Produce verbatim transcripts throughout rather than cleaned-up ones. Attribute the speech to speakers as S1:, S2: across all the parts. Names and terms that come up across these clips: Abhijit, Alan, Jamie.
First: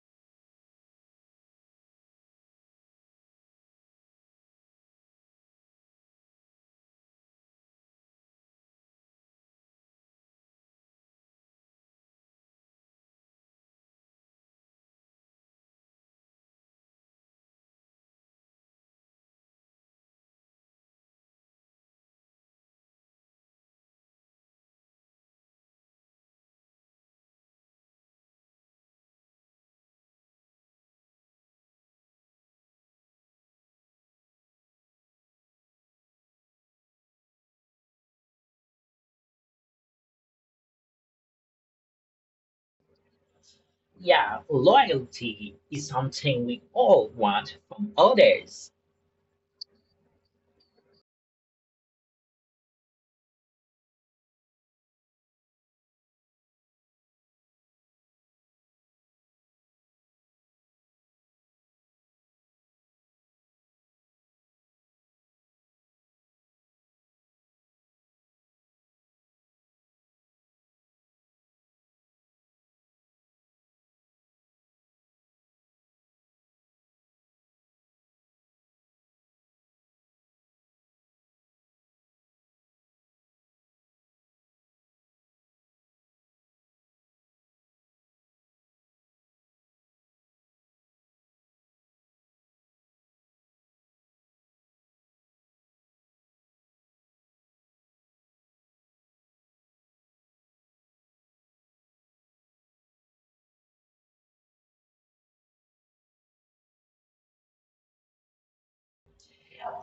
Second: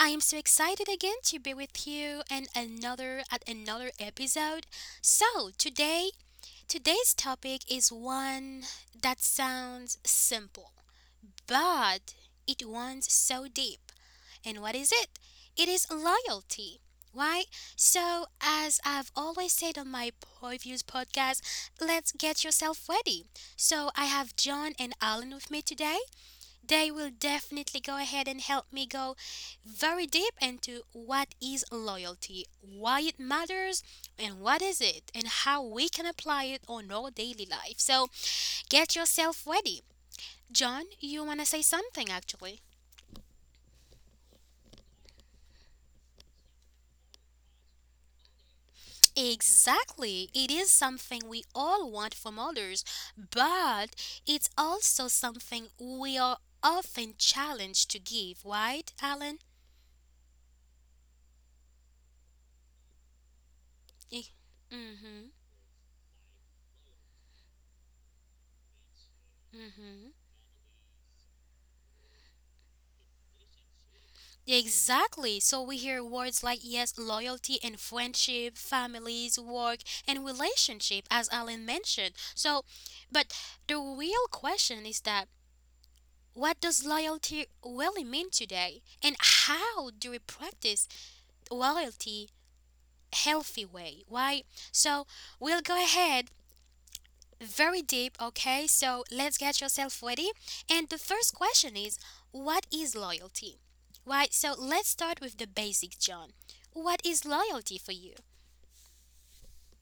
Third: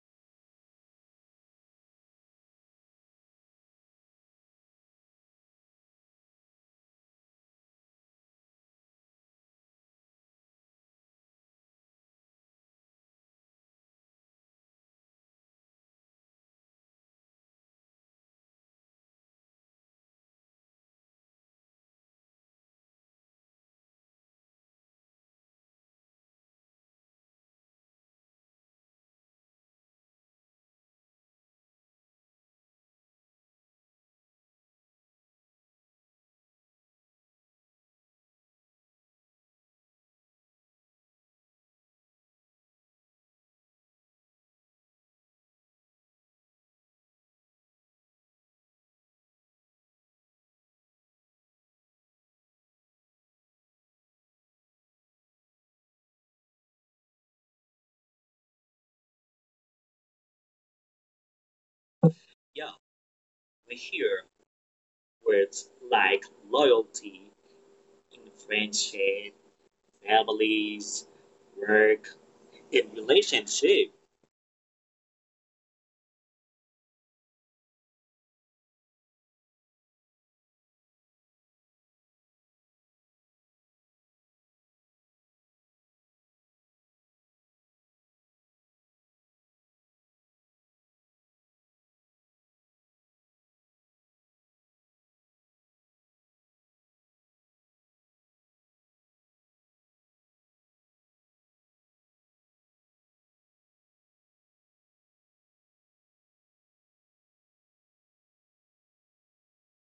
S1: I am so excited again to be with you and another at another episode. So, today today's topic is one that sounds simple, but it runs so deep. And what is it? It is loyalty. Why? So, as I've always said on my previous podcast, let's get yourself ready. So, I have John and Alan with me today. They will definitely go ahead and help me go very deep into what is loyalty, why it matters, and what is it, and how we can apply it on our daily life. So get yourself ready. John, you want to say something actually?
S2: Yeah, loyalty is something we all want from others.
S1: Exactly. It is something we all want from others, but it's also something we are often challenged to give, right, Alan?
S3: Yeah, we hear
S1: Mm-hmm.
S3: words like loyalty in friendship,
S1: Mm-hmm.
S3: families, work, and relationship.
S1: Exactly. So we hear words like yes, loyalty and friendship, families, work, and relationship, as Alan mentioned. So, but the real question is that what does loyalty really mean today? And how do we practice loyalty healthy way? Why? So we'll go ahead very deep, okay? So let's get yourself ready. And the first question is what is loyalty? Right, so let's start with the basic, John. What is loyalty for you?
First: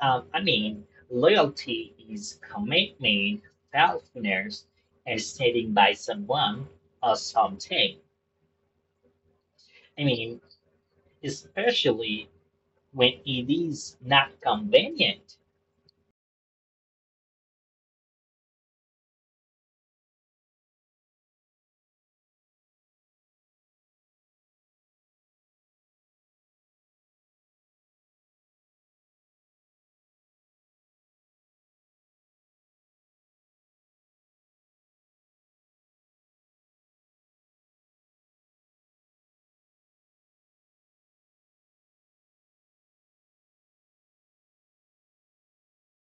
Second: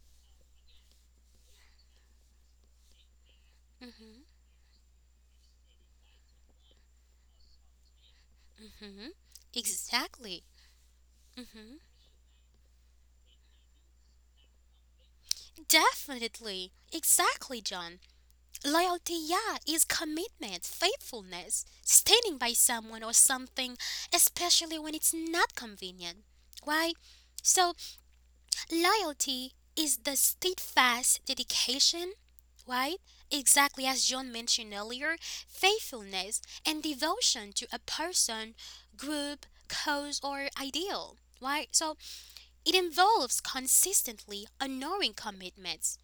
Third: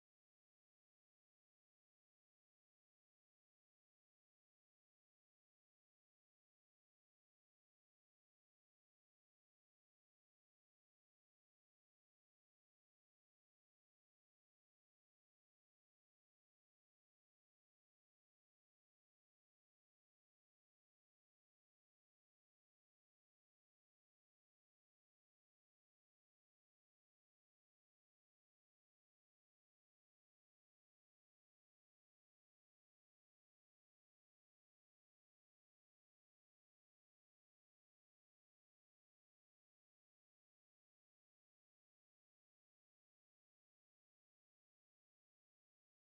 S2: Um, I mean, loyalty is commitment,
S1: hmm
S2: faithfulness, and standing by someone or something.
S1: hmm
S2: I mean,
S1: Exactly. hmm
S2: especially when it is not convenient.
S1: Definitely. Exactly, John. Loyalty, yeah, is commitment, faithfulness, standing by someone or something, especially when it's not convenient. Why? So Loyalty is the steadfast dedication, right? Exactly as John mentioned earlier, faithfulness and devotion to a person, group, cause, or ideal, right? So it involves consistently honoring commitments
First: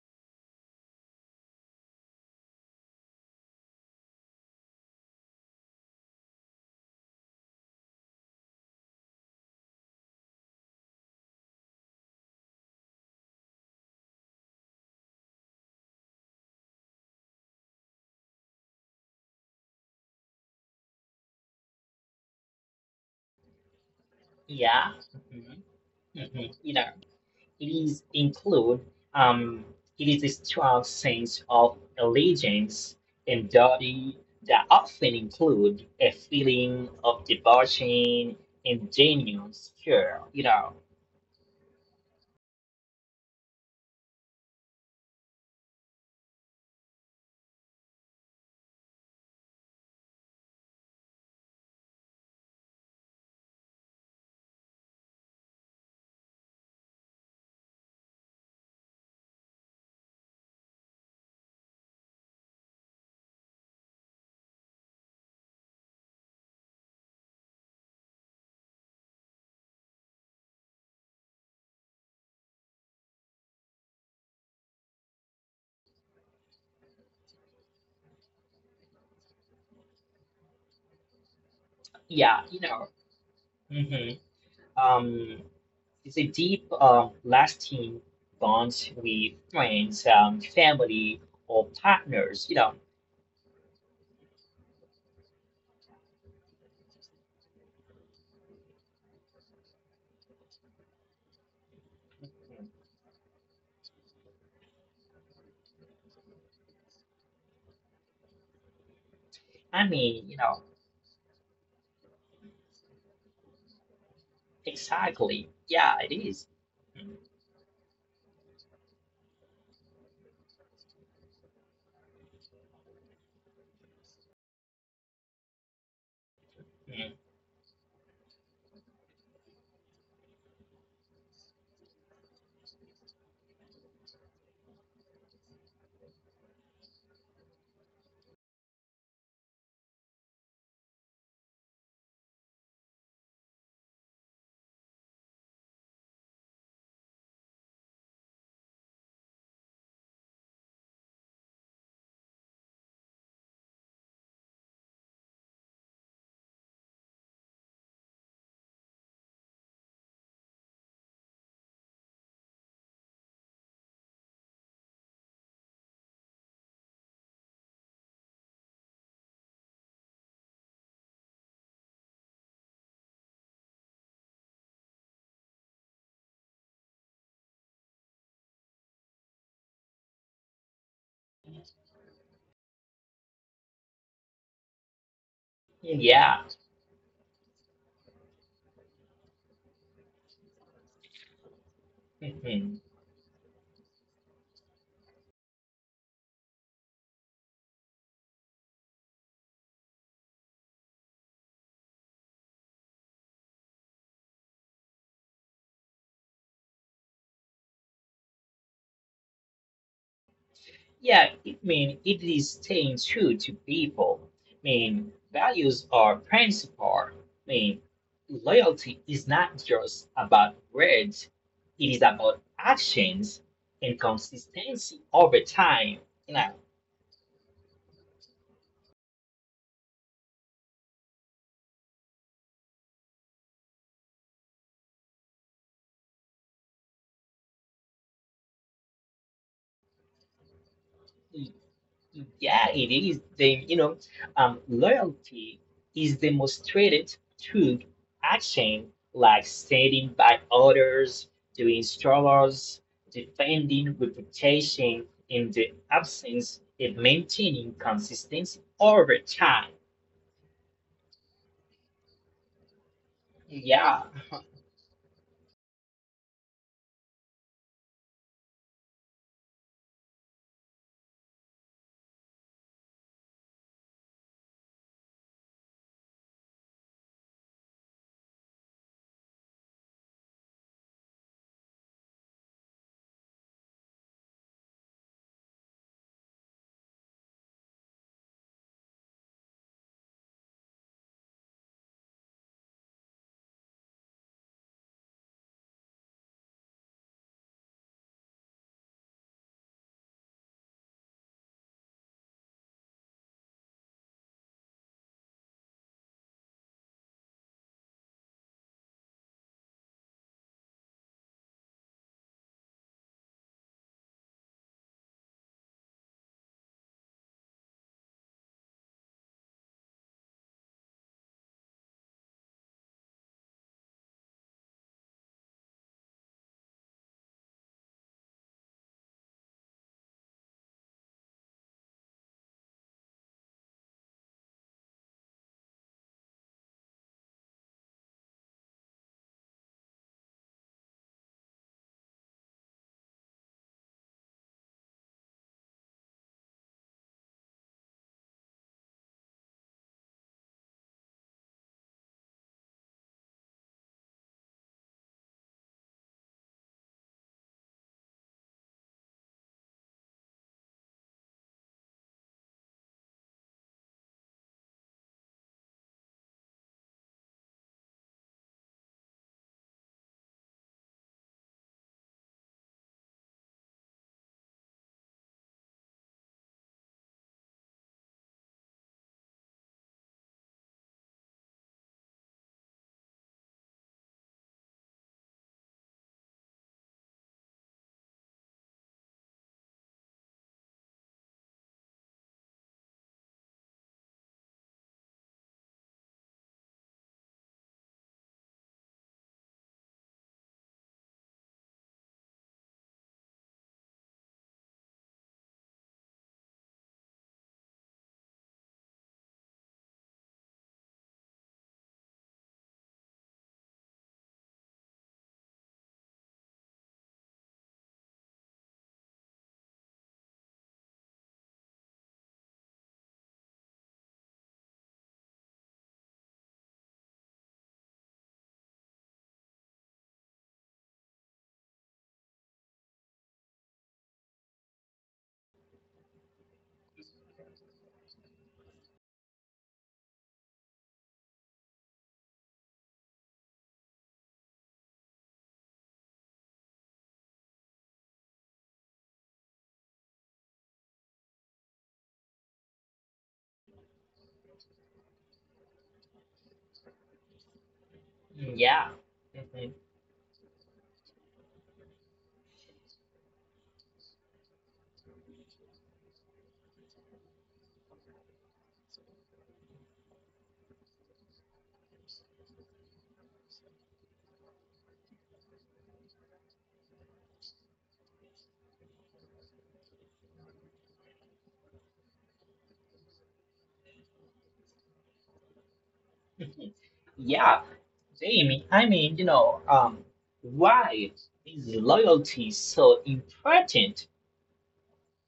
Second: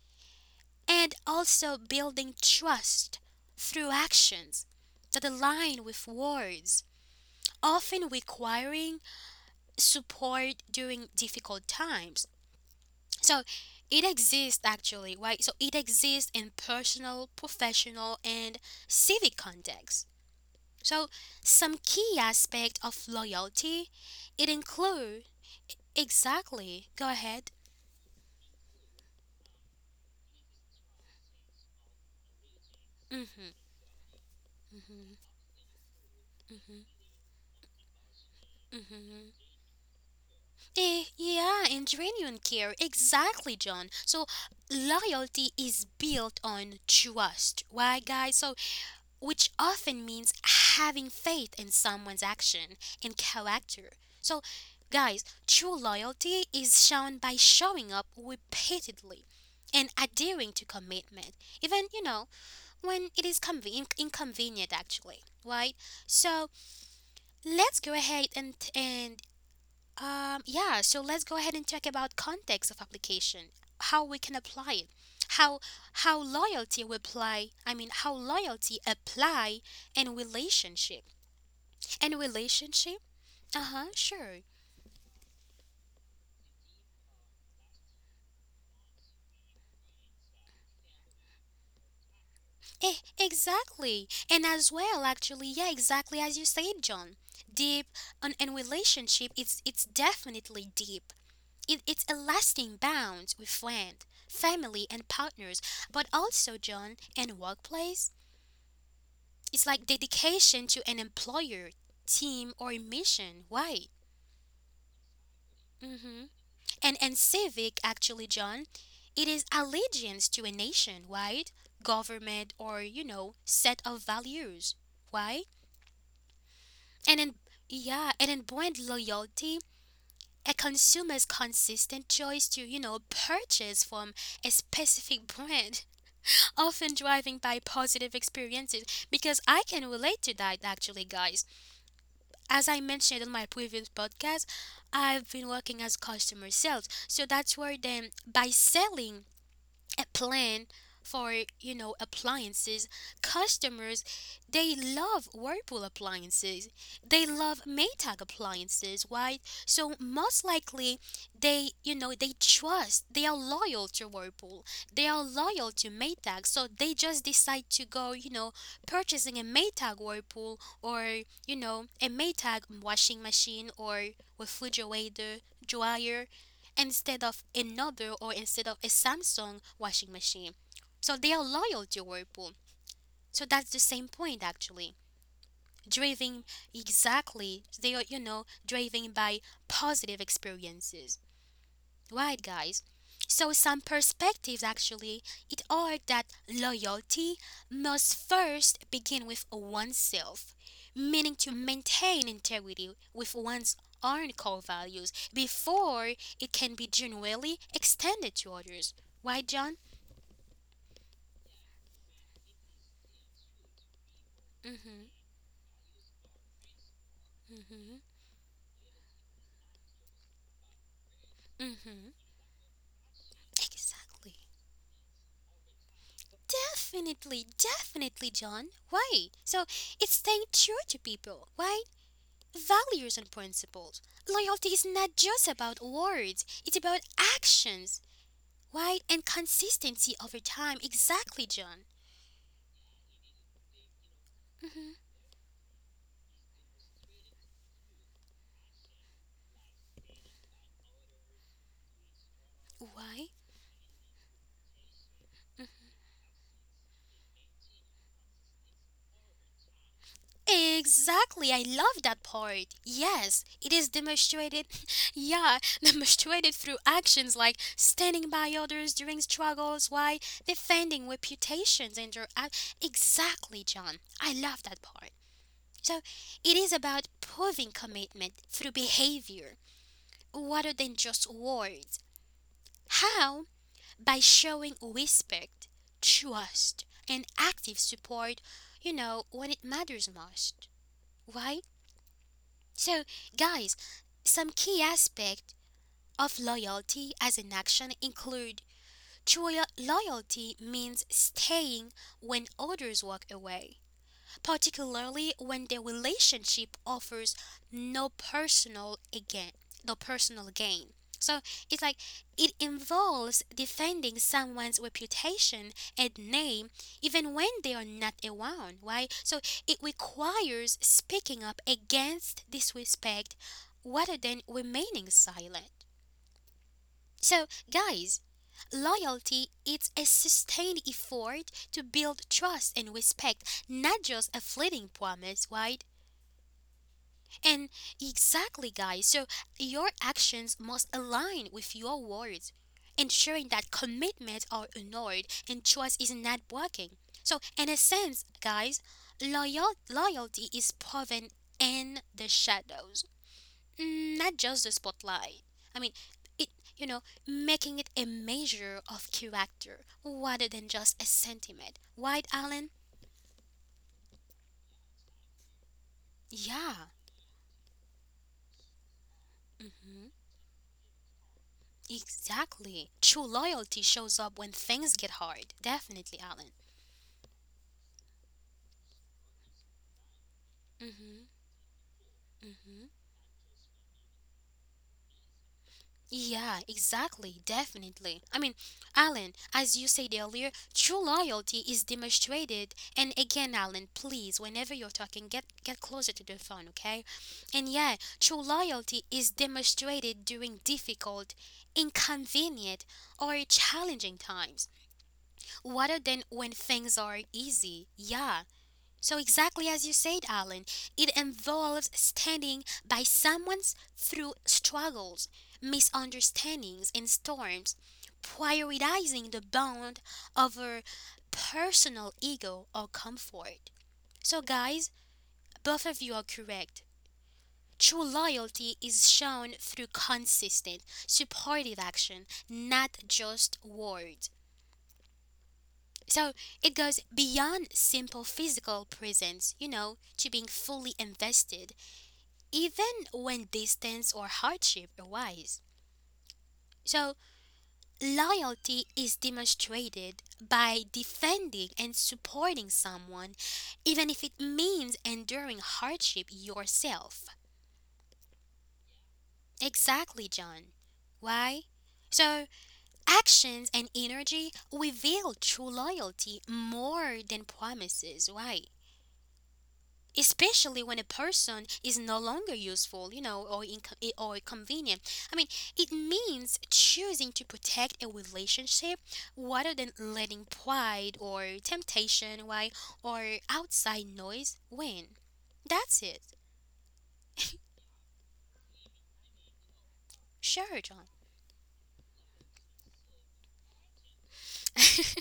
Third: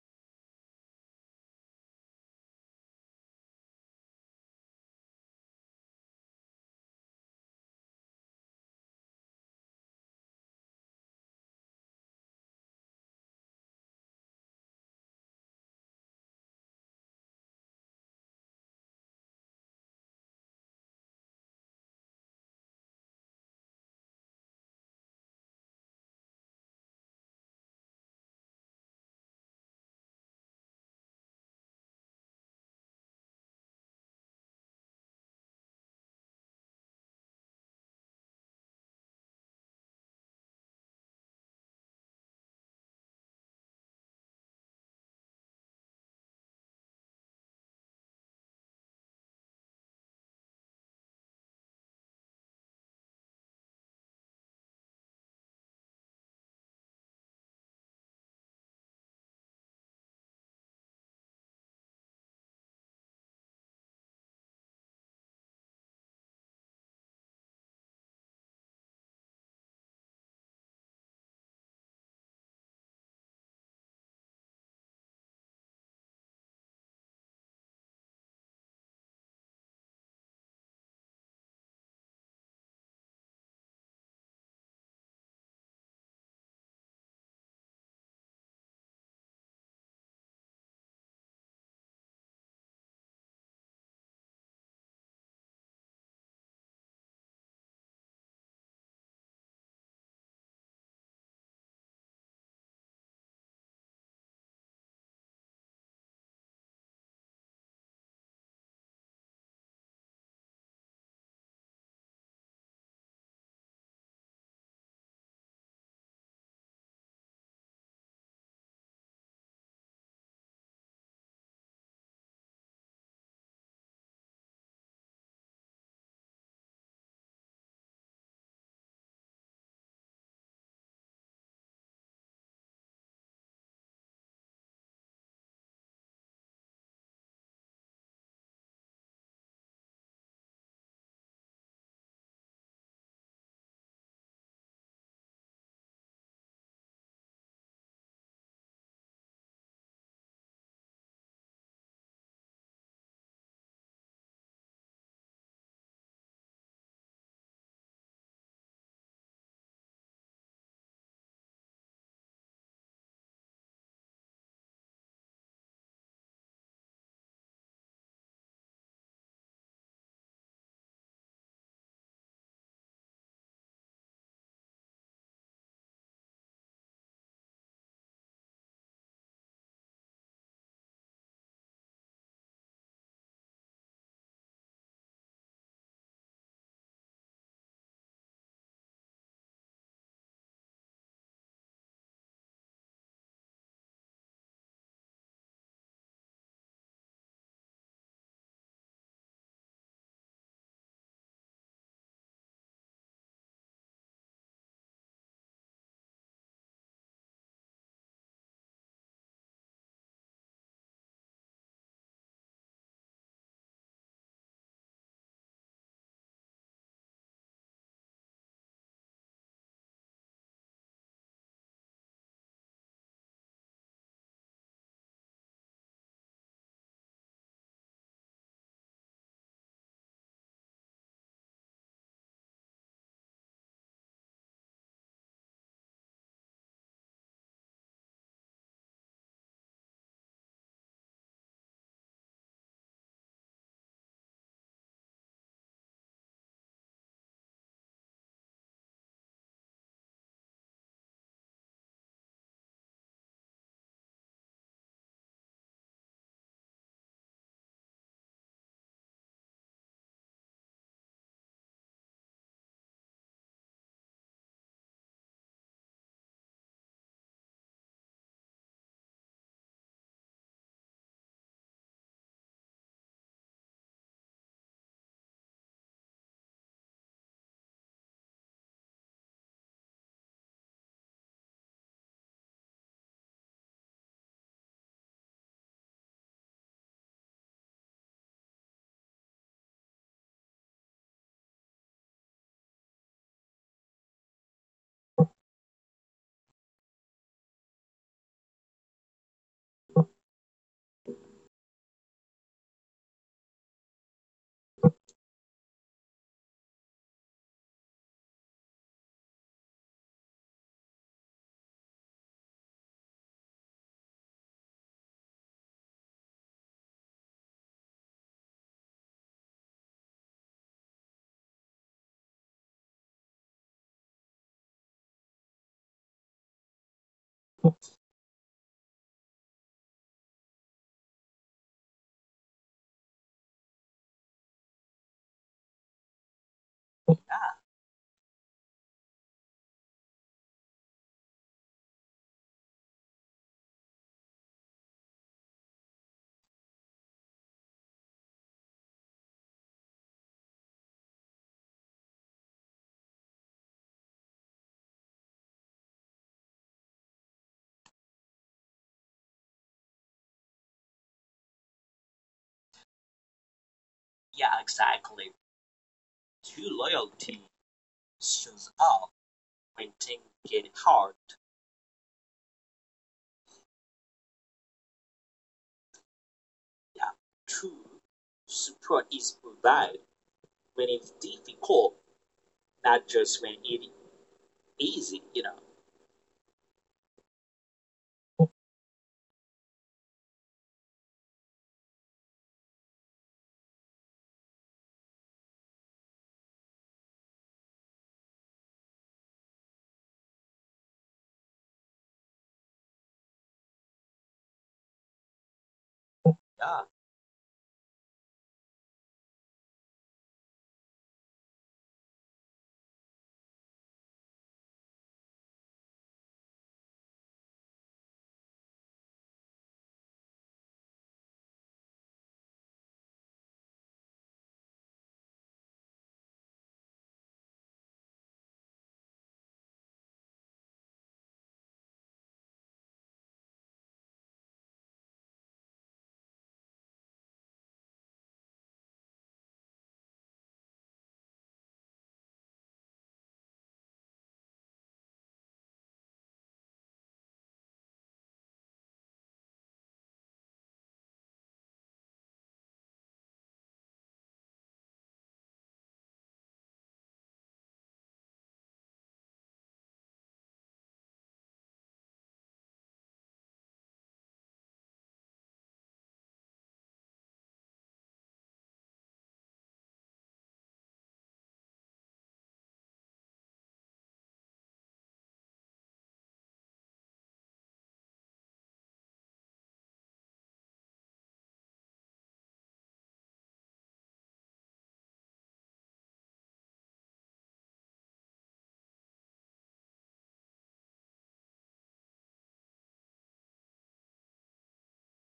S1: and also building trust through actions that align with words, often requiring support during difficult times so it exists actually, right? So it exists in personal, professional, and civic contexts. So some key aspect of loyalty, it
S2: Yeah.
S1: include
S2: hmm
S1: exactly. Go ahead.
S2: These include um, it is a strong sense of allegiance and
S1: Mhm.
S2: duty that often include a feeling of devotion and
S1: Mhm.
S2: genuine care. You know,
S1: Eh, yeah, and genuine care. Exactly, John. So loyalty is built on trust. Why, guys? So which often means having faith in someone's action and character. So, guys, true loyalty is shown by showing up repeatedly and adhering to commitment, even, you know, when it is conven- inconvenient, actually, right? So, let's go ahead and, and um, yeah, so let's go ahead and talk about context of application, how we can apply it, how how loyalty will apply. I mean, how loyalty apply in relationship, in
S2: yeah, you know.
S1: relationship. Uh huh.
S2: hmm
S1: Sure.
S2: Um, it's a deep, uh, lasting bond with friends, um, family, or partners. You know,
S1: Eh, exactly. And as well, actually, yeah, exactly as you said, John. Deep and in relationship, it's it's definitely deep. It, it's a lasting bond with friend, family, and partners, but also John and workplace It's like
S2: I mean, you
S1: dedication
S2: know,
S1: to an employer, team, or mission. Why?
S2: exactly. Yeah, it
S1: hmm
S2: is.
S1: And and civic actually, John, it is allegiance to a nation, right? Government or you know set of values, Why?
S2: Mhm.
S1: And in yeah, and in brand loyalty, a consumer's consistent choice to you know purchase from a specific brand, often driving by positive experiences. Because I can relate to that actually, guys. As I mentioned on my previous podcast, I've been working as customer sales. So that's where then by selling a plan for you know appliances customers they love Whirlpool appliances they love Maytag appliances right so most likely they you know they trust they are loyal to Whirlpool they are loyal to Maytag so they just decide to go you know purchasing a Maytag Whirlpool or you know a Maytag washing machine or refrigerator dryer instead of another or instead of a Samsung washing machine. So they are loyal to Whirlpool. So that's the same point actually. Driven
S2: Yeah.
S1: exactly, they are, you know, driven by positive experiences. Right, guys.
S2: Mhm.
S1: So some perspectives actually it are that loyalty must first begin with oneself, meaning to maintain integrity with one's own core values before it can be genuinely extended to others. Why, John?
S2: Yeah, I mean, it is staying true to people. I mean,
S1: Mhm.
S2: values are principle. I mean,
S1: Mhm.
S2: loyalty is not just about words, it is
S1: Mhm.
S2: about actions and
S1: Exactly.
S2: consistency over time. You know,
S1: Definitely, definitely, John. Why? So it's staying true to people. Why? Values and principles. Loyalty is not just about words, it's about actions. Why? And consistency over time. Exactly, John.
S2: Yeah, it is. The, you know, um,
S1: Mhm.
S2: loyalty is demonstrated through action like standing by others, doing struggles,
S1: Why?
S2: defending reputation in the absence of maintaining consistency over time.
S1: Exactly, I love that part. Yes, it is
S2: Yeah,
S1: demonstrated, yeah, demonstrated through actions like standing by others during struggles, why defending reputations and your act. Exactly, John. I love that part. So, it is about proving commitment through behavior rather than just words. How? By showing respect, trust, and active support, you know, when it matters most, right? So, guys, some key aspects of loyalty as an action include true lo- loyalty means staying when others walk away, particularly when the relationship offers no personal again no personal gain. So it's like it involves defending someone's reputation and name even when they are not around, right? So it requires speaking up against disrespect rather than remaining silent. So, guys, loyalty it's a sustained effort to build trust and respect, not just a fleeting promise, right? And exactly, guys. So, your actions must align with your words, ensuring that commitments are honored and trust is not broken. So, in a sense, guys, loyal- loyalty is proven in the shadows. Mm, not just the spotlight. I mean, it, you know, making it a measure of character rather than just a sentiment. Right, Alan?
S3: Yeah, exactly. True
S1: Yeah.
S3: loyalty shows up when
S1: hmm
S3: things get hard.
S1: Exactly. True loyalty shows up when things get hard. Definitely, Alan.
S3: Yeah, true support is provided when it's
S1: hmm
S3: difficult,
S1: hmm
S3: not just when it's easy, you know.
S1: Yeah, exactly, definitely. I mean, Alan, as you said earlier, true loyalty is demonstrated. And again, Alan, please, whenever you're talking, get get closer to the phone, okay? And yeah, true loyalty is demonstrated during difficult, inconvenient, or challenging times, rather than when
S3: Yeah.
S1: things are easy. Yeah, so, exactly as you said, Alan, it involves standing by someone through struggles, misunderstandings, and storms, prioritizing the bond over personal ego or comfort. So, guys, both of you are correct. True loyalty is shown through consistent, supportive action, not just words. So it goes beyond simple physical presence, you know, to being fully invested, even when distance or hardship arise. So loyalty is demonstrated by defending and supporting someone, even if it means enduring hardship yourself.
S2: yeah. Mhm.
S1: Exactly, John. Why? So, actions and energy reveal true loyalty more than promises. Why? Especially when a person is no longer useful, you know, or inco- or convenient. I mean, it means choosing to protect a relationship rather than letting pride or temptation, why, or outside noise win. That's it.
S2: Mhm. Yeah. Jamie, I mean, you know, um,
S1: Sure,
S2: why
S1: John.
S2: is loyalty so important?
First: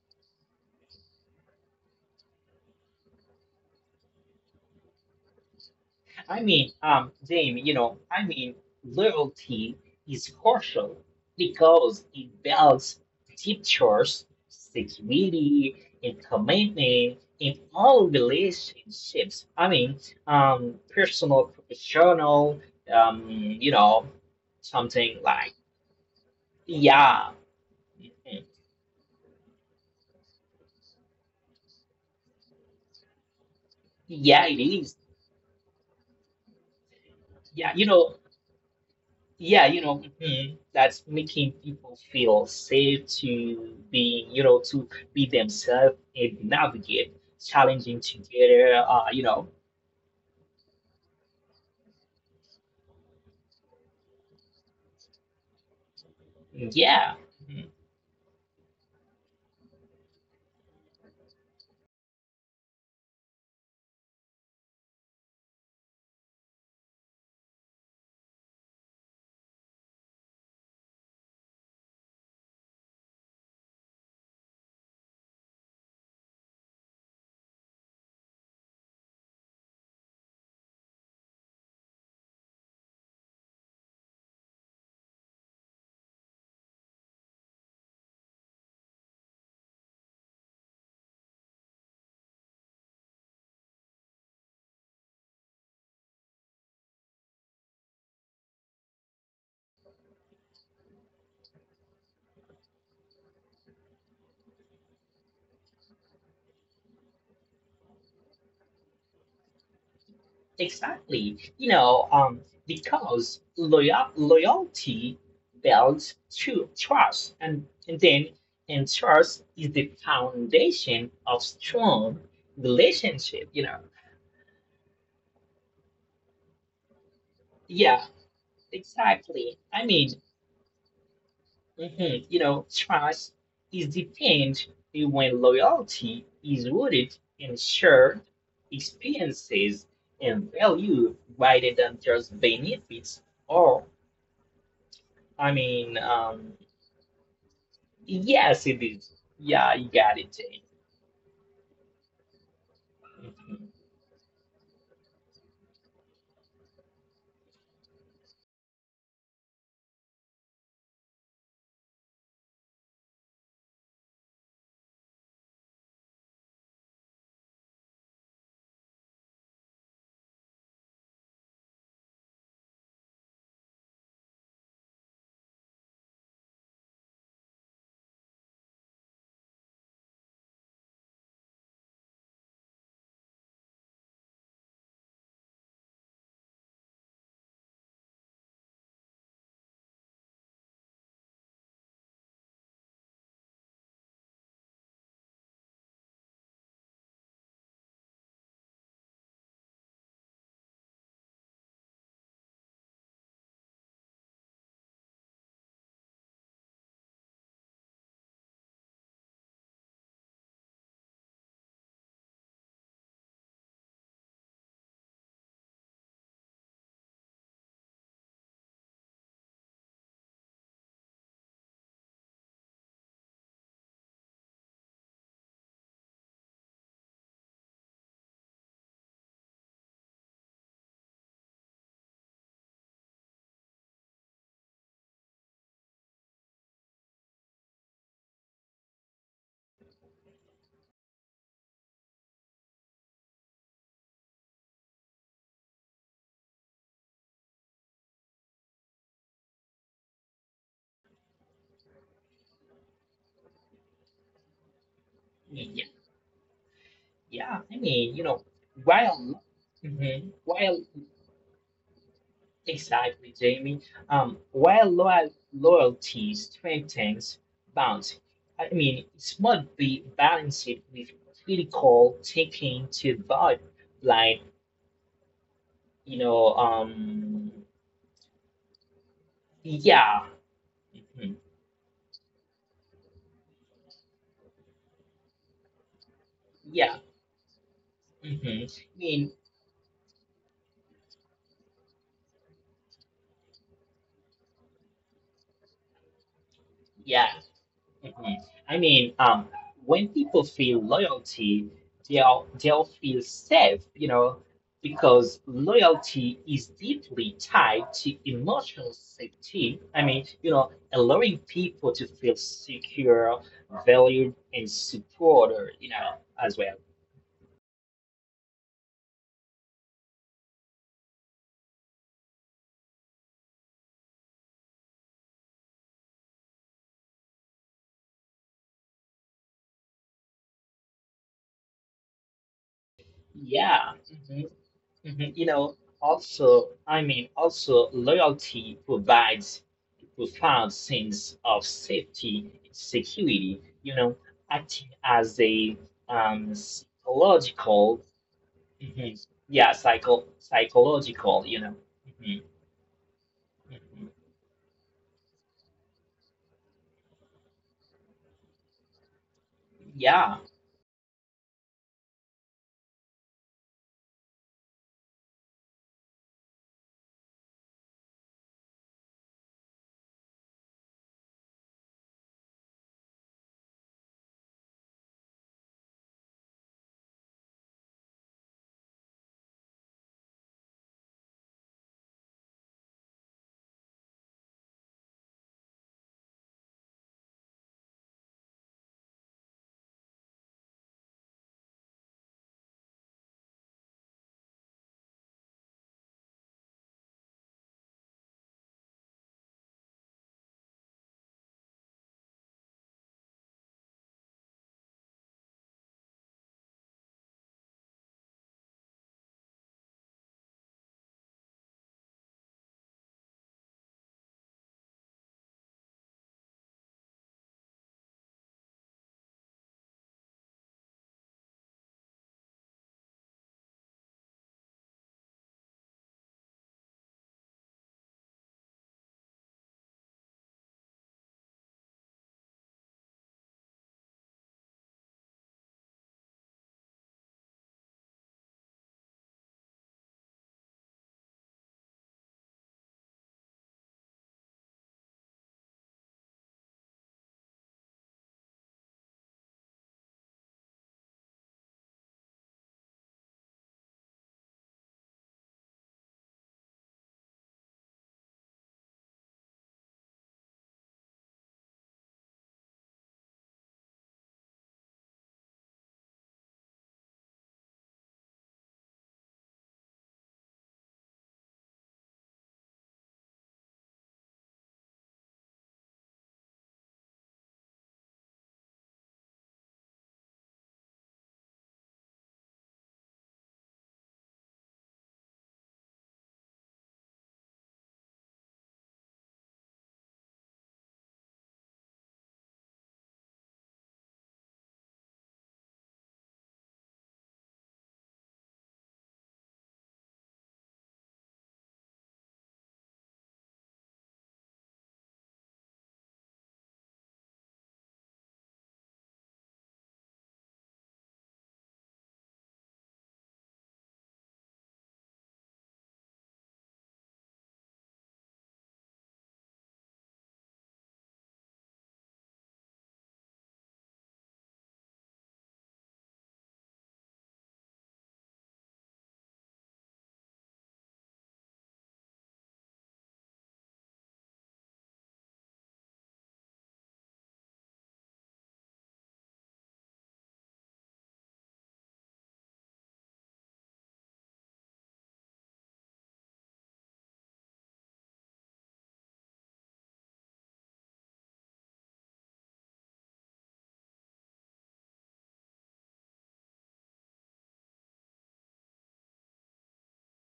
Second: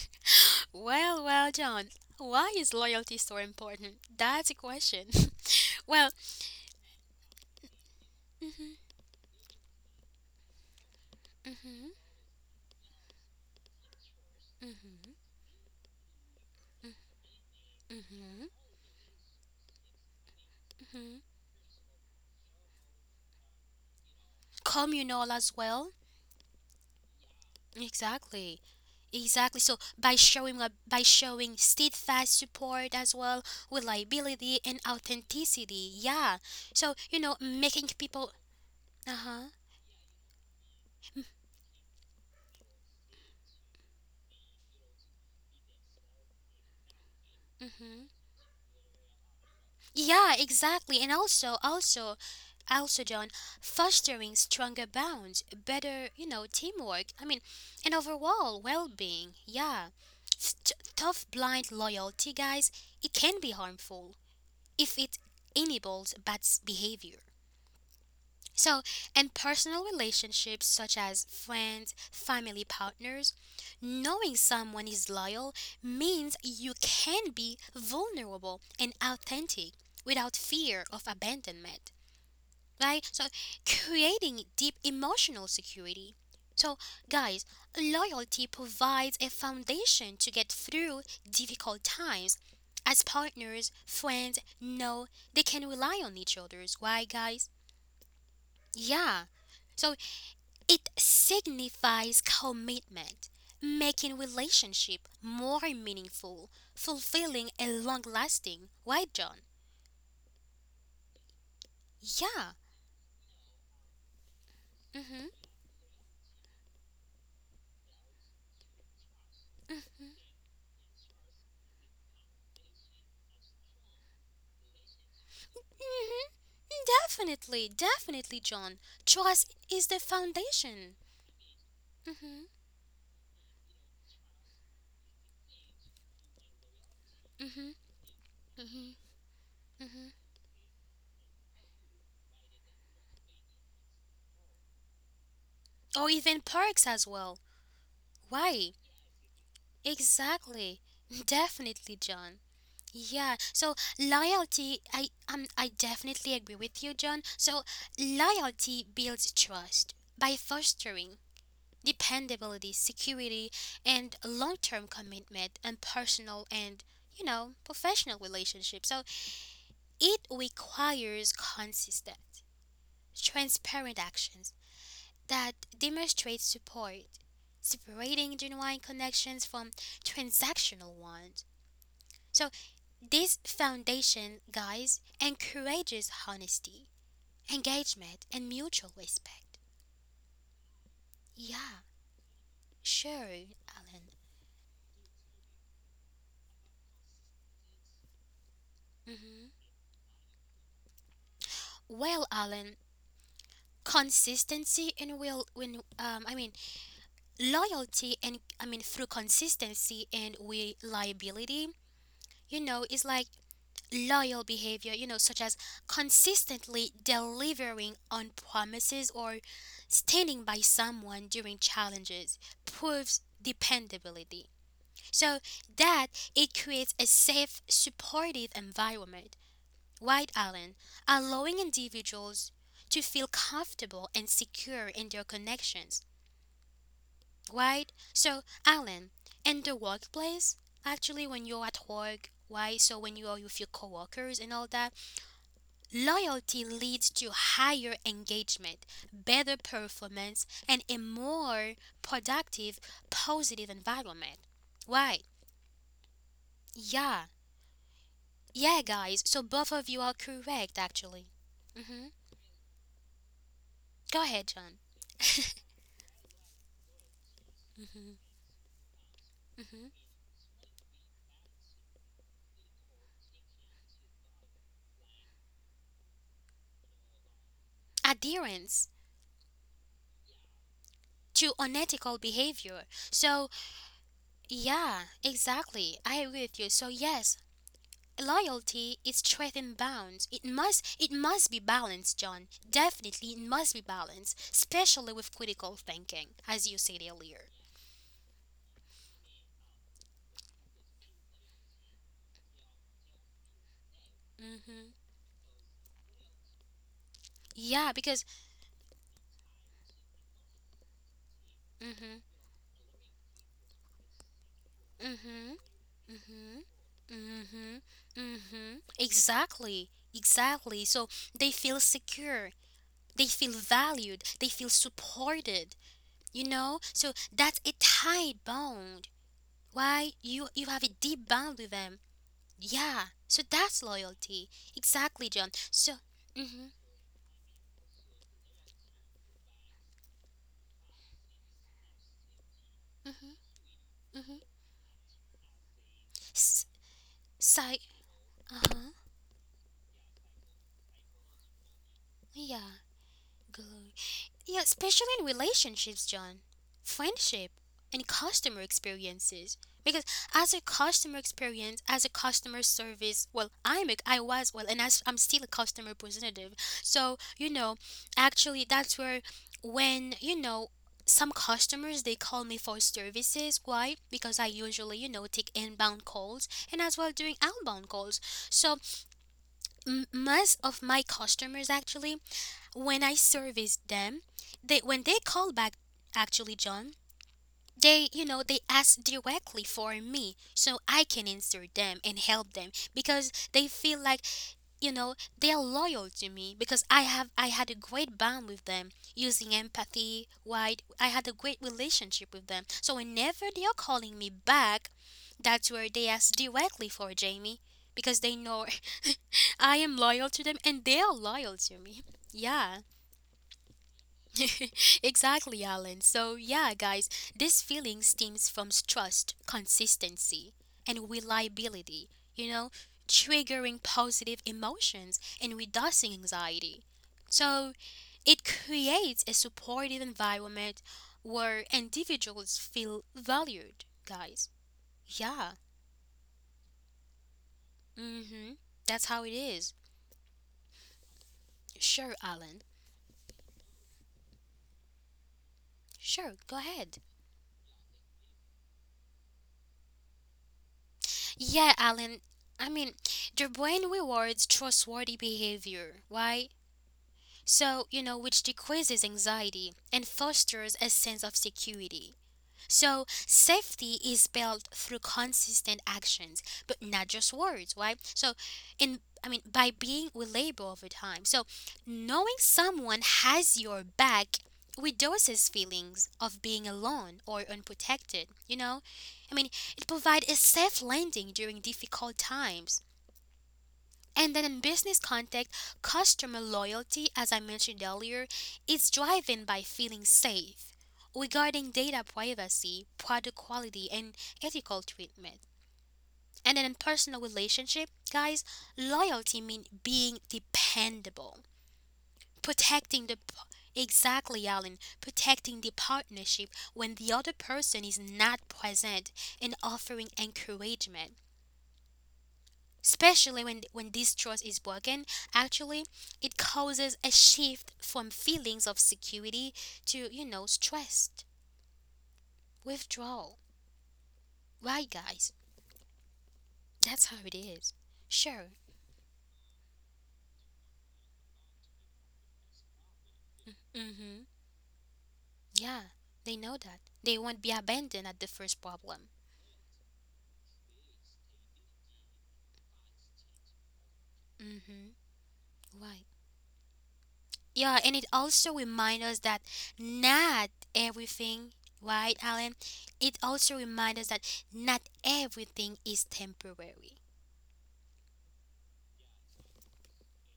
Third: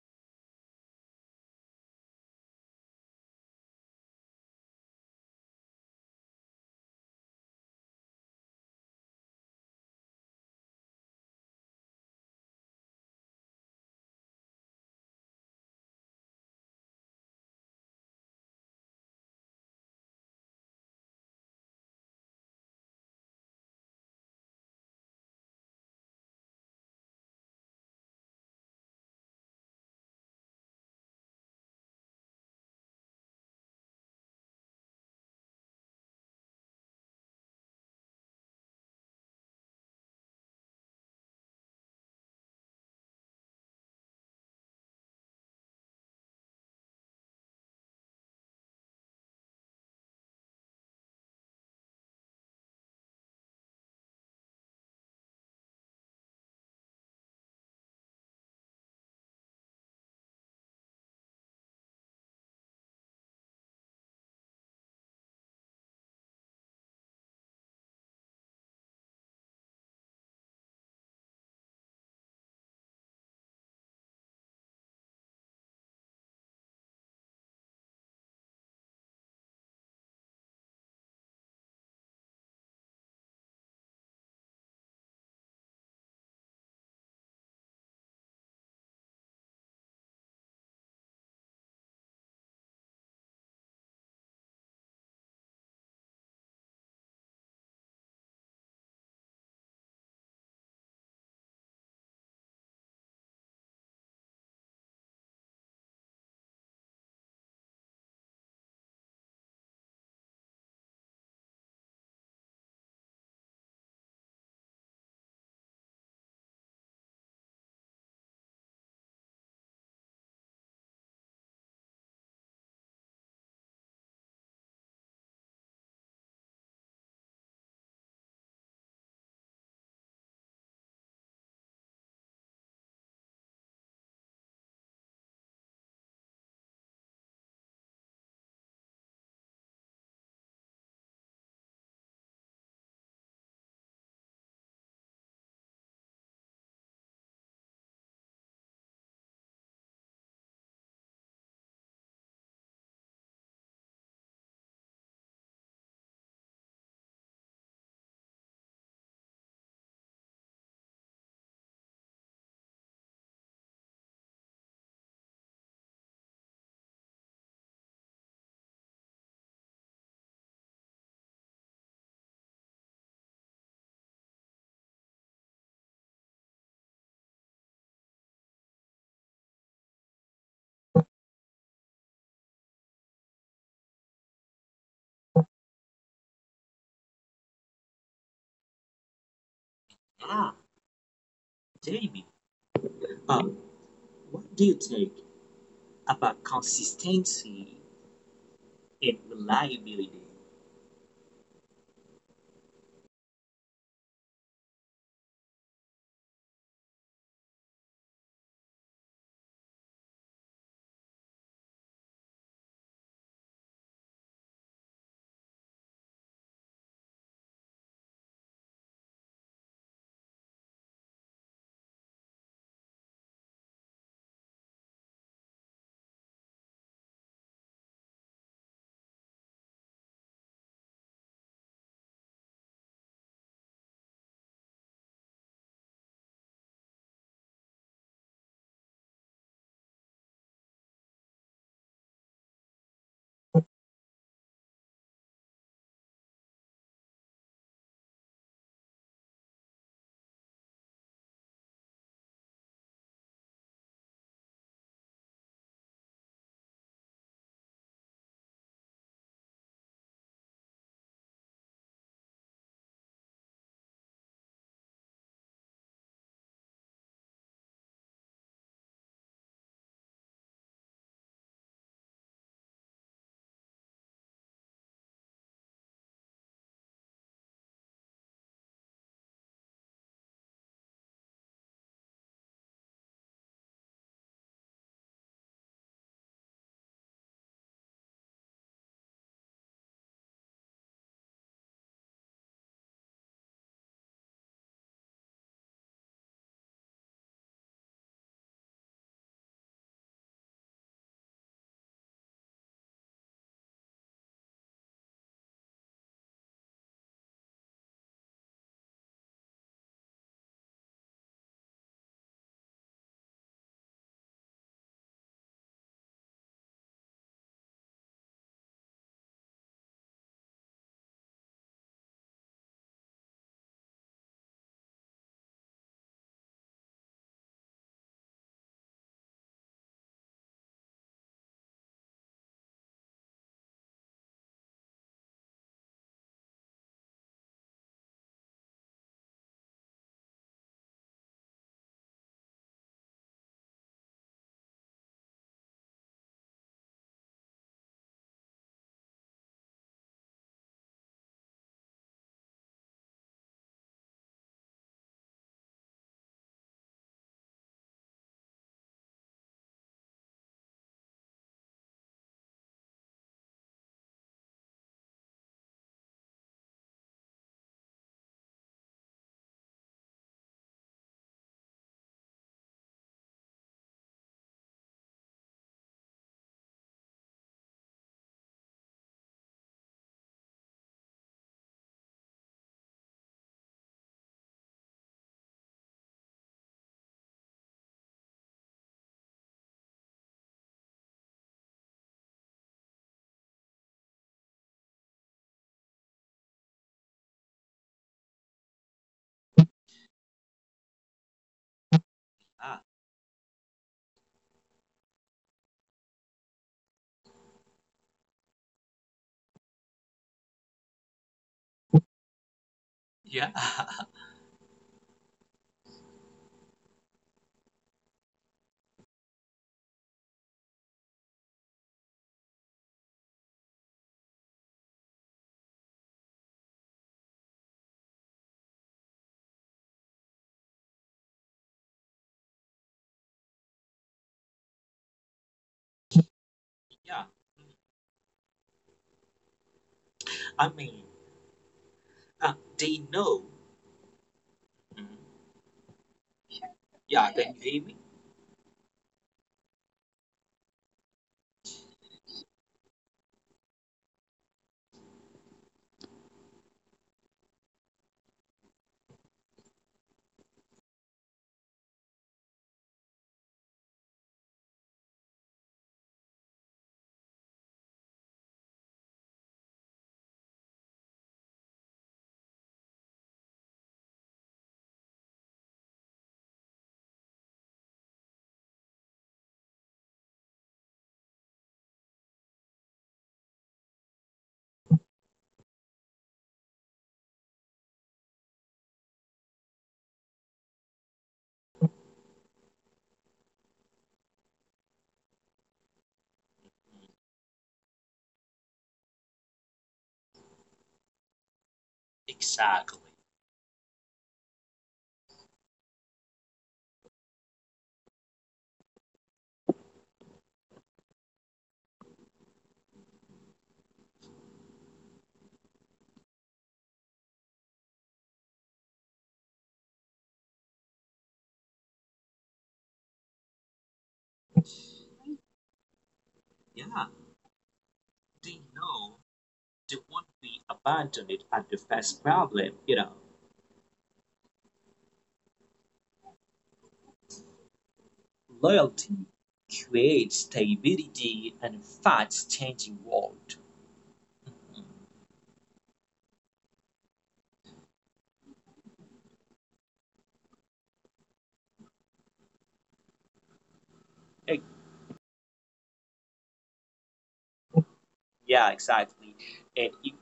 S1: well, well, John. Why is loyalty so important? That's a question. well,
S2: I mean, um, Jamie, you know, I mean,
S1: mhm,
S2: loyalty is crucial
S1: mhm,
S2: because it builds teachers,
S1: mhm,
S2: security, and commitment in all
S1: mhm,
S2: relationships. I mean, um,
S1: mhm.
S2: personal, professional, um, you know, something
S1: communal as
S2: like,
S1: well.
S2: yeah, mhm,
S1: Exactly. Exactly. So by showing up, by showing steadfast support as well,
S2: yeah,
S1: reliability
S2: it
S1: and
S2: is.
S1: authenticity. Yeah. So you know,
S2: Yeah, you
S1: making
S2: know,
S1: people. Uh huh.
S2: yeah, you know, mhm, that's making people feel safe to be, you know, to be themselves and navigate challenging
S1: Mm-hmm.
S2: together. Uh, you know,
S1: Yeah, exactly. And also, also, also, John, fostering stronger bonds, better, you know, teamwork. I mean, and overall
S2: yeah, mhm,
S1: well-being. Yeah. Th- tough blind loyalty, guys. It can be harmful if it enables bad s- behavior. So, in personal relationships such as friends, family partners, knowing someone is loyal means you can be vulnerable and authentic without fear of abandonment, right? So, creating deep emotional security. So, guys, loyalty provides a foundation to get through difficult times. As partners, friends know they can rely on each other's. Why, guys? Yeah. So it signifies commitment, making relationship more meaningful, fulfilling and long-lasting. Right, John? Yeah.
S2: exactly. You know, um, because
S1: Mhm.
S2: loyal loyalty builds true trust, and, and then and trust is the foundation of strong relationship. You know,
S1: Mhm. Definitely, definitely, John.
S2: yeah,
S1: Trust is the
S2: exactly.
S1: foundation.
S2: I mean,
S1: Mhm.
S2: Mhm. You know, trust is defined when loyalty
S1: Mhm.
S2: is rooted in
S1: Mhm.
S2: shared
S1: Mhm.
S2: experiences and value rather than just benefits. Or,
S1: Or even
S2: I
S1: perks as
S2: mean,
S1: well.
S2: um,
S1: Why?
S2: yes, it is.
S1: Exactly.
S2: Yeah, you got it,
S1: Definitely,
S2: Jay.
S1: John. Yeah, so loyalty,
S2: Mhm.
S1: I um, I definitely agree with you, John. So loyalty builds trust by fostering dependability, security, and long-term commitment and personal and you know professional relationships. So it requires consistent, transparent actions that demonstrate support, separating genuine connections from transactional ones. So, this foundation, guys, encourages honesty, engagement, and mutual respect.
S3: Yeah,
S1: Yeah,
S3: Jamie,
S1: sure,
S3: um,
S1: Alan.
S3: what do you think about consistency and
S1: hmm
S3: reliability?
S1: Well, Alan, consistency and will when um I mean loyalty and I mean through consistency and reliability, you know, is like loyal behavior, you know, such as consistently delivering on promises or standing by someone during challenges, proves dependability. So that it creates a safe, supportive environment. White Alan? Allowing individuals to feel comfortable and secure in their connections. Right? So, Alan, in the workplace, actually, when you're at work, why? So when you are with your coworkers and all that Loyalty leads to higher engagement, better performance, and a more productive, positive environment. Why? Yeah.
S2: Yeah,
S1: Yeah, guys.
S2: yeah.
S1: So
S2: I
S1: both
S2: mean,
S1: of
S2: you
S1: you
S2: know,
S1: are correct,
S2: while,
S1: actually.
S2: mhm,
S1: hmm
S2: while
S1: Go ahead,
S2: Exactly,
S1: John.
S2: Jamie. Um, while loyal loyalties
S1: hmm
S2: strengthens bonds, I mean,
S1: hmm
S2: it must be balanced with critical thinking to avoid, like, you know, um,
S1: Adherence
S2: yeah, mhm,
S1: to unethical behavior. So, yeah, exactly. I agree with you. So,
S2: yeah,
S1: yes,
S2: mhm.
S1: Loyalty
S2: I
S1: is
S2: mean,
S1: straight and bounds. It must it must be balanced, John. Definitely it must be balanced, especially with critical thinking, as you said
S2: yeah.
S1: earlier.
S2: Mhm. I mean, um, when people feel loyalty, they'll they'll feel safe, you know,
S1: Mhm.
S2: because loyalty is deeply
S1: Yeah,
S2: tied to
S1: because
S2: emotional safety. I mean, you know, allowing people to
S1: mhm.
S2: feel secure, valued, and
S1: Mhm.
S2: supported, you know, as
S1: Mhm.
S2: well.
S1: Mhm. Mhm. Exactly. Exactly. So they feel secure. They feel valued. They feel supported. You know? So that's a tight bond. Why you you have a deep bond with them Yeah, so that's
S2: Yeah.
S1: loyalty.
S2: Mm-hmm.
S1: Exactly,
S2: Mhm.
S1: John.
S2: You know,
S1: So, mm-hmm,
S2: also, I mean, also loyalty provides profound sense of safety, and
S1: mm-hmm,
S2: security. You know,
S1: mm-hmm.
S2: acting as a um,
S1: S- side,
S2: psychological,
S1: uh-huh,
S2: mhm, yeah, psycho psychological. You know, Mhm,
S1: yeah, Good.
S2: mhm,
S1: Yeah, especially in relationships, John, friendship, and customer experiences. Because
S2: yeah,
S1: as a customer experience, as a customer service, well, I'm a, I was well, and as I'm still a customer representative. So you know, actually, that's where when you know some customers they call me for services. Why? Because I usually you know take inbound calls and as well doing outbound calls. So m- most of my customers actually when I serviced them, they when they call back actually, John, they you know they ask directly for me so I can answer them and help them because they feel like you know they are loyal to me because I have I had a great bond with them using empathy. Why? I had a great relationship with them. So
S3: Ah,
S1: whenever they are calling me back, that's where they ask directly for Jamie because they know I am loyal to them and they are loyal to me. Yeah.
S3: yeah,
S1: Exactly, Alan. So, yeah, guys, this feeling stems from trust, consistency, and reliability, you know, triggering positive emotions and reducing anxiety. So it creates a supportive environment where individuals feel valued, guys. Yeah,
S3: yeah.
S1: mm hmm. That's how it is.
S3: I mean,
S1: Sure, Alan.
S3: uh, they know. Mhm.
S1: Sure, go ahead.
S3: Yeah, can you hear me?
S1: Yeah, Alan. I mean, the brain rewards trustworthy behavior, right? So, you know, which decreases anxiety and fosters a sense of security. So safety is built through consistent actions, but not just words, right? So, in I mean, by being reliable over time. So knowing someone has your back reduces feelings of being alone or unprotected, you know? I mean, it provides a safe landing during difficult times, and then in business context, customer loyalty, as I mentioned earlier, is driven by feeling safe regarding data privacy, product quality, and ethical treatment. And then in personal relationship, guys, loyalty means being dependable, protecting the
S3: Exactly.
S1: exactly, Alan, protecting the partnership when the other person is not present, and offering encouragement. Especially when, when this trust is broken, actually, it causes a shift from feelings of security to, you know, stress, withdrawal. Right, guys? That's how
S3: Yeah,
S1: it is. Sure.
S3: they know they won't be abandoned at the first problem. You know,
S1: Mm-hmm. Yeah, they know that. They won't be abandoned at the first problem.
S3: loyalty creates stability in a fast-changing world.
S1: Mm-hmm. Right. Yeah, and it also reminds us that not everything, right, Alan? It also reminds us that
S3: Eh,
S1: not everything is temporary.
S3: yeah, exactly. And it,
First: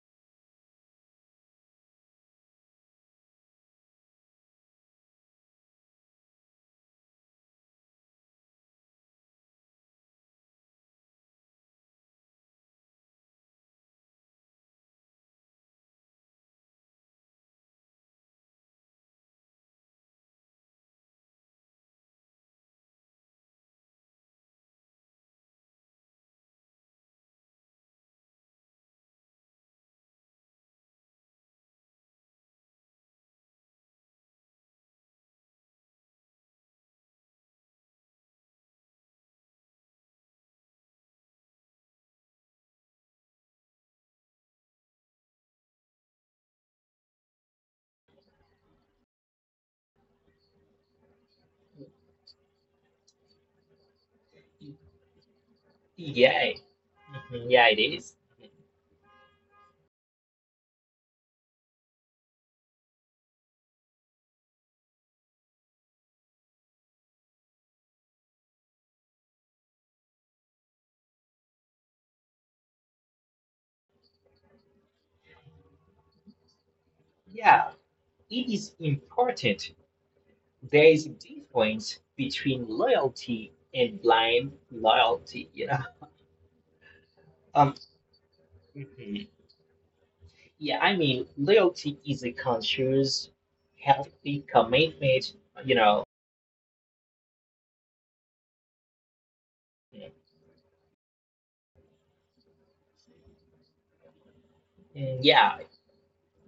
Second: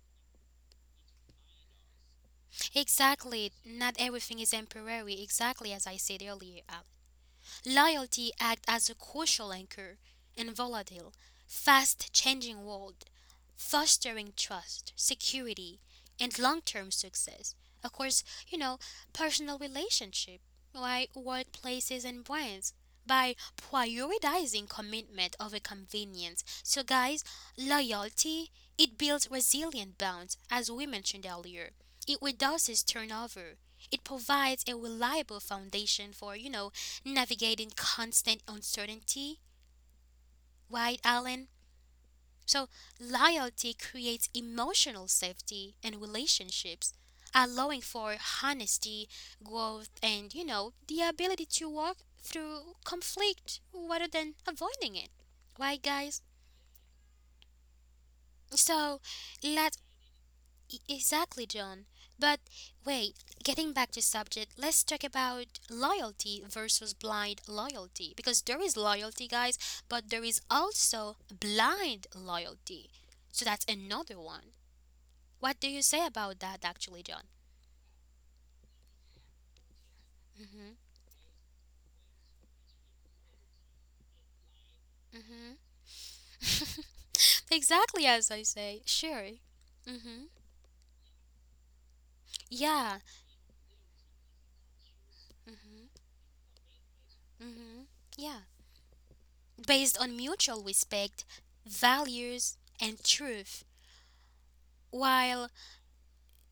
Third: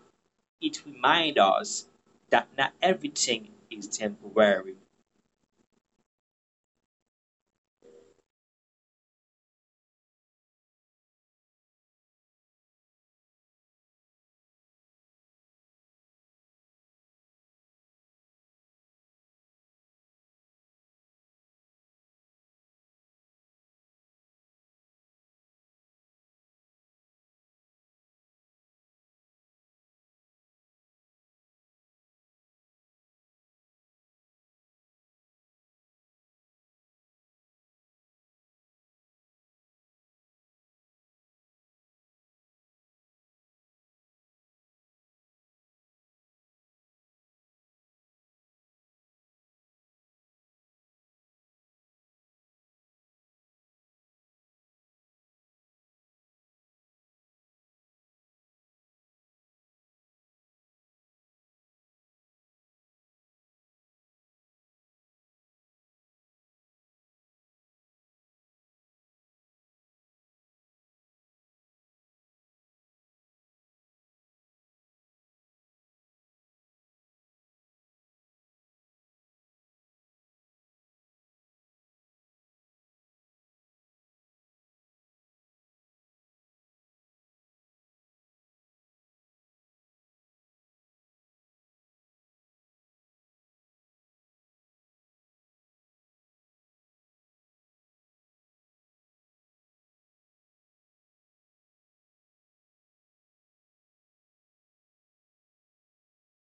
S3: it reminds us that not
S1: Exactly.
S3: everything is
S1: Not everything is
S3: temporary.
S1: temporary. Exactly as I said earlier, Al. Loyalty acts as a crucial anchor in a volatile, fast changing world, fostering trust, security, and long term success. Of course, you know, personal relationship, right? Workplaces and brands by prioritizing commitment over convenience. So guys, loyalty, it builds resilient bonds as we mentioned earlier. It reduces turnover. It provides a reliable foundation for, you know, navigating constant uncertainty, right, Alan? So loyalty creates emotional safety and relationships, allowing for honesty, growth, and, you know, the ability to walk through conflict rather than avoiding it. Right, guys?
S2: yeah, mhm, yeah, it is.
S1: So let's E- exactly, John. But wait, getting back to subject, let's talk about loyalty versus blind loyalty, because there is loyalty, guys, but there is also blind loyalty. So that's another one. What do you say about that actually, John?
S2: Yeah, it is important.
S1: Mhm.
S2: There is a difference between loyalty and blind loyalty.
S1: Mhm.
S2: You know. Um,
S1: Exactly as I say. Sure.
S2: Mhm.
S1: Mhm.
S2: Yeah, I mean, loyalty is a
S1: Yeah.
S2: conscious, healthy commitment, you
S1: Mhm.
S2: know.
S1: Mhm. Yeah. Based on mutual respect, values, and truth,
S2: Mm,
S1: while
S2: yeah,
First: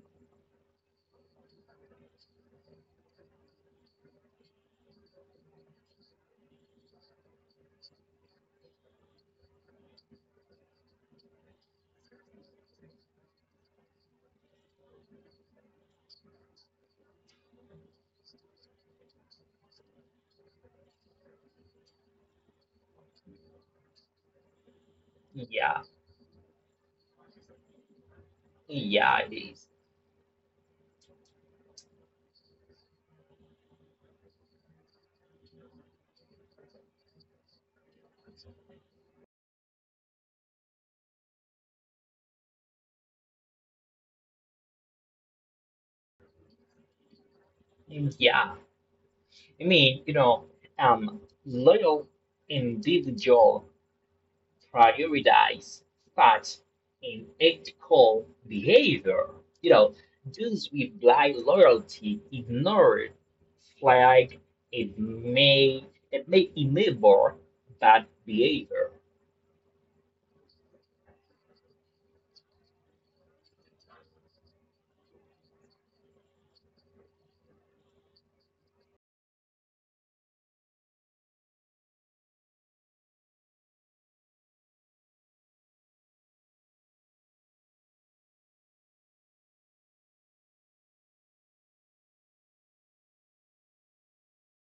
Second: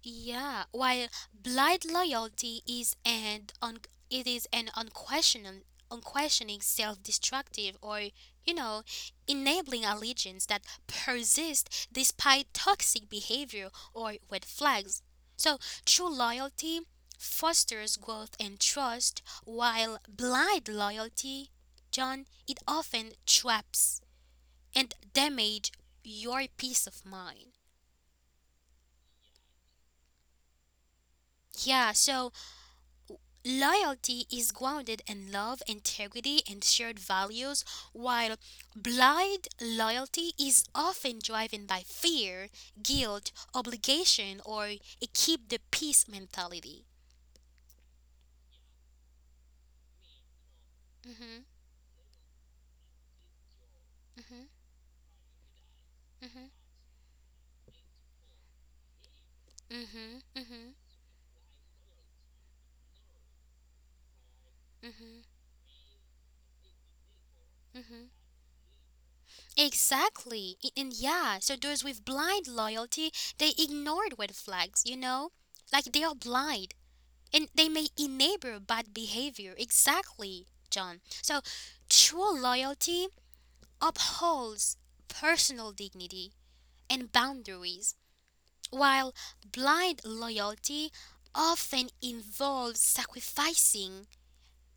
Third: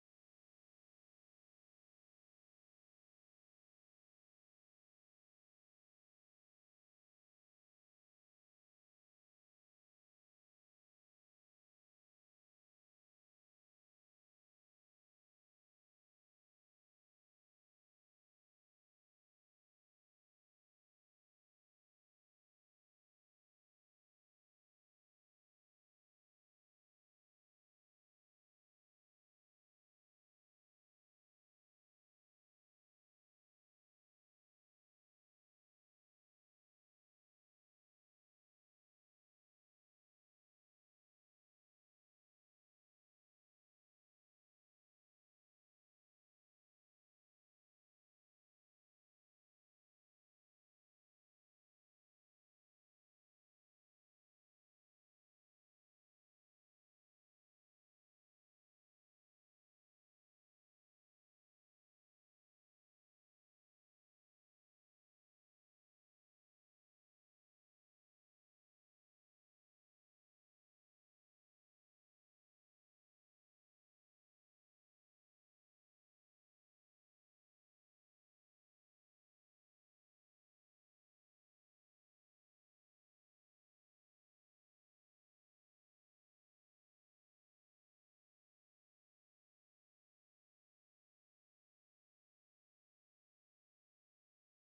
S1: yeah, while blind loyalty is an un- it is an unquestioning unquestioning self-destructive or you know enabling allegiance that persists despite toxic behavior or red flags. So true loyalty fosters growth and trust, while blind loyalty, John, it often traps and damage
S2: yeah,
S1: your peace of mind.
S2: yeah, it is.
S1: Yeah, so loyalty is grounded in love, integrity, and shared values, while blind loyalty is often driven by fear, guilt, obligation, or a keep the peace mentality.
S2: Mm, yeah, I mean, you know, um,
S1: Mhm,
S2: loyal individual
S1: mhm,
S2: prioritize
S1: mhm,
S2: facts and ethical behavior. You know,
S1: mhm,
S2: those
S1: mhm,
S2: with blind loyalty ignore flag it
S1: mhm,
S2: may it may enable bad
S1: mhm.
S2: behavior.
S1: Exactly. I- And yeah, so those with blind loyalty, they ignored red flags, you know? Like they are blind. And they may enable bad behavior. Exactly, John. So true loyalty upholds personal dignity and boundaries, while blind loyalty often involves sacrificing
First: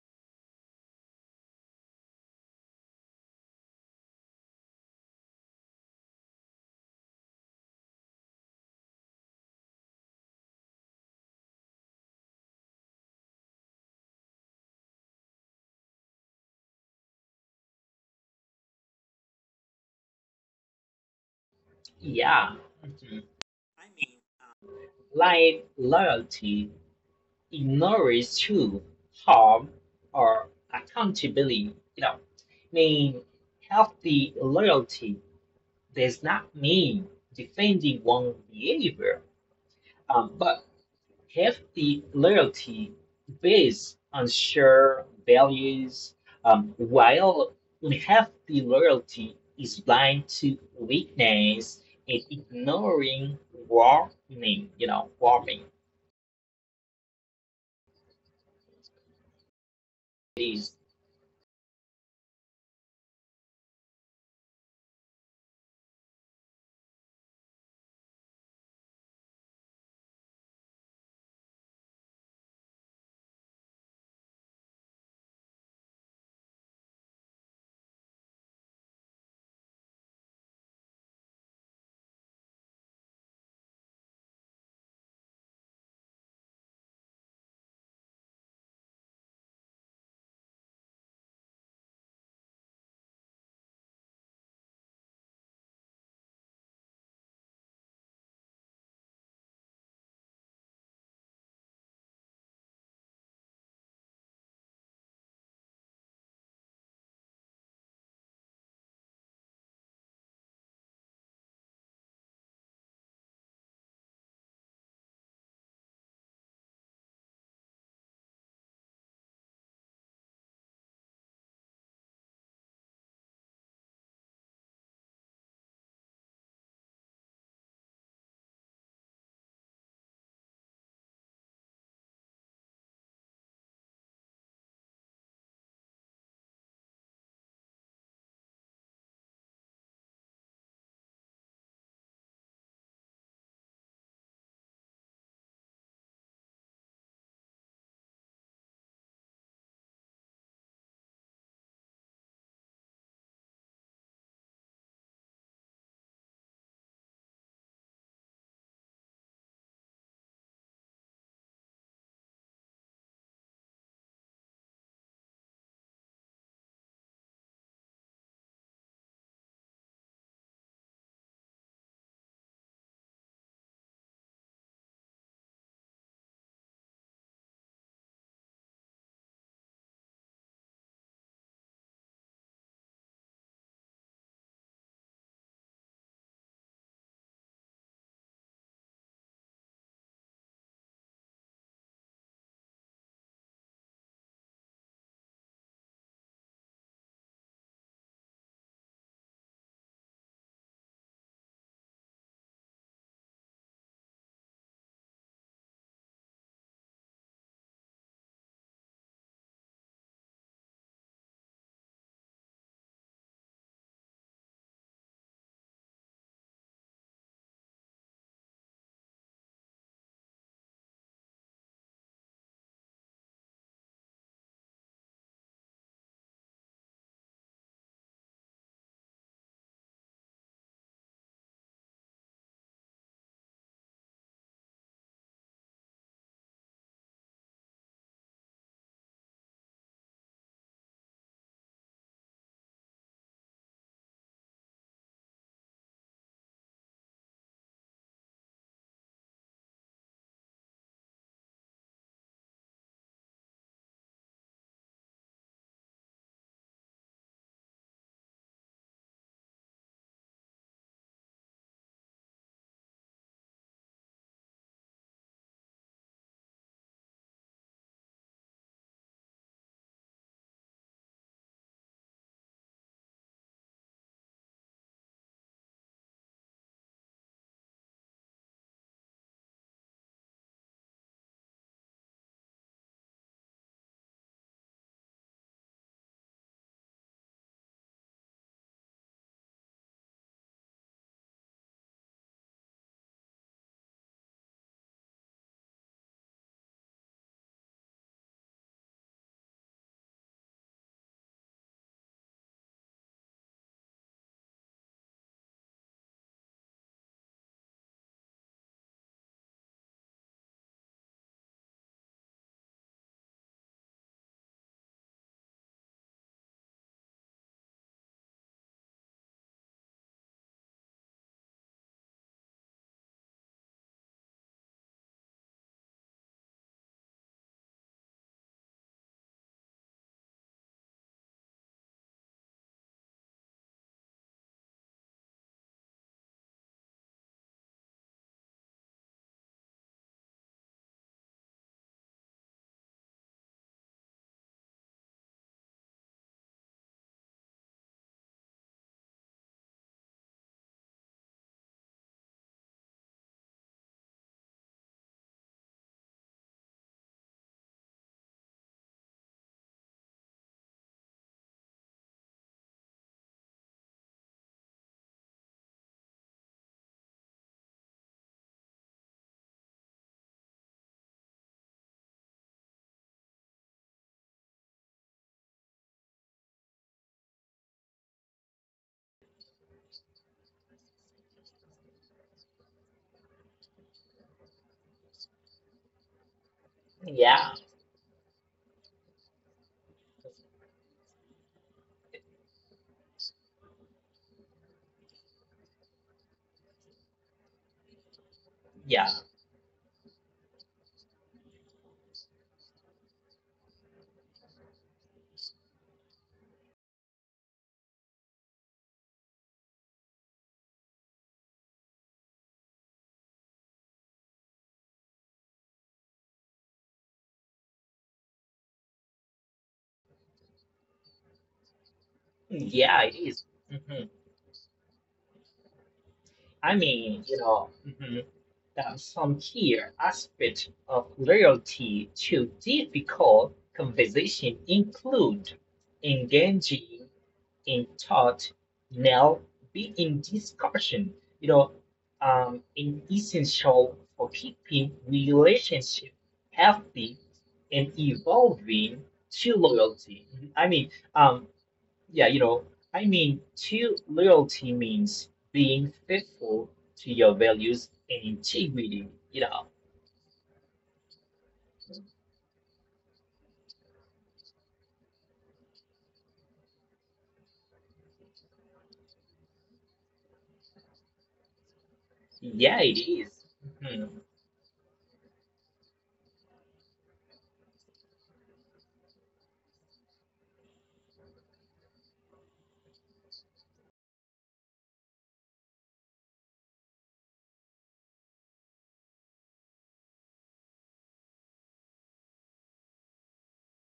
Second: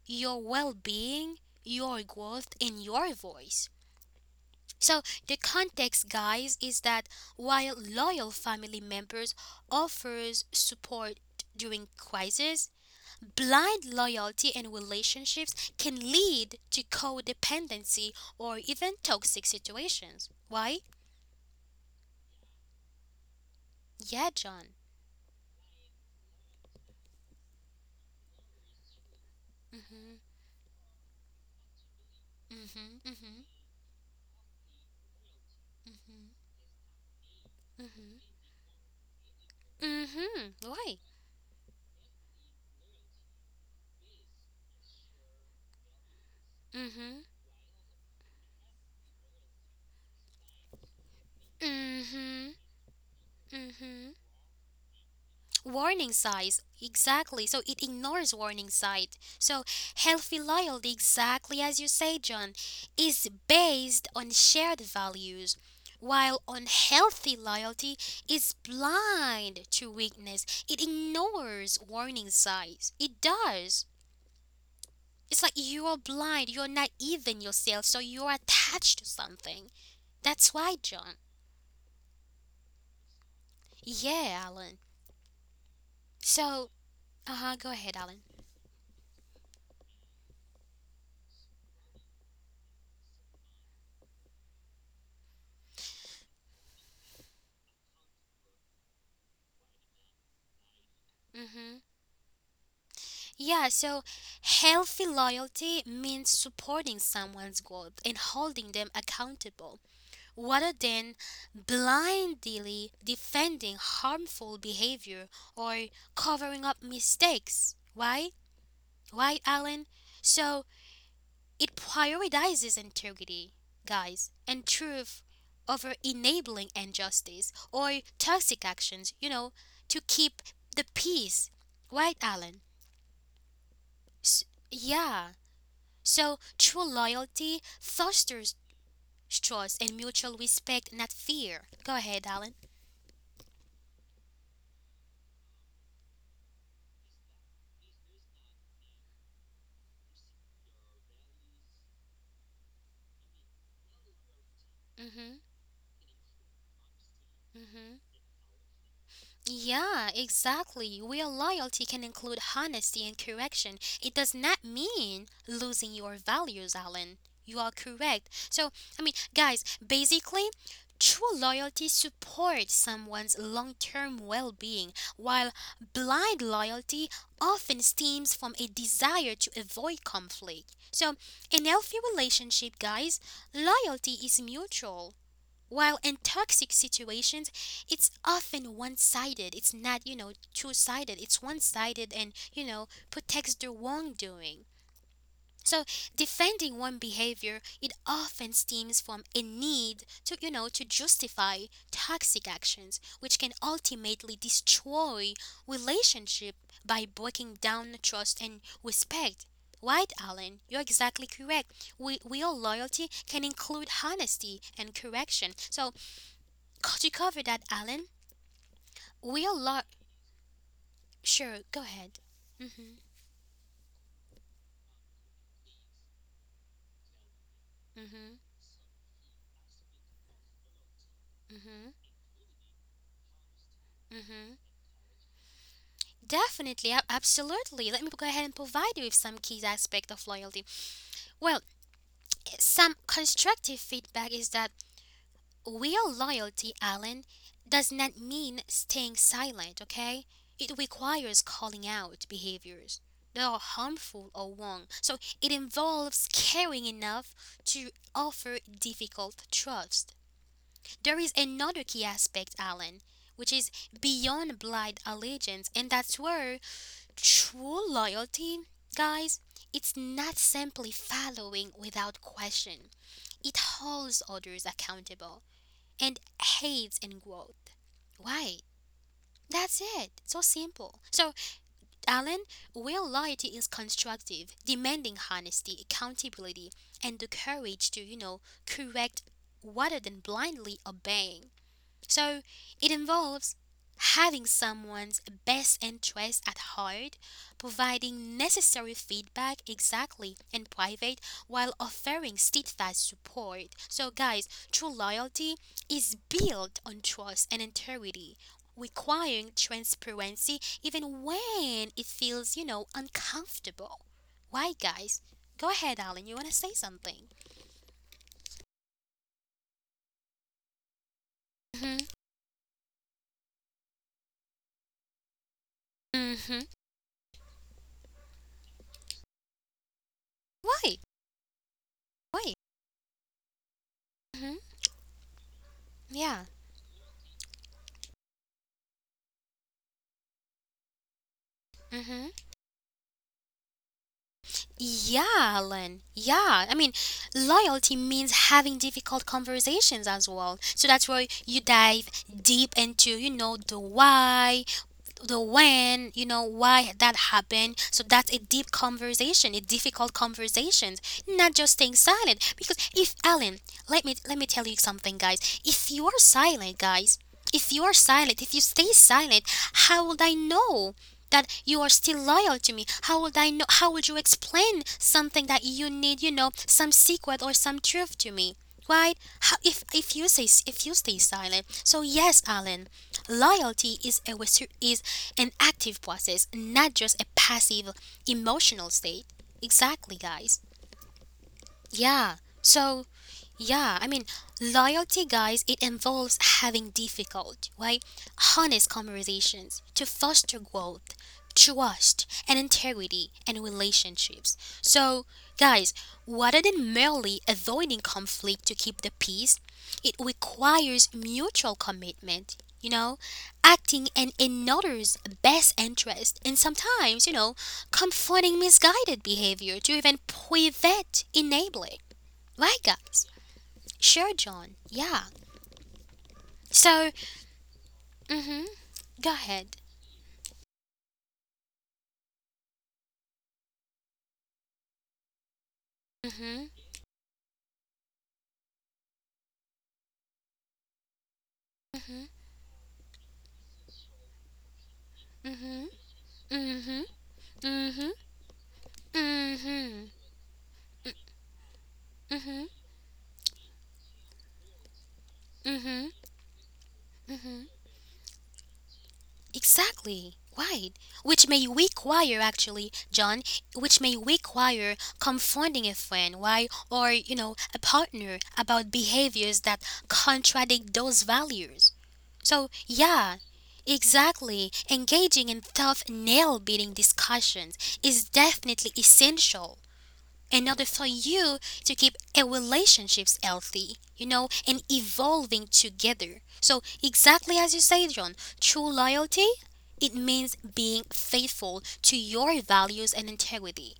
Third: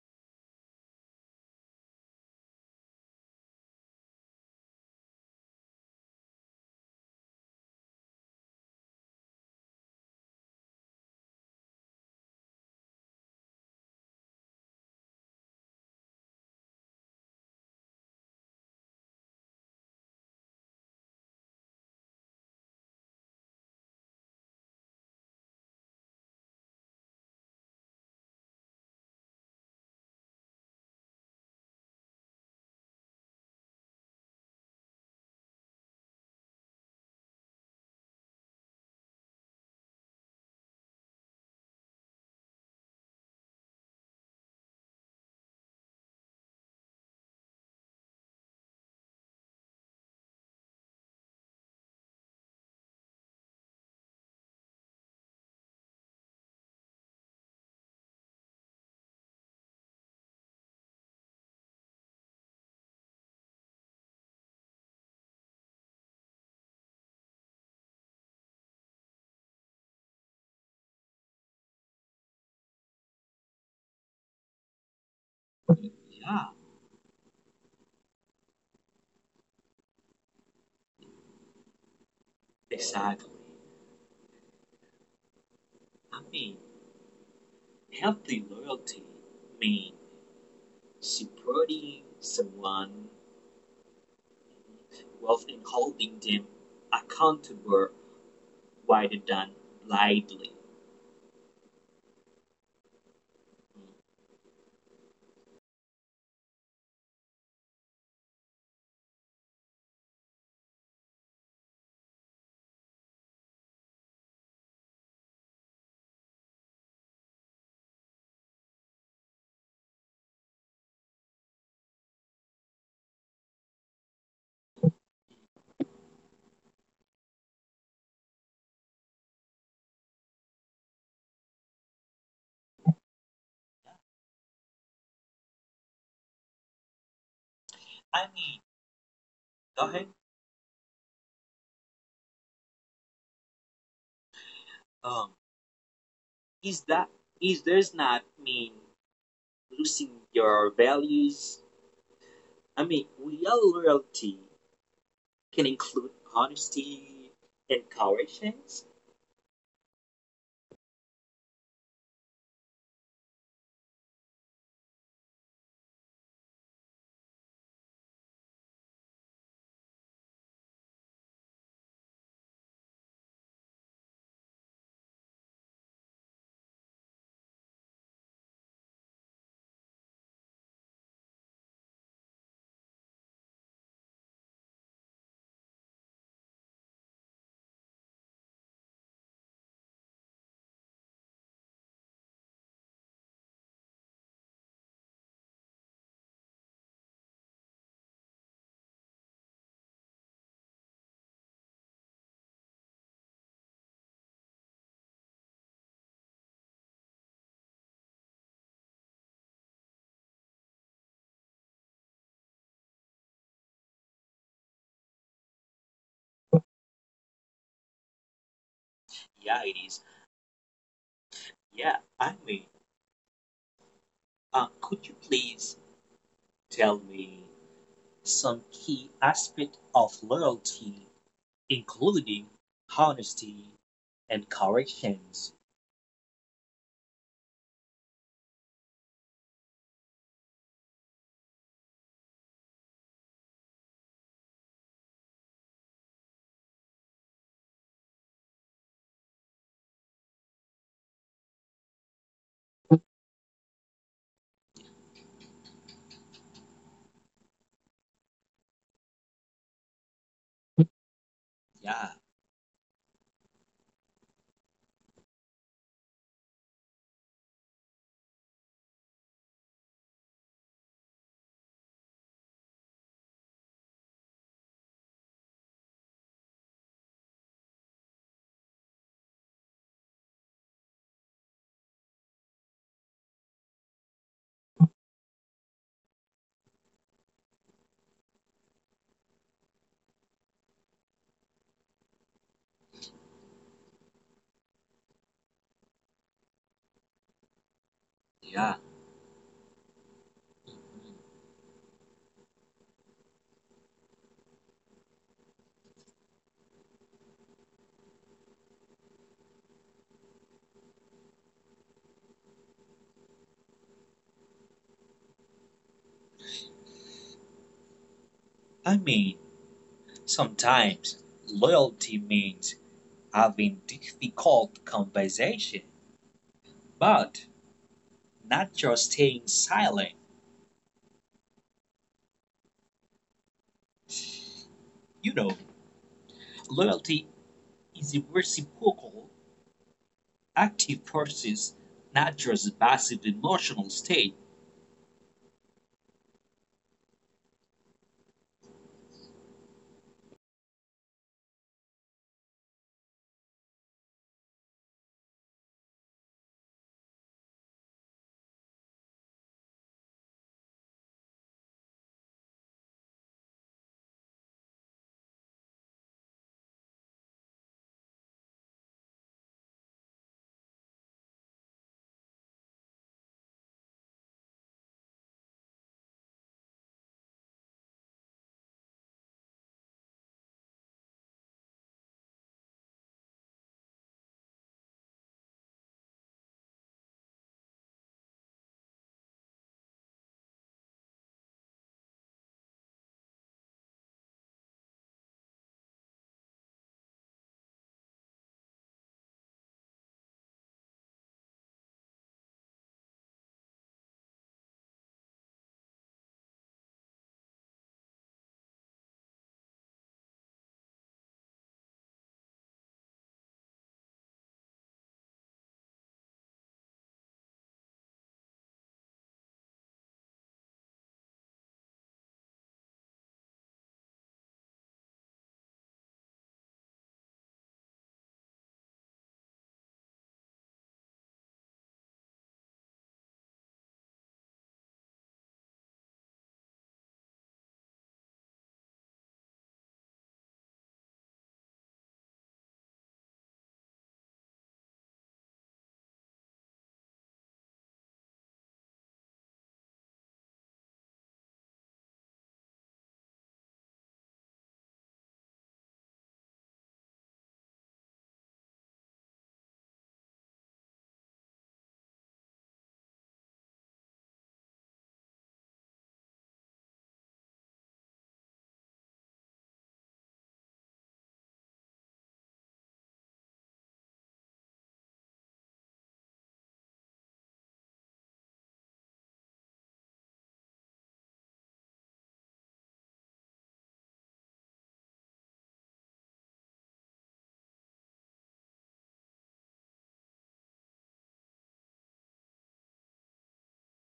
S1: your well being, your growth, and your voice. So the context, guys, is that while loyal family members offers support during crisis, blind loyalty in relationships can lead to codependency or even toxic situations. Why?
S2: Yeah,
S1: Yeah, John.
S2: like loyalty, ignorance to harm
S1: Mhm.
S2: or accountability. You know,
S1: Mhm. Mhm.
S2: mean healthy loyalty
S1: Mhm.
S2: does not mean
S1: Mhm.
S2: defending one behavior, um,
S1: Mhm.
S2: but
S1: Why?
S2: hefty loyalty based on shared values, um,
S1: Mhm.
S2: while unhealthy loyalty is blind to weakness and
S1: Mhm.
S2: ignoring
S1: Mhm.
S2: warning. You know, warning.
S1: Warning signs, exactly. So it ignores warning signs. So healthy
S2: It is,
S1: loyalty, exactly as you say, John, is based on shared values, while unhealthy loyalty is blind to weakness. It ignores warning signs. It does, it's like you're
S3: Yeah,
S1: blind, you're not even yourself, so you're attached to something. That's why, John.
S3: exactly.
S1: Yeah, Alan.
S3: I mean,
S1: So uh-huh go ahead, Alan.
S3: healthy loyalty means supporting someone rather than holding them accountable rather than blindly.
S1: Mm hmm. Yeah, so healthy loyalty means supporting someone's growth and holding them accountable rather than blindly defending harmful behavior or covering up mistakes. Why? Why, Alan? So it prioritizes integrity, guys, and truth over enabling injustice or toxic actions, you know, to keep the peace. Right, Alan? S- yeah. So true loyalty
S3: I
S1: fosters
S3: mean,
S1: trust
S3: go
S1: and
S3: ahead.
S1: mutual respect, not fear. Go ahead, Alan.
S3: Um, is that is does not mean losing your values? I mean, real loyalty
S1: Mm-hmm.
S3: can include honesty
S1: Mm-hmm.
S3: and coercion.
S1: Yeah, exactly. Real loyalty can include honesty and correction. It does not mean losing your values, Alan. You are correct. So, I mean, guys, basically, true loyalty supports someone's long term well being, while blind loyalty often stems from a desire to avoid conflict. So in healthy relationship, guys, loyalty is mutual. While in toxic situations, it's often one sided. It's not, you know, two sided. It's one sided and, you know, protects the wrongdoing. So defending one behavior, it often stems from a need to, you know, to justify toxic actions, which can ultimately destroy relationship by breaking down trust and respect. Right, Alan, you're exactly correct. We, real loyalty can include honesty and correction. So could you cover that, Alan? We are
S3: Yeah, it
S1: lot.
S3: is.
S1: Sure, go
S3: Yeah,
S1: ahead.
S3: I mean,
S1: Mm mhm,
S3: uh, could you please tell me
S1: mm mhm,
S3: some key aspect of loyalty
S1: mm mhm,
S3: including honesty
S1: mm
S3: and
S1: mhm.
S3: corrections.
S1: Definitely, ab- absolutely. Let me go ahead and provide you with some key aspect of loyalty. Well, some constructive feedback is that real loyalty, Alan, does not mean staying silent. Okay, it requires calling out behaviors that are harmful or wrong. So it involves caring enough to offer difficult trust. There is another key
S3: Yeah,
S1: aspect, Alan, which is beyond blind allegiance, and that's where true loyalty, guys, it's not simply following without question. It holds others accountable and aids in growth. Why? That's it. So simple. So, Alan, real loyalty is constructive, demanding honesty, accountability, and the courage to, you know, correct rather than blindly obeying. So it involves having someone's best interest at heart, providing
S3: yeah.
S1: necessary feedback exactly in private while offering steadfast support. So guys, true loyalty is built on trust and integrity, requiring transparency even when it feels, you know, uncomfortable. Why guys? Go ahead, Alan, you want to say something?
S3: I mean, sometimes
S1: Mhm.
S3: loyalty means having difficult conversation,
S1: Mhm.
S3: but not just staying silent.
S1: Why? Why? Mm mhm.
S3: You know,
S1: Yeah.
S3: Loyalty is a reciprocal, active process,
S1: Mm
S3: not
S1: mhm.
S3: just a passive emotional state.
S1: Yeah, Alan. Yeah. I mean, loyalty means having difficult conversations as well. So that's where you dive deep into, you know, the why, the when, you know, why that happened. So that's a deep conversation, a difficult conversation, not just staying silent. Because if Alan, let me let me tell you something, guys. If you are silent, guys, if you are silent, if you stay silent, how would I know that you are still loyal to me? How would I know? How would you explain something that you need, you know, some secret or some truth to me, right? How, if if you say, if you stay silent. So yes, Alan, loyalty is a resu- is an active process, not just a
S2: yeah,
S1: passive emotional state. Exactly, guys. Yeah. So yeah, I mean, loyalty, guys, it involves having difficult, right, honest
S2: yeah,
S1: conversations to foster growth, trust, and integrity in relationships. So guys, rather than merely avoiding conflict to keep the peace, it requires mutual commitment, you know, acting in another's best interest, and sometimes, you know, confronting misguided behavior to even prevent enabling. Right,
S2: yeah.
S1: guys?
S2: It is. Mhm.
S1: Sure, John. Yeah.
S2: I
S1: So
S2: mean, you know, mhm,
S1: mhm.
S2: there are
S1: Go
S2: some
S1: ahead.
S2: key aspects of loyalty to difficult conversation include
S1: Mhm.
S2: engaging in thought, now be in discussion, you know, um, in essential for keeping
S1: Mhm.
S2: relationship
S1: Mhm.
S2: healthy and
S1: Mhm.
S2: evolving to
S1: Mhm.
S2: loyalty. I mean, um, yeah, you know, I mean, to loyalty means being
S1: Mhm.
S2: faithful to your values and integrity. You know,
S1: Exactly. Right. Which may require actually, John, which may require confronting a friend, why or, you know, a partner about behaviors that contradict those values. So
S2: yeah, it
S1: yeah,
S2: is. Mhm.
S1: exactly. Engaging in tough nail biting discussions is definitely essential in order for you to keep a relationships healthy, you know, and evolving together. So exactly as you say, John, true loyalty, it means being faithful to your values and integrity.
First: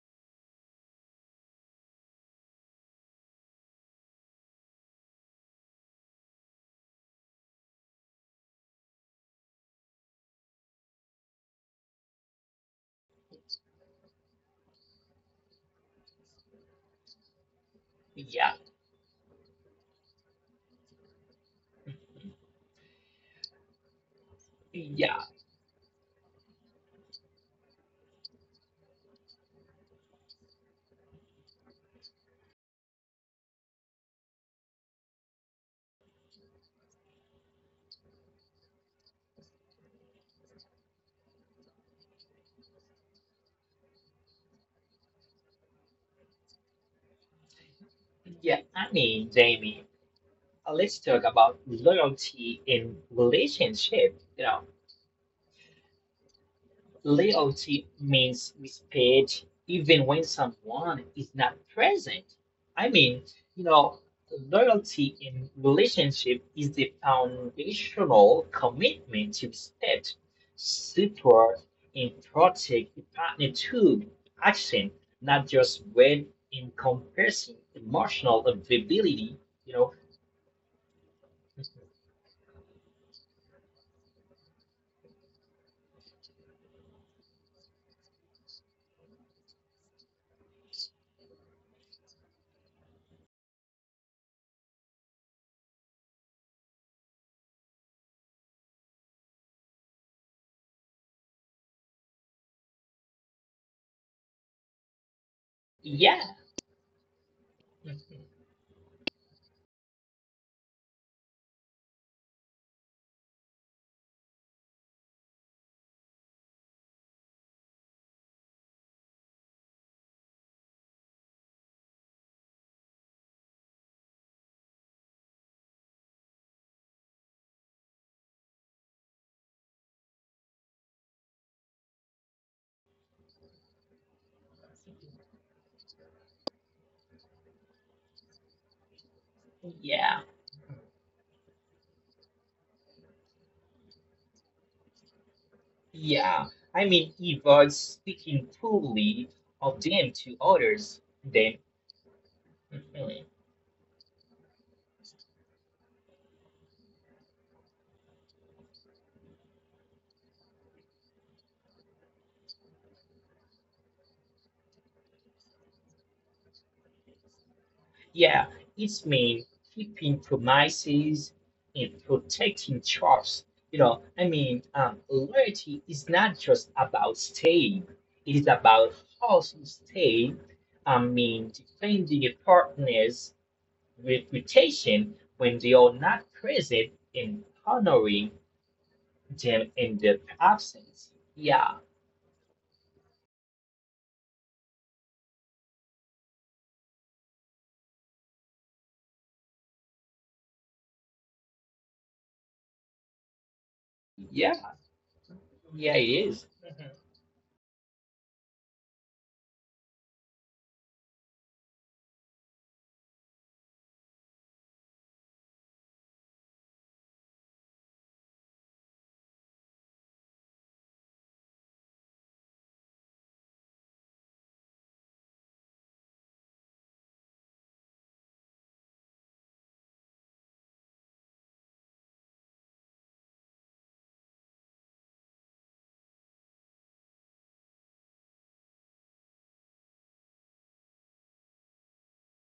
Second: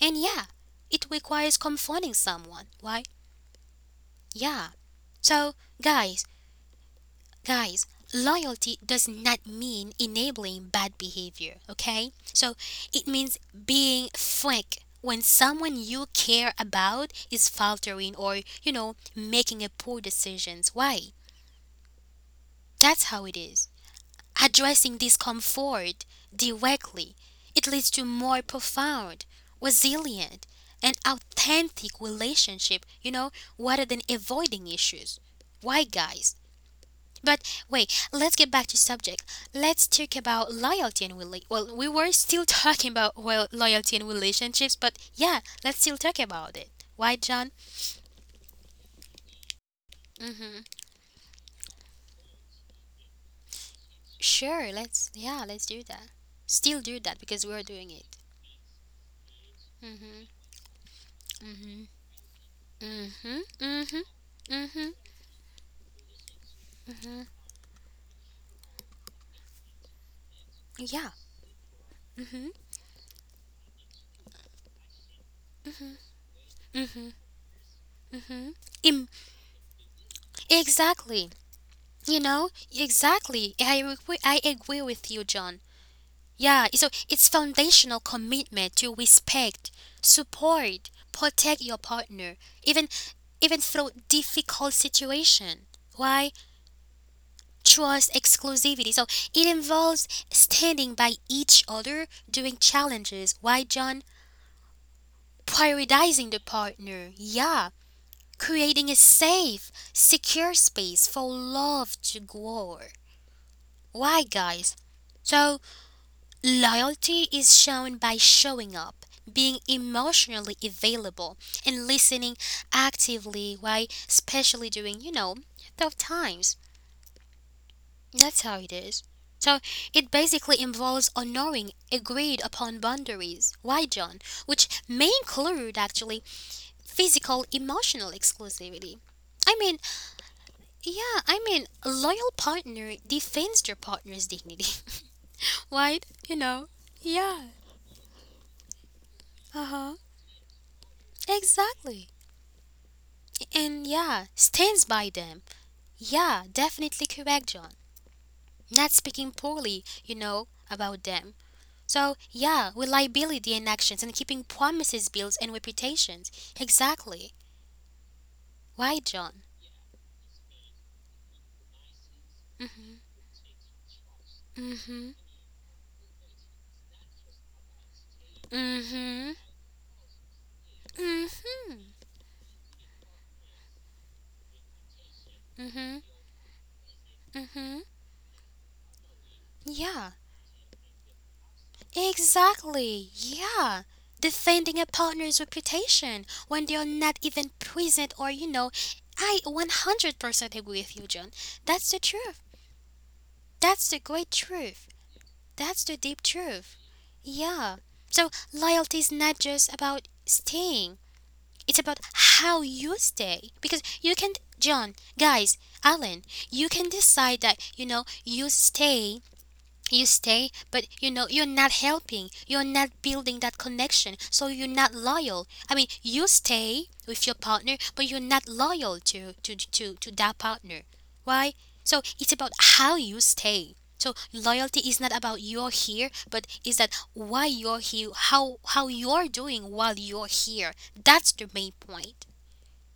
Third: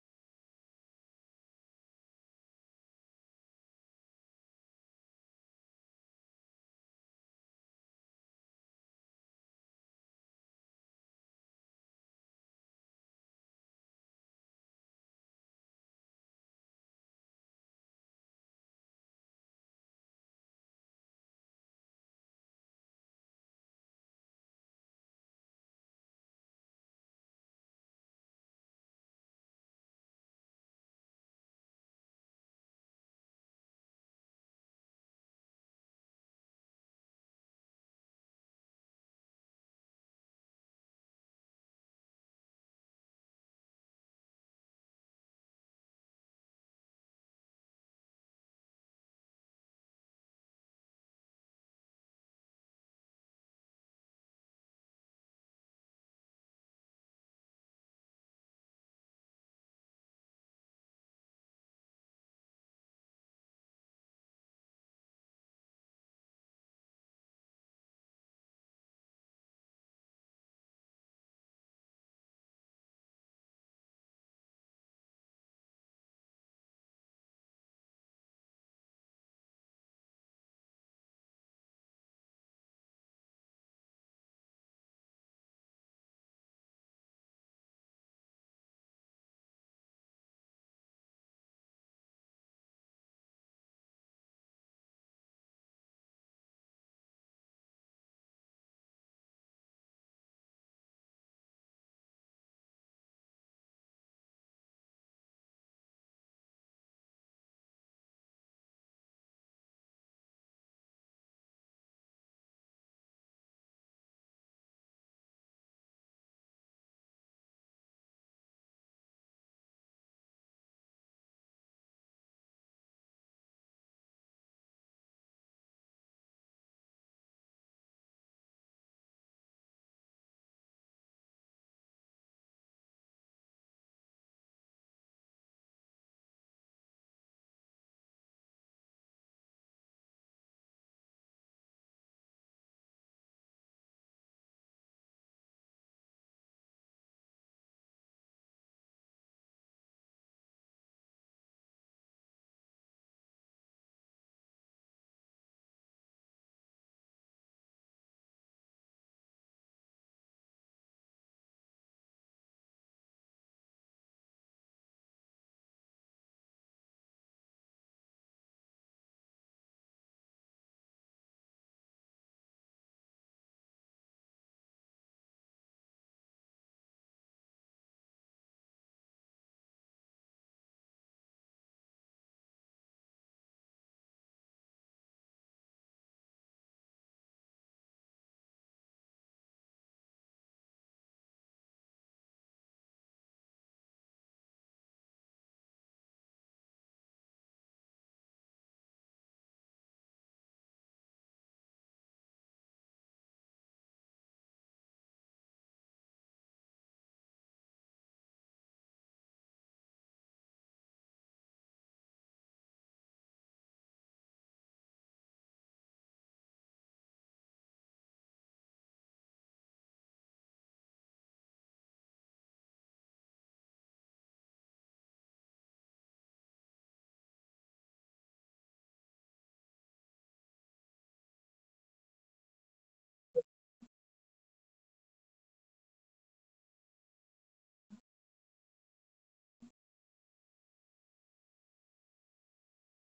S1: And yeah, it requires confronting someone, right? Yeah. So guys, guys, loyalty does not mean enabling bad behavior, okay? So it means being frank when someone you care about is faltering or,
S2: Yeah,
S1: you know, making a poor decisions. Why? That's how it is. Addressing
S2: yeah,
S1: discomfort directly, it leads to more profound, resilient, and authentic relationship, you know, rather than avoiding issues. Why, guys? But wait, let's get back to subject. Let's talk about loyalty and rela- well, we were still talking about well loyalty and relationships, but yeah, let's still talk about it. Why, John?
S2: yeah. I mean, Jamie. Uh,
S1: Mm-hmm.
S2: let's talk about loyalty in relationship. You know,
S1: Sure, let's yeah, let's do that. Still do that because we're
S2: loyalty
S1: doing it.
S2: means respect even when someone is not present. I mean,
S1: Mm-hmm.
S2: you know,
S1: Mm-hmm. Mm-hmm.
S2: loyalty in relationship is the foundational commitment to respect,
S1: Yeah.
S2: support, and
S1: Mm-hmm.
S2: protect the partner through action, not just when
S1: Mm-hmm.
S2: encompassing emotional
S1: Mm-hmm. Im-
S2: availability. You know,
S1: exactly. You know, exactly. I agree, I agree with you, John. Yeah, so it's foundational commitment to respect, support, protect your partner, even even through difficult situation. Why? Trust exclusivity. So it involves standing by each other during challenges. Why, John? Prioritizing the
S2: yeah,
S1: partner. Yeah.
S2: mm-hmm,
S1: Creating a safe, secure space for love to grow. Why, guys? So loyalty is shown by showing up, being emotionally available, and listening actively, why especially during, you know, tough times. That's how it is. So it basically involves honoring agreed upon boundaries. Why, John? Which may include actually physical emotional exclusivity. I mean,
S2: yeah.
S1: yeah, I mean, a loyal partner defends their partner's dignity. Right? You know?
S2: Yeah, I
S1: Yeah.
S2: mean, he was speaking
S1: Uh
S2: poorly
S1: huh.
S2: of them to others. Then,
S1: Exactly.
S2: mhm.
S1: And yeah, stands by them. Yeah, definitely correct, John. Not speaking poorly, you know, about them. So, yeah, reliability in actions and keeping promises, bills, and reputations. Exactly.
S2: Yeah,
S1: Why, John?
S2: it's mean keeping promises and protecting trust. You know,
S1: Mm
S2: I
S1: hmm.
S2: mean, um, loyalty is not just about staying;
S1: Mm
S2: it is
S1: hmm.
S2: about how you stay.
S1: Mm
S2: I
S1: hmm.
S2: mean, defending a partner's
S1: Mm
S2: reputation
S1: hmm.
S2: when they are not
S1: Mm
S2: present
S1: hmm.
S2: and honoring
S1: Yeah,
S2: them in their absence. Yeah.
S1: exactly. Yeah. Defending a partner's reputation when they are not even present or, you know, I one hundred percent agree with you, John. That's the truth. That's the great truth.
S2: Yeah,
S1: That's the deep
S2: yeah, it
S1: truth.
S2: is.
S1: Yeah. So loyalty is not just about staying. It's about how you stay because you can John, guys, Alan, you can decide that you know you stay you stay, but you know, you're not helping. You're not building that connection. So you're not loyal. I mean, you stay with your partner, but you're not loyal to, to, to, to that partner. Why? So it's about how you stay. So loyalty is not about you're here, but is that why you're here, how how you're doing while you're here. That's the main point.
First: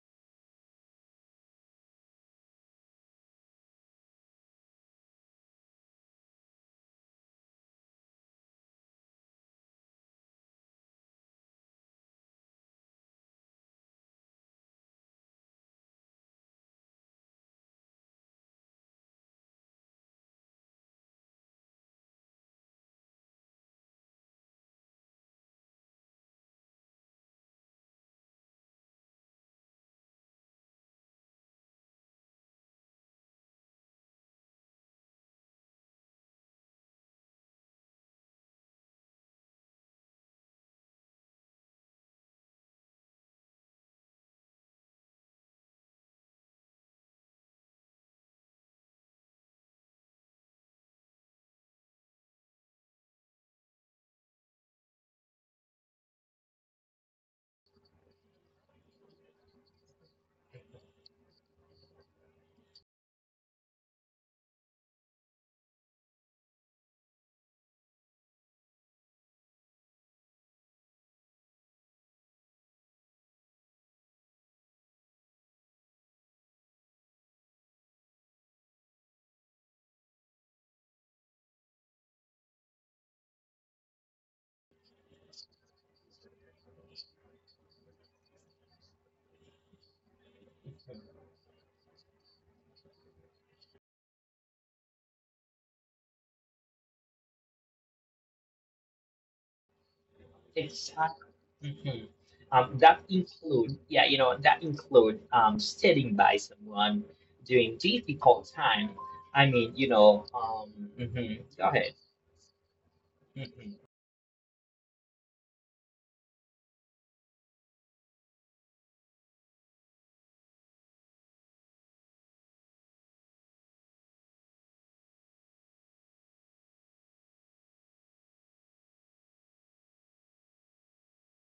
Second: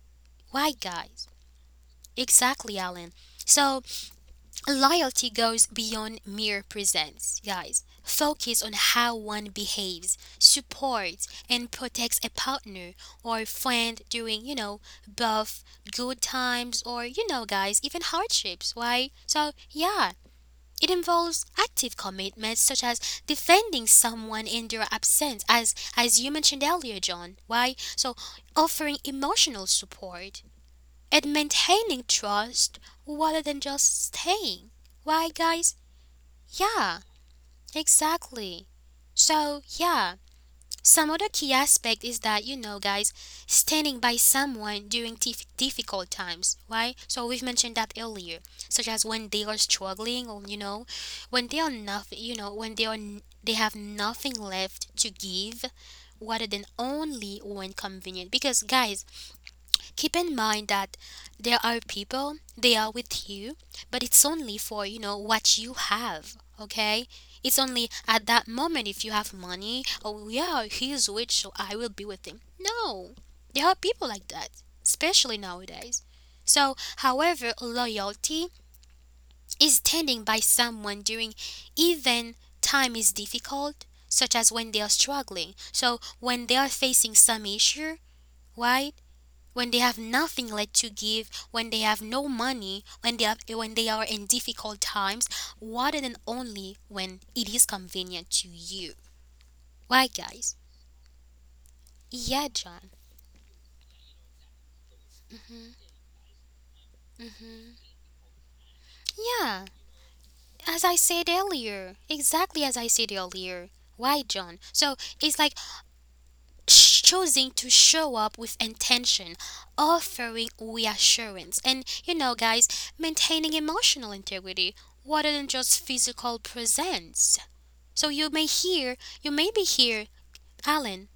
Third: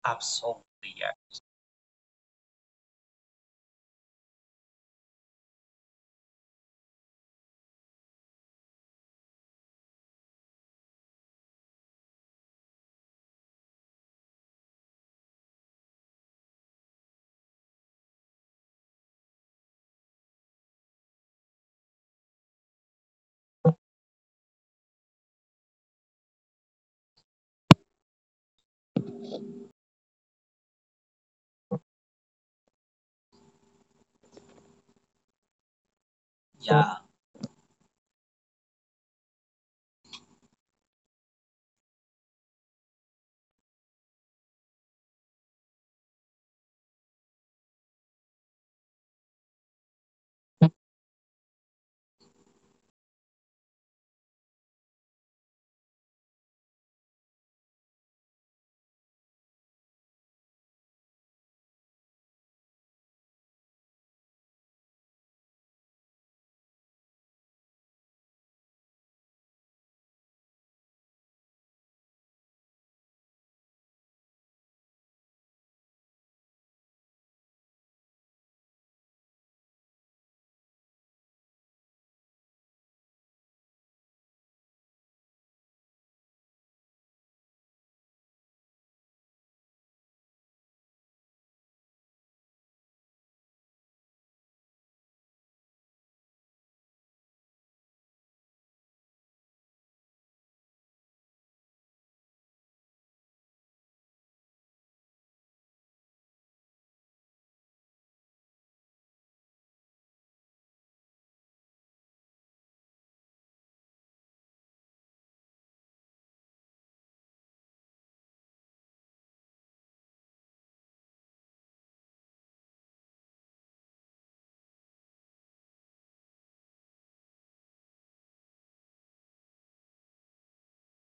S3: Absolutely.
S1: Why
S3: Yeah,
S1: guys? Exactly, Alan. So loyalty goes beyond mere presence, guys. Focus on how one behaves, supports, and protects a partner or friend during, you know, both good times or, you know, guys, even hardships, right? So, yeah, it involves active commitments such as defending someone in their absence, as as you mentioned earlier, John. Why? So, offering emotional support, and maintaining trust rather than just staying. Why, guys?
S3: yeah,
S1: Yeah, exactly. So, yeah, some other key aspect is that, you know, guys, standing by someone during tif- difficult times, right? So, we've mentioned that earlier, such as when they are struggling or, you know, when they are nothing, you know, when they are. N- they have nothing left to give rather than only when convenient, because guys, keep in mind that there are people they are with you, but it's only for, you know, what you have, okay? It's only at that moment. If you have money, oh yeah, he's rich, so I will be with him. No, there are people like that, especially nowadays. So however, loyalty is standing by someone during even time is difficult, such as when they are struggling, so when they are facing some issue. Why? When they have nothing left to give, when they have no money, when they, have, when they are in difficult times, rather than only when it is convenient to you. Why, guys?
S2: Exactly. Mhm. Um,
S1: Yeah,
S2: that
S1: John.
S2: include, yeah, you know, that include um, standing by someone during difficult time. I mean, you
S1: Yeah,
S2: know, um,
S1: as I
S2: mhm,
S1: said
S2: go ahead.
S1: earlier, exactly as I said
S2: Mhm.
S1: earlier. Why, John? So it's like sh- choosing to show up with intention, offering reassurance, and you know, guys, maintaining emotional integrity rather than just physical presence. So you may hear, you may be here Alan,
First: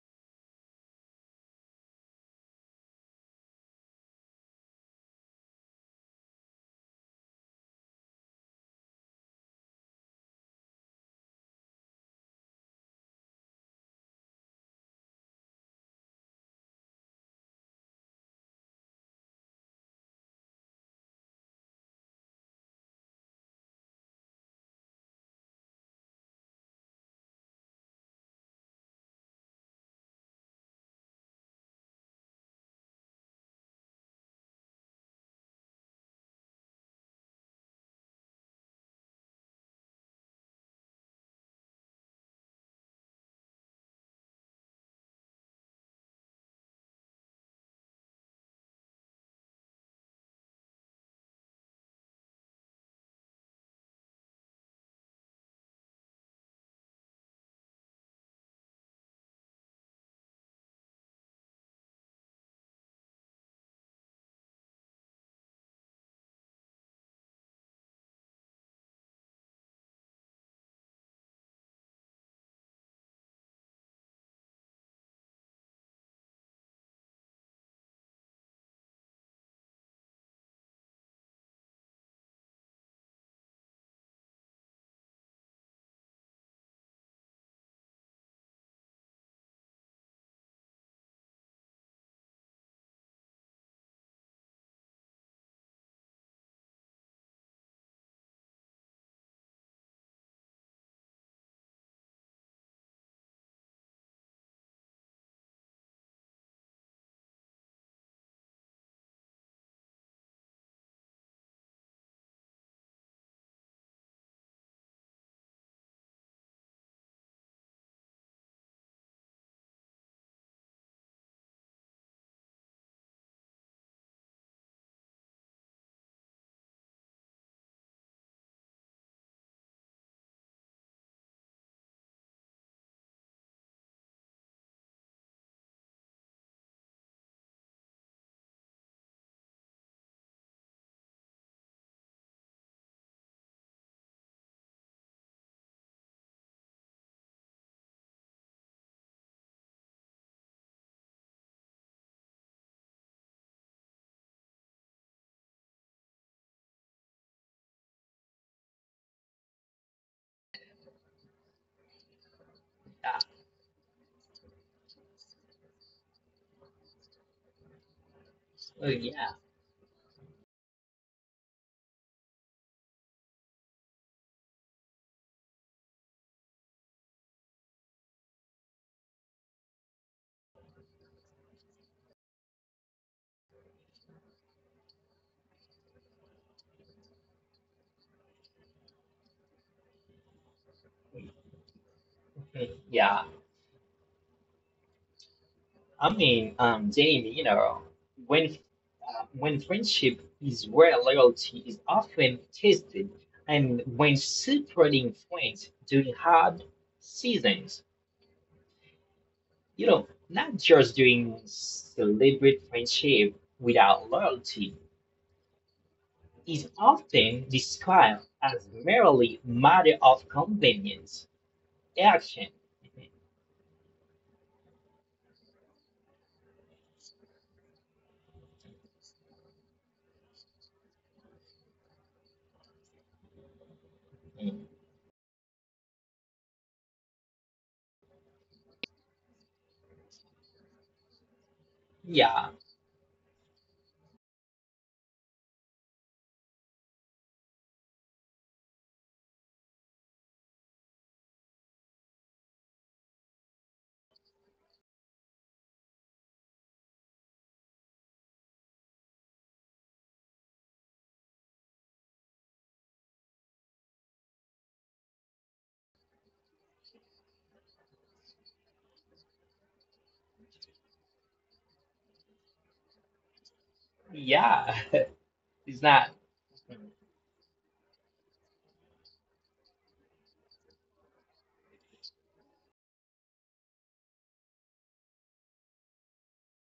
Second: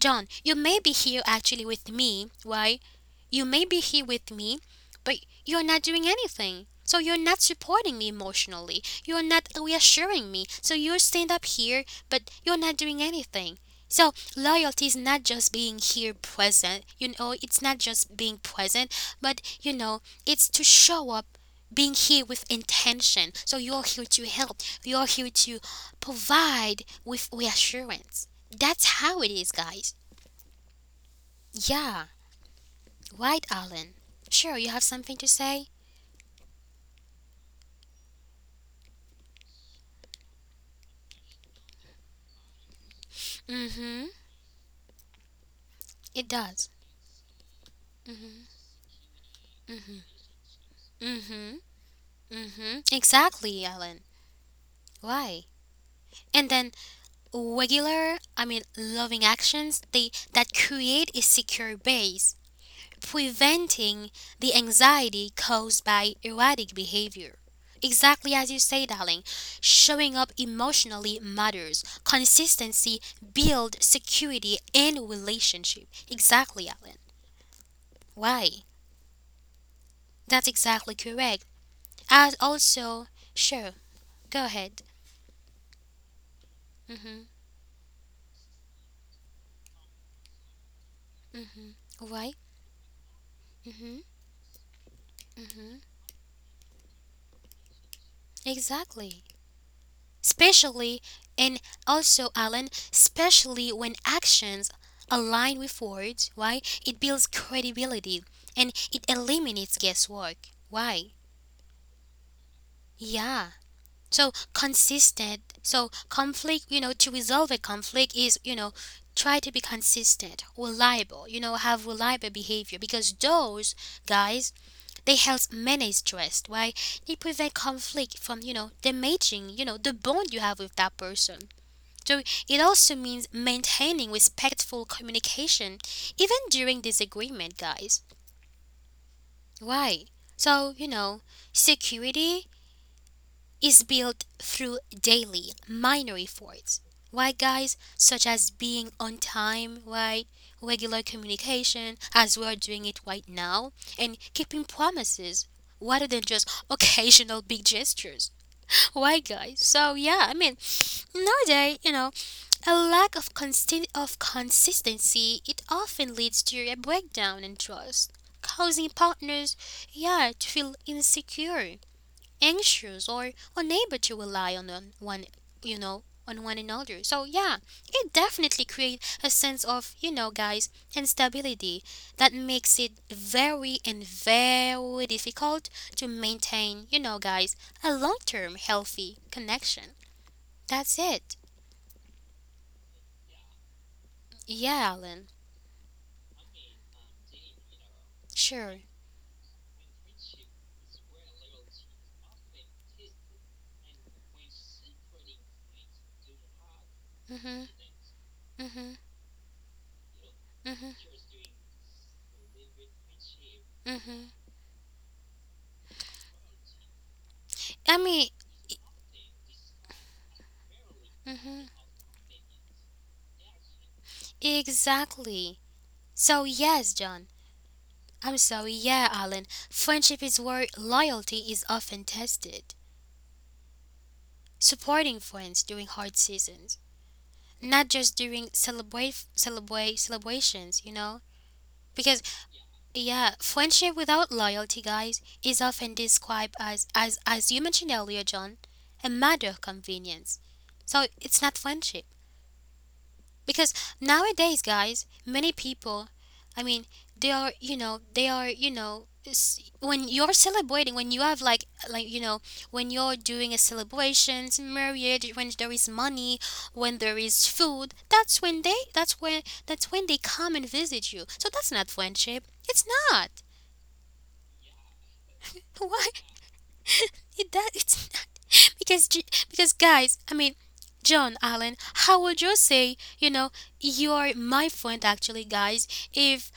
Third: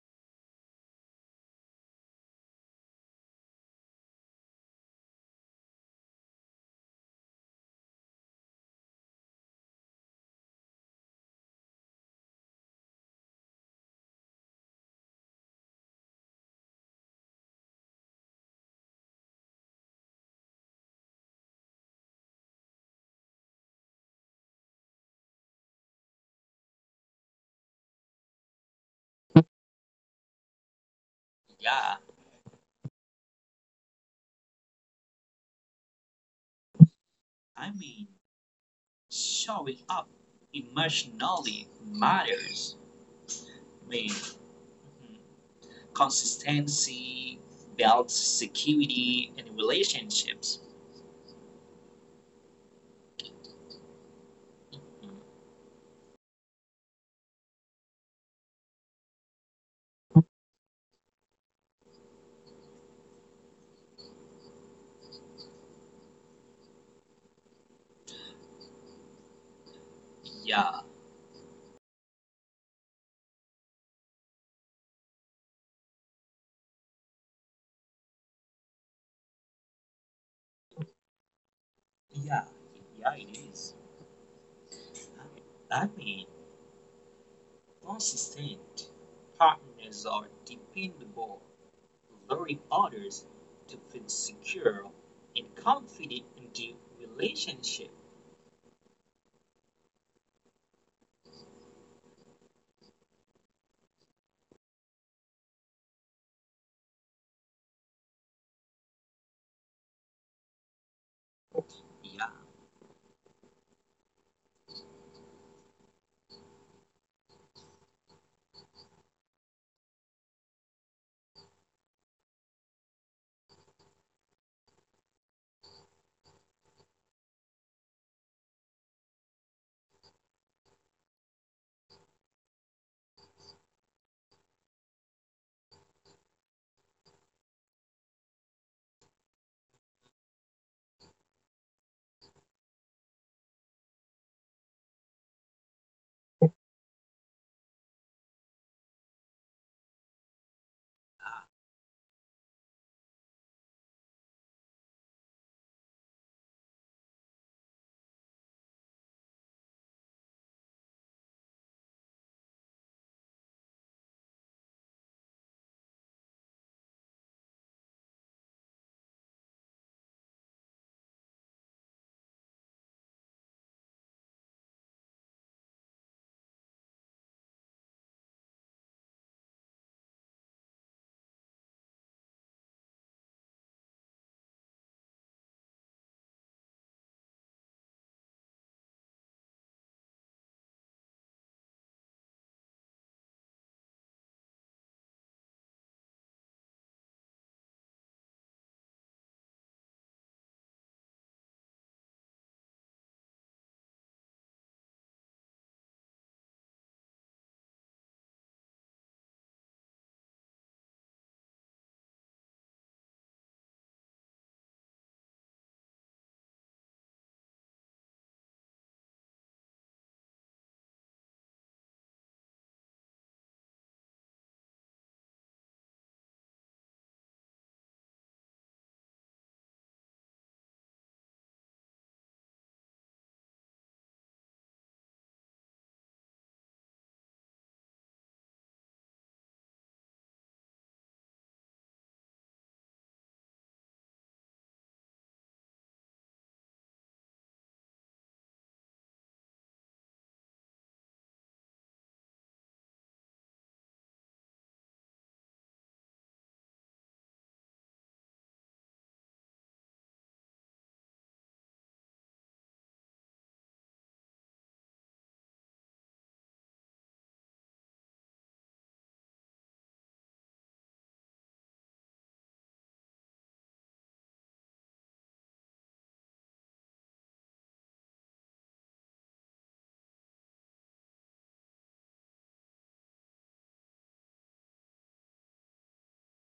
S1: John, you may be here actually with me. Why? You may be here with me, but you're not doing anything. So you're not supporting me emotionally. You're not reassuring me. So you stand up here, but you're not doing anything. So loyalty is not just being here present. You know, it's not just being present, but you know, it's to show up being here with intention. So you're here to help. You're here to provide with reassurance. That's how it is, guys.
S3: yeah.
S1: Yeah, White Alan. Sure, you have something to say?
S3: I mean, showing up emotionally matters.
S1: Mm
S3: I
S1: hmm,
S3: mean,
S1: it does.
S3: consistency builds security and relationships.
S1: Mm hmm, mm hmm. Exactly, Alan. Why? And then regular, I mean, loving actions, they that create a secure base. Preventing the anxiety caused by erratic behavior. Exactly as you say, darling, showing up
S3: Yeah,
S1: emotionally matters. Consistency builds security and relationship. Exactly, Alan. Why? That's exactly correct. As
S3: yeah,
S1: also,
S3: yeah, it
S1: sure,
S3: is.
S1: go ahead.
S3: I mean,
S1: Hmm.
S3: consistent partners are dependable,
S1: Why?
S3: luring others to feel
S1: Hmm.
S3: secure and
S1: Hmm.
S3: confident in the relationship.
S1: Exactly. Especially, and also, Alan, especially when actions align with words, why? It builds credibility and it eliminates guesswork. Why?
S3: Yeah,
S1: Yeah. So, consistent. So, conflict, you know, to resolve a conflict is, you know, try to be consistent, reliable, you know, have reliable behavior because those guys, they help manage stress. Why? They prevent conflict from, you know, damaging, you know, the bond you have with that person. So it also means maintaining respectful communication even during disagreement, guys. Why? So, you know, security is built through daily minor efforts. Why, guys? Such as being on time, right? Regular communication, as we are doing it right now, and keeping promises rather than just occasional big gestures. Why, guys? So, yeah, I mean, nowadays, you know, a lack
S2: Yeah,
S1: of, consti- of consistency, it often leads to a breakdown in trust, causing
S2: well, yeah,
S1: partners yeah, to feel insecure, anxious, or unable to rely on on one, you know, on one another. So yeah, it definitely creates a sense of, you know, guys, instability that makes it very and very difficult to maintain, you know, guys, a long-term healthy connection. That's it.
S2: mhm, yeah.
S1: Yeah, Alan.
S2: I mean, um, Jamie, you know, when
S1: Sure.
S2: uh, when friendship is where loyalty is often tested, and when supporting friends during hard
S1: Mm-hmm.
S2: seasons
S1: Mm-hmm.
S2: you know, not just
S1: Mm-hmm.
S2: doing celebrate friendship without
S1: Mm-hmm.
S2: loyalty is often
S1: I mean,
S2: described as merely matter of convenience,
S1: mm-hmm.
S2: action.
S1: Exactly. So yes, John. I'm sorry. Yeah, Alan. Friendship is where loyalty is often tested.
S2: Mm.
S1: Supporting friends during hard seasons, not just during celebrate celebrate celebrations. You know, because
S2: Yeah,
S1: yeah, friendship without loyalty, guys, is often described as as as you mentioned earlier, John, a matter of convenience. So it's not friendship. Because nowadays guys, many people, I mean, they are you know, they are you know, s- when you're celebrating, when you have like like you know, when you're doing a celebrations, marriage, when there is money, when there is food, that's when they, that's when that's when they come and visit you. So that's not friendship. It's not.
S2: yeah, it's not.
S1: Why? It does. It's not. because J- because guys, I mean, John Allen, how would you say? You know, you're my friend actually, guys. If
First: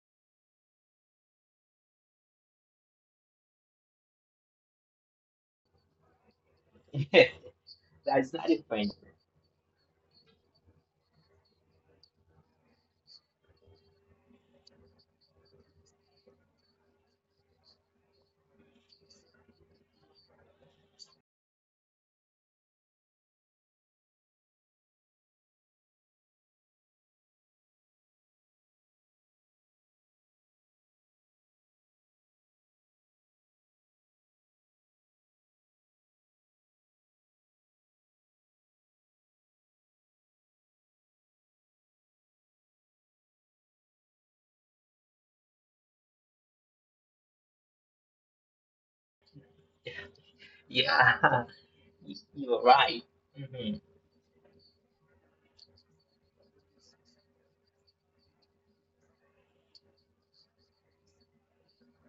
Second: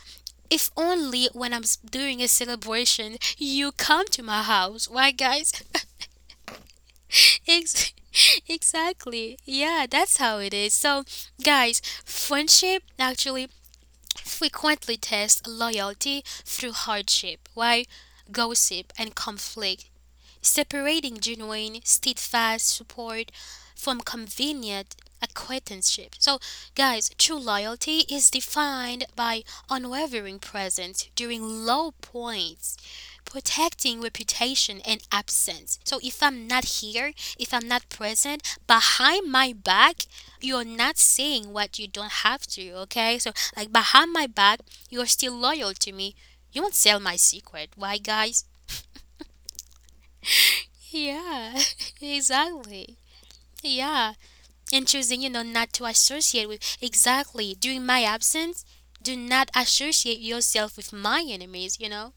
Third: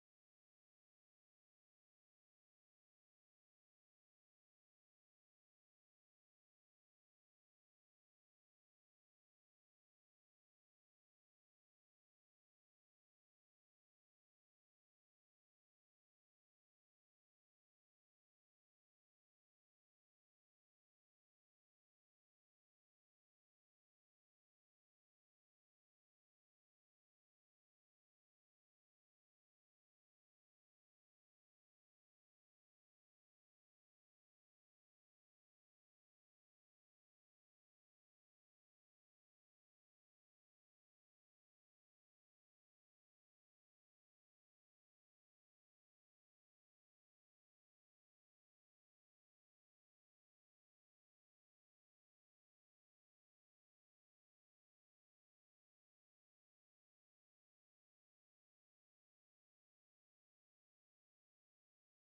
S1: if only when I'm s- doing a celebration, you come to my house, right, guys? Ex-
S2: That's not a friend.
S1: exactly. Yeah, that's how it is. So, guys, friendship actually frequently tests loyalty through hardship, right? Gossip and conflict separating genuine, steadfast support from convenient acquaintanceship. So, guys, true loyalty is defined by unwavering presence during low points, protecting reputation and absence. So, if I'm not here, if I'm not present, behind my back, you're not saying what you don't have to, okay? So, like behind my back, you're still loyal to me. You won't sell my secret. Why, guys?
S2: Yeah,
S1: Yeah,
S2: you're
S1: exactly.
S2: right. Mhm.
S1: Yeah, and choosing, you know, not to associate with. Exactly. During my absence, do not associate yourself with my enemies, you know?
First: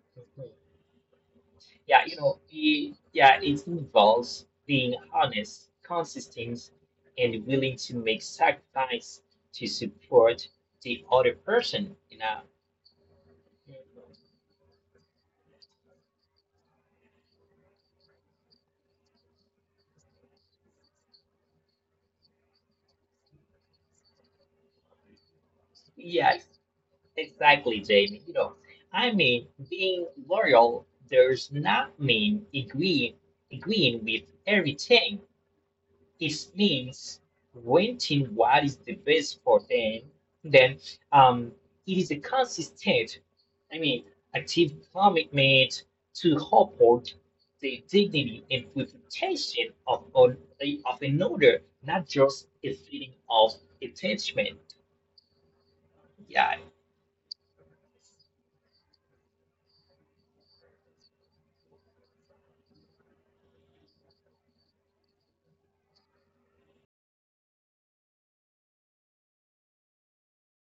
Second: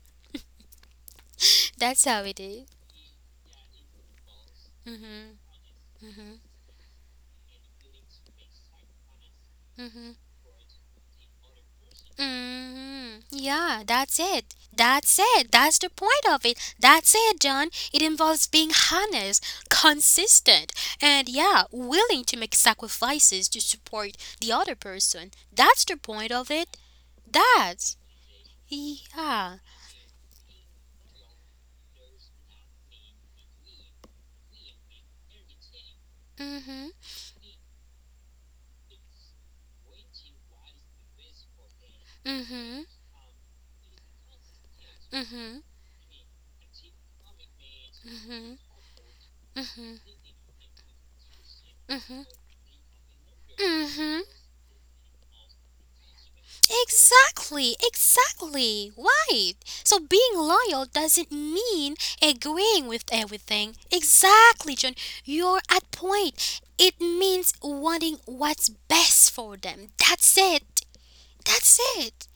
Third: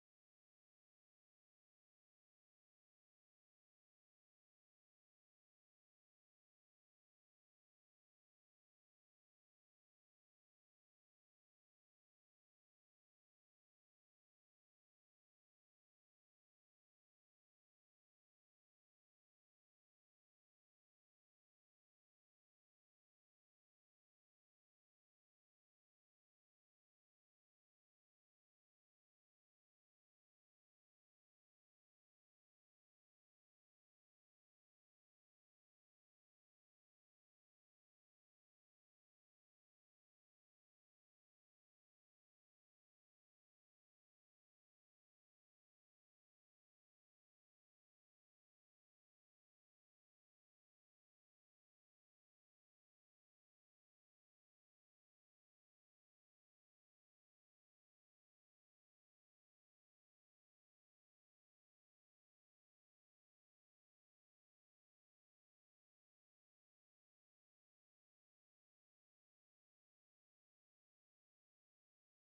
S1: That's
S2: Yeah, you
S1: how it
S2: know,
S1: is.
S2: it, yeah, it involves being
S1: Mm-hmm.
S2: honest, consistent, and willing to make sacrifice to
S1: Mm-hmm.
S2: support the other person. You know,
S1: Mm-hmm. Yeah, that's it. That's it. That's the point of it. That's it, John. It involves being honest, consistent, and yeah, willing to make sacrifices to support the other person. That's the point
S2: yes,
S1: of it.
S2: exactly,
S1: That.
S2: Jamie. You know, I
S1: Yeah.
S2: mean, being loyal does not mean agree agreeing with everything.
S1: Mhm.
S2: It means renting what is the best for them. Then um,
S1: Mhm.
S2: it is a consistent, I mean,
S1: Mhm.
S2: active commitment to
S1: Mhm.
S2: uphold the
S1: Mhm.
S2: dignity and reputation of, of,
S1: Mhm.
S2: of another, not just
S1: Mhm.
S2: a feeling of attachment.
S1: Exactly.
S2: Yeah,
S1: Exactly. Right. So being loyal doesn't mean agreeing with everything. Exactly, John. You're at point. It means wanting what's best for them. That's it. That's it.